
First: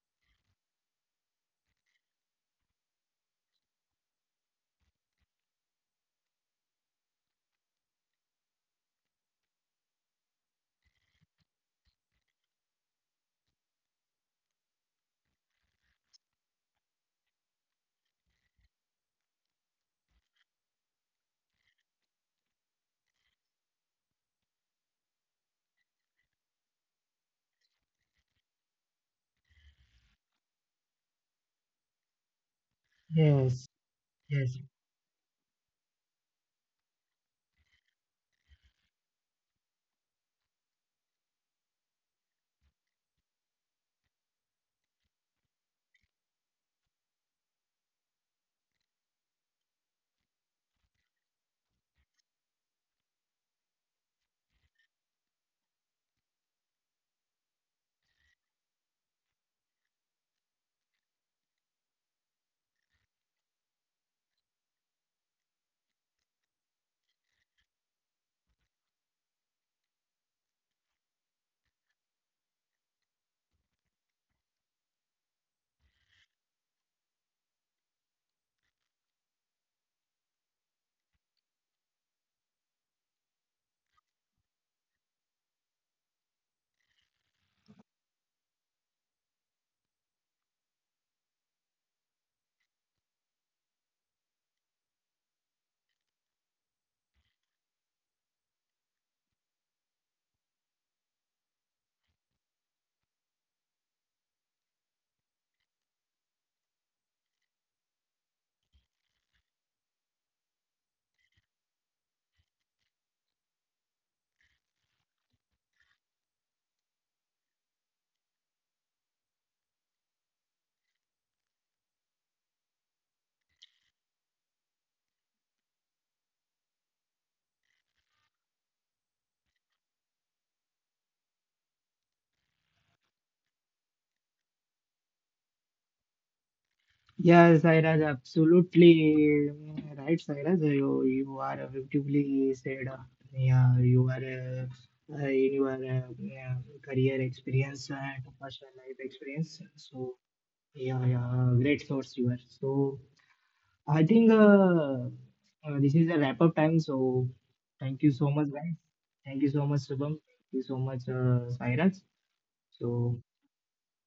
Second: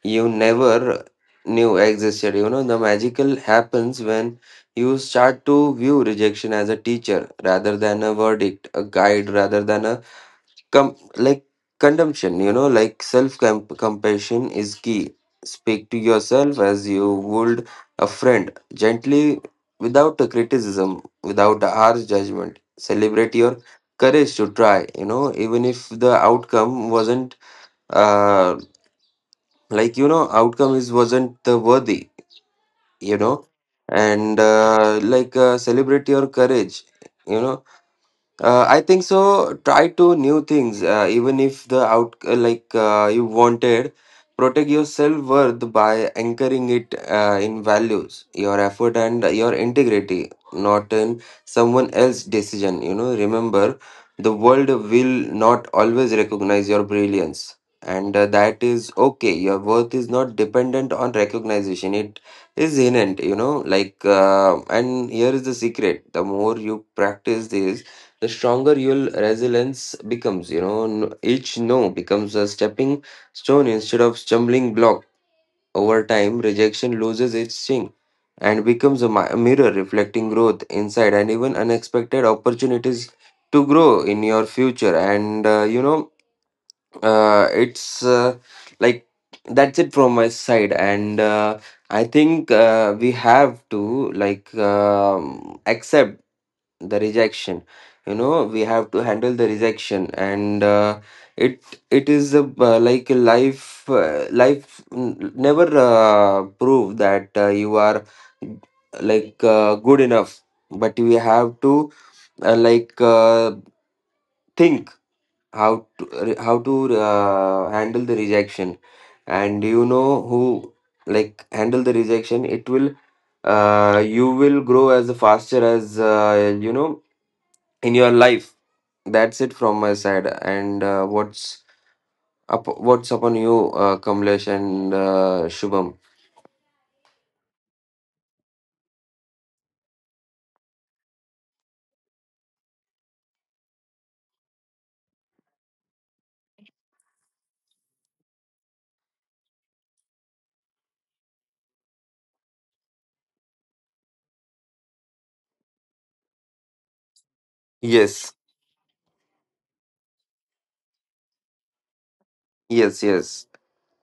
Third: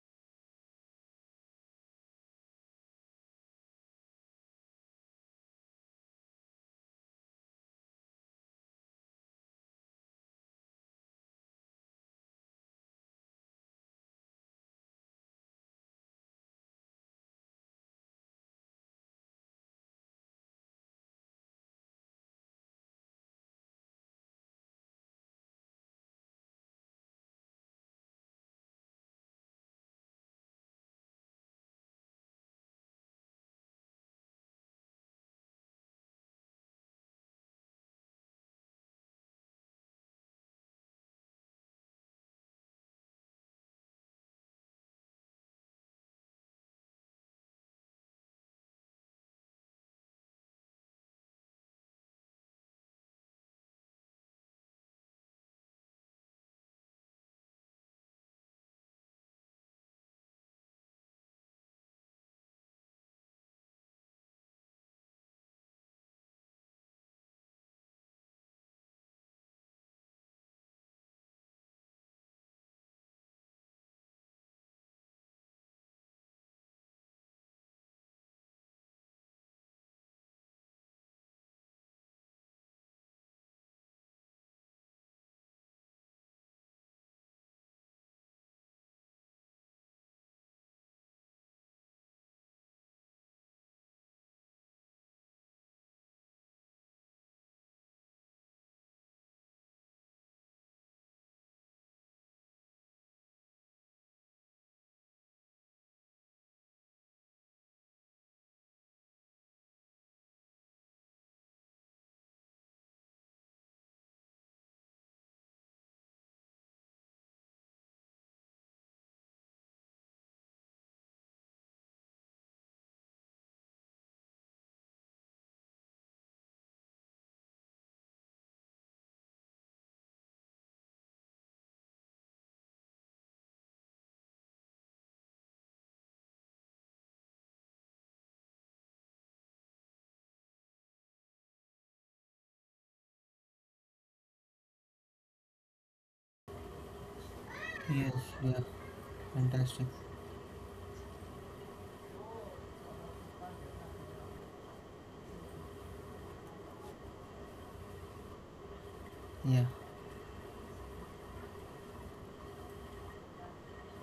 B: you never knew existed. You know, the magical happens when you start to view rejection as a teacher rather than a verdict, a guide rather than a com- like consumption. You know, like self compassion is key. Speak to yourself as you would a friend, gently, without a criticism, without a harsh judgment. Celebrate your courage to try, you know, even if the outcome wasn't uh you know, outcome is wasn't the worthy, you know.
A: yes,
B: And
A: yes,
B: celebrate your courage, you know. I think so. Try to new things, even if the out like you wanted. Protect your self worth by anchoring it in values, your effort, and your integrity, not in someone else's decision. You know, remember, the world will not always recognize your brilliance, and that is okay. Your worth is not dependent on recognition. It is innate. You know, and here is the secret: the more you practice this, the stronger your resilience becomes. You know, each no becomes a stepping stone instead of stumbling block. Over time, rejection loses its sting and becomes a mirror reflecting growth inside and even unexpected opportunities to grow in your future. And you know, it's like that's it from my side. And I think we have to like accept the rejection. You know, we have to handle the rejection, and it it is a, a life never prove that you are good enough. But we have to uh, like uh, think how to handle the rejection. And you know who like handle the rejection, it will you will grow as faster as you know in your life. That's it from my side. And what's up? What's upon you, Kamlesh and Shubham?
A: yeah, Sairaj, absolutely right, Sairaj. You are beautifully said. Yeah, you are in your yeah, career experience
C: yes,
A: and
C: yeah,
A: personal life experience.
C: fantastic,
A: So yeah, yeah, great source you are. So I think this is a wrap up time. So thank you so
B: Yes,
A: much, guys. Thank you so
C: yeah,
A: much, Shubham. Thank you so much, Sairaj.
B: yes,
A: So
B: yes.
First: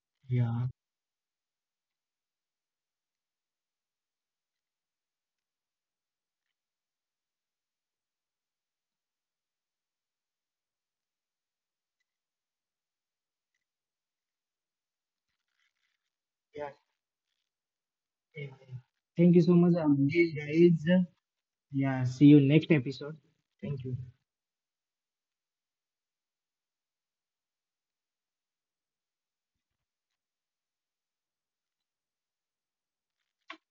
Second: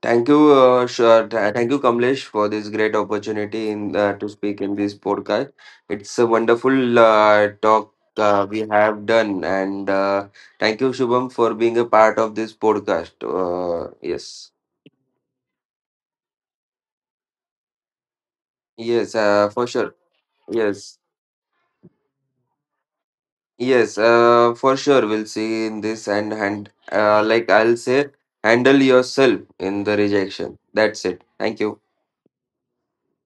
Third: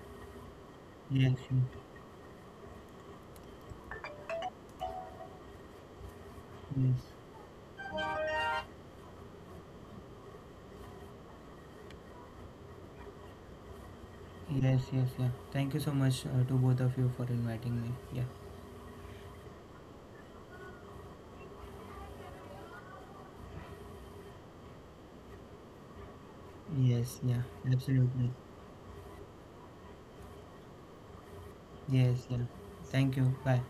B: Thank you,
A: yeah,
C: yes,
B: thank you,
C: yes,
B: Kamlesh, for this great opportunity in to speak in this podcast. It's a wonderful
C: yes,
B: talk we have done, and thank you, Shubham, for being a part of this podcast. Yes,
C: yes, yes, yeah, thank you so much to
A: yeah.
C: both of you for inviting me, yeah,
A: Yeah.
B: yes,
A: Thank you so much,
B: for sure.
A: guys.
B: Yes.
A: Yeah, see you next episode. Thank you.
B: Yes, for sure. We'll see in this and hand.
C: yes, yeah,
B: Like I'll
C: absolutely,
B: say, handle yourself in the rejection. That's it. Thank you.
C: yes, yeah, thank you, bye.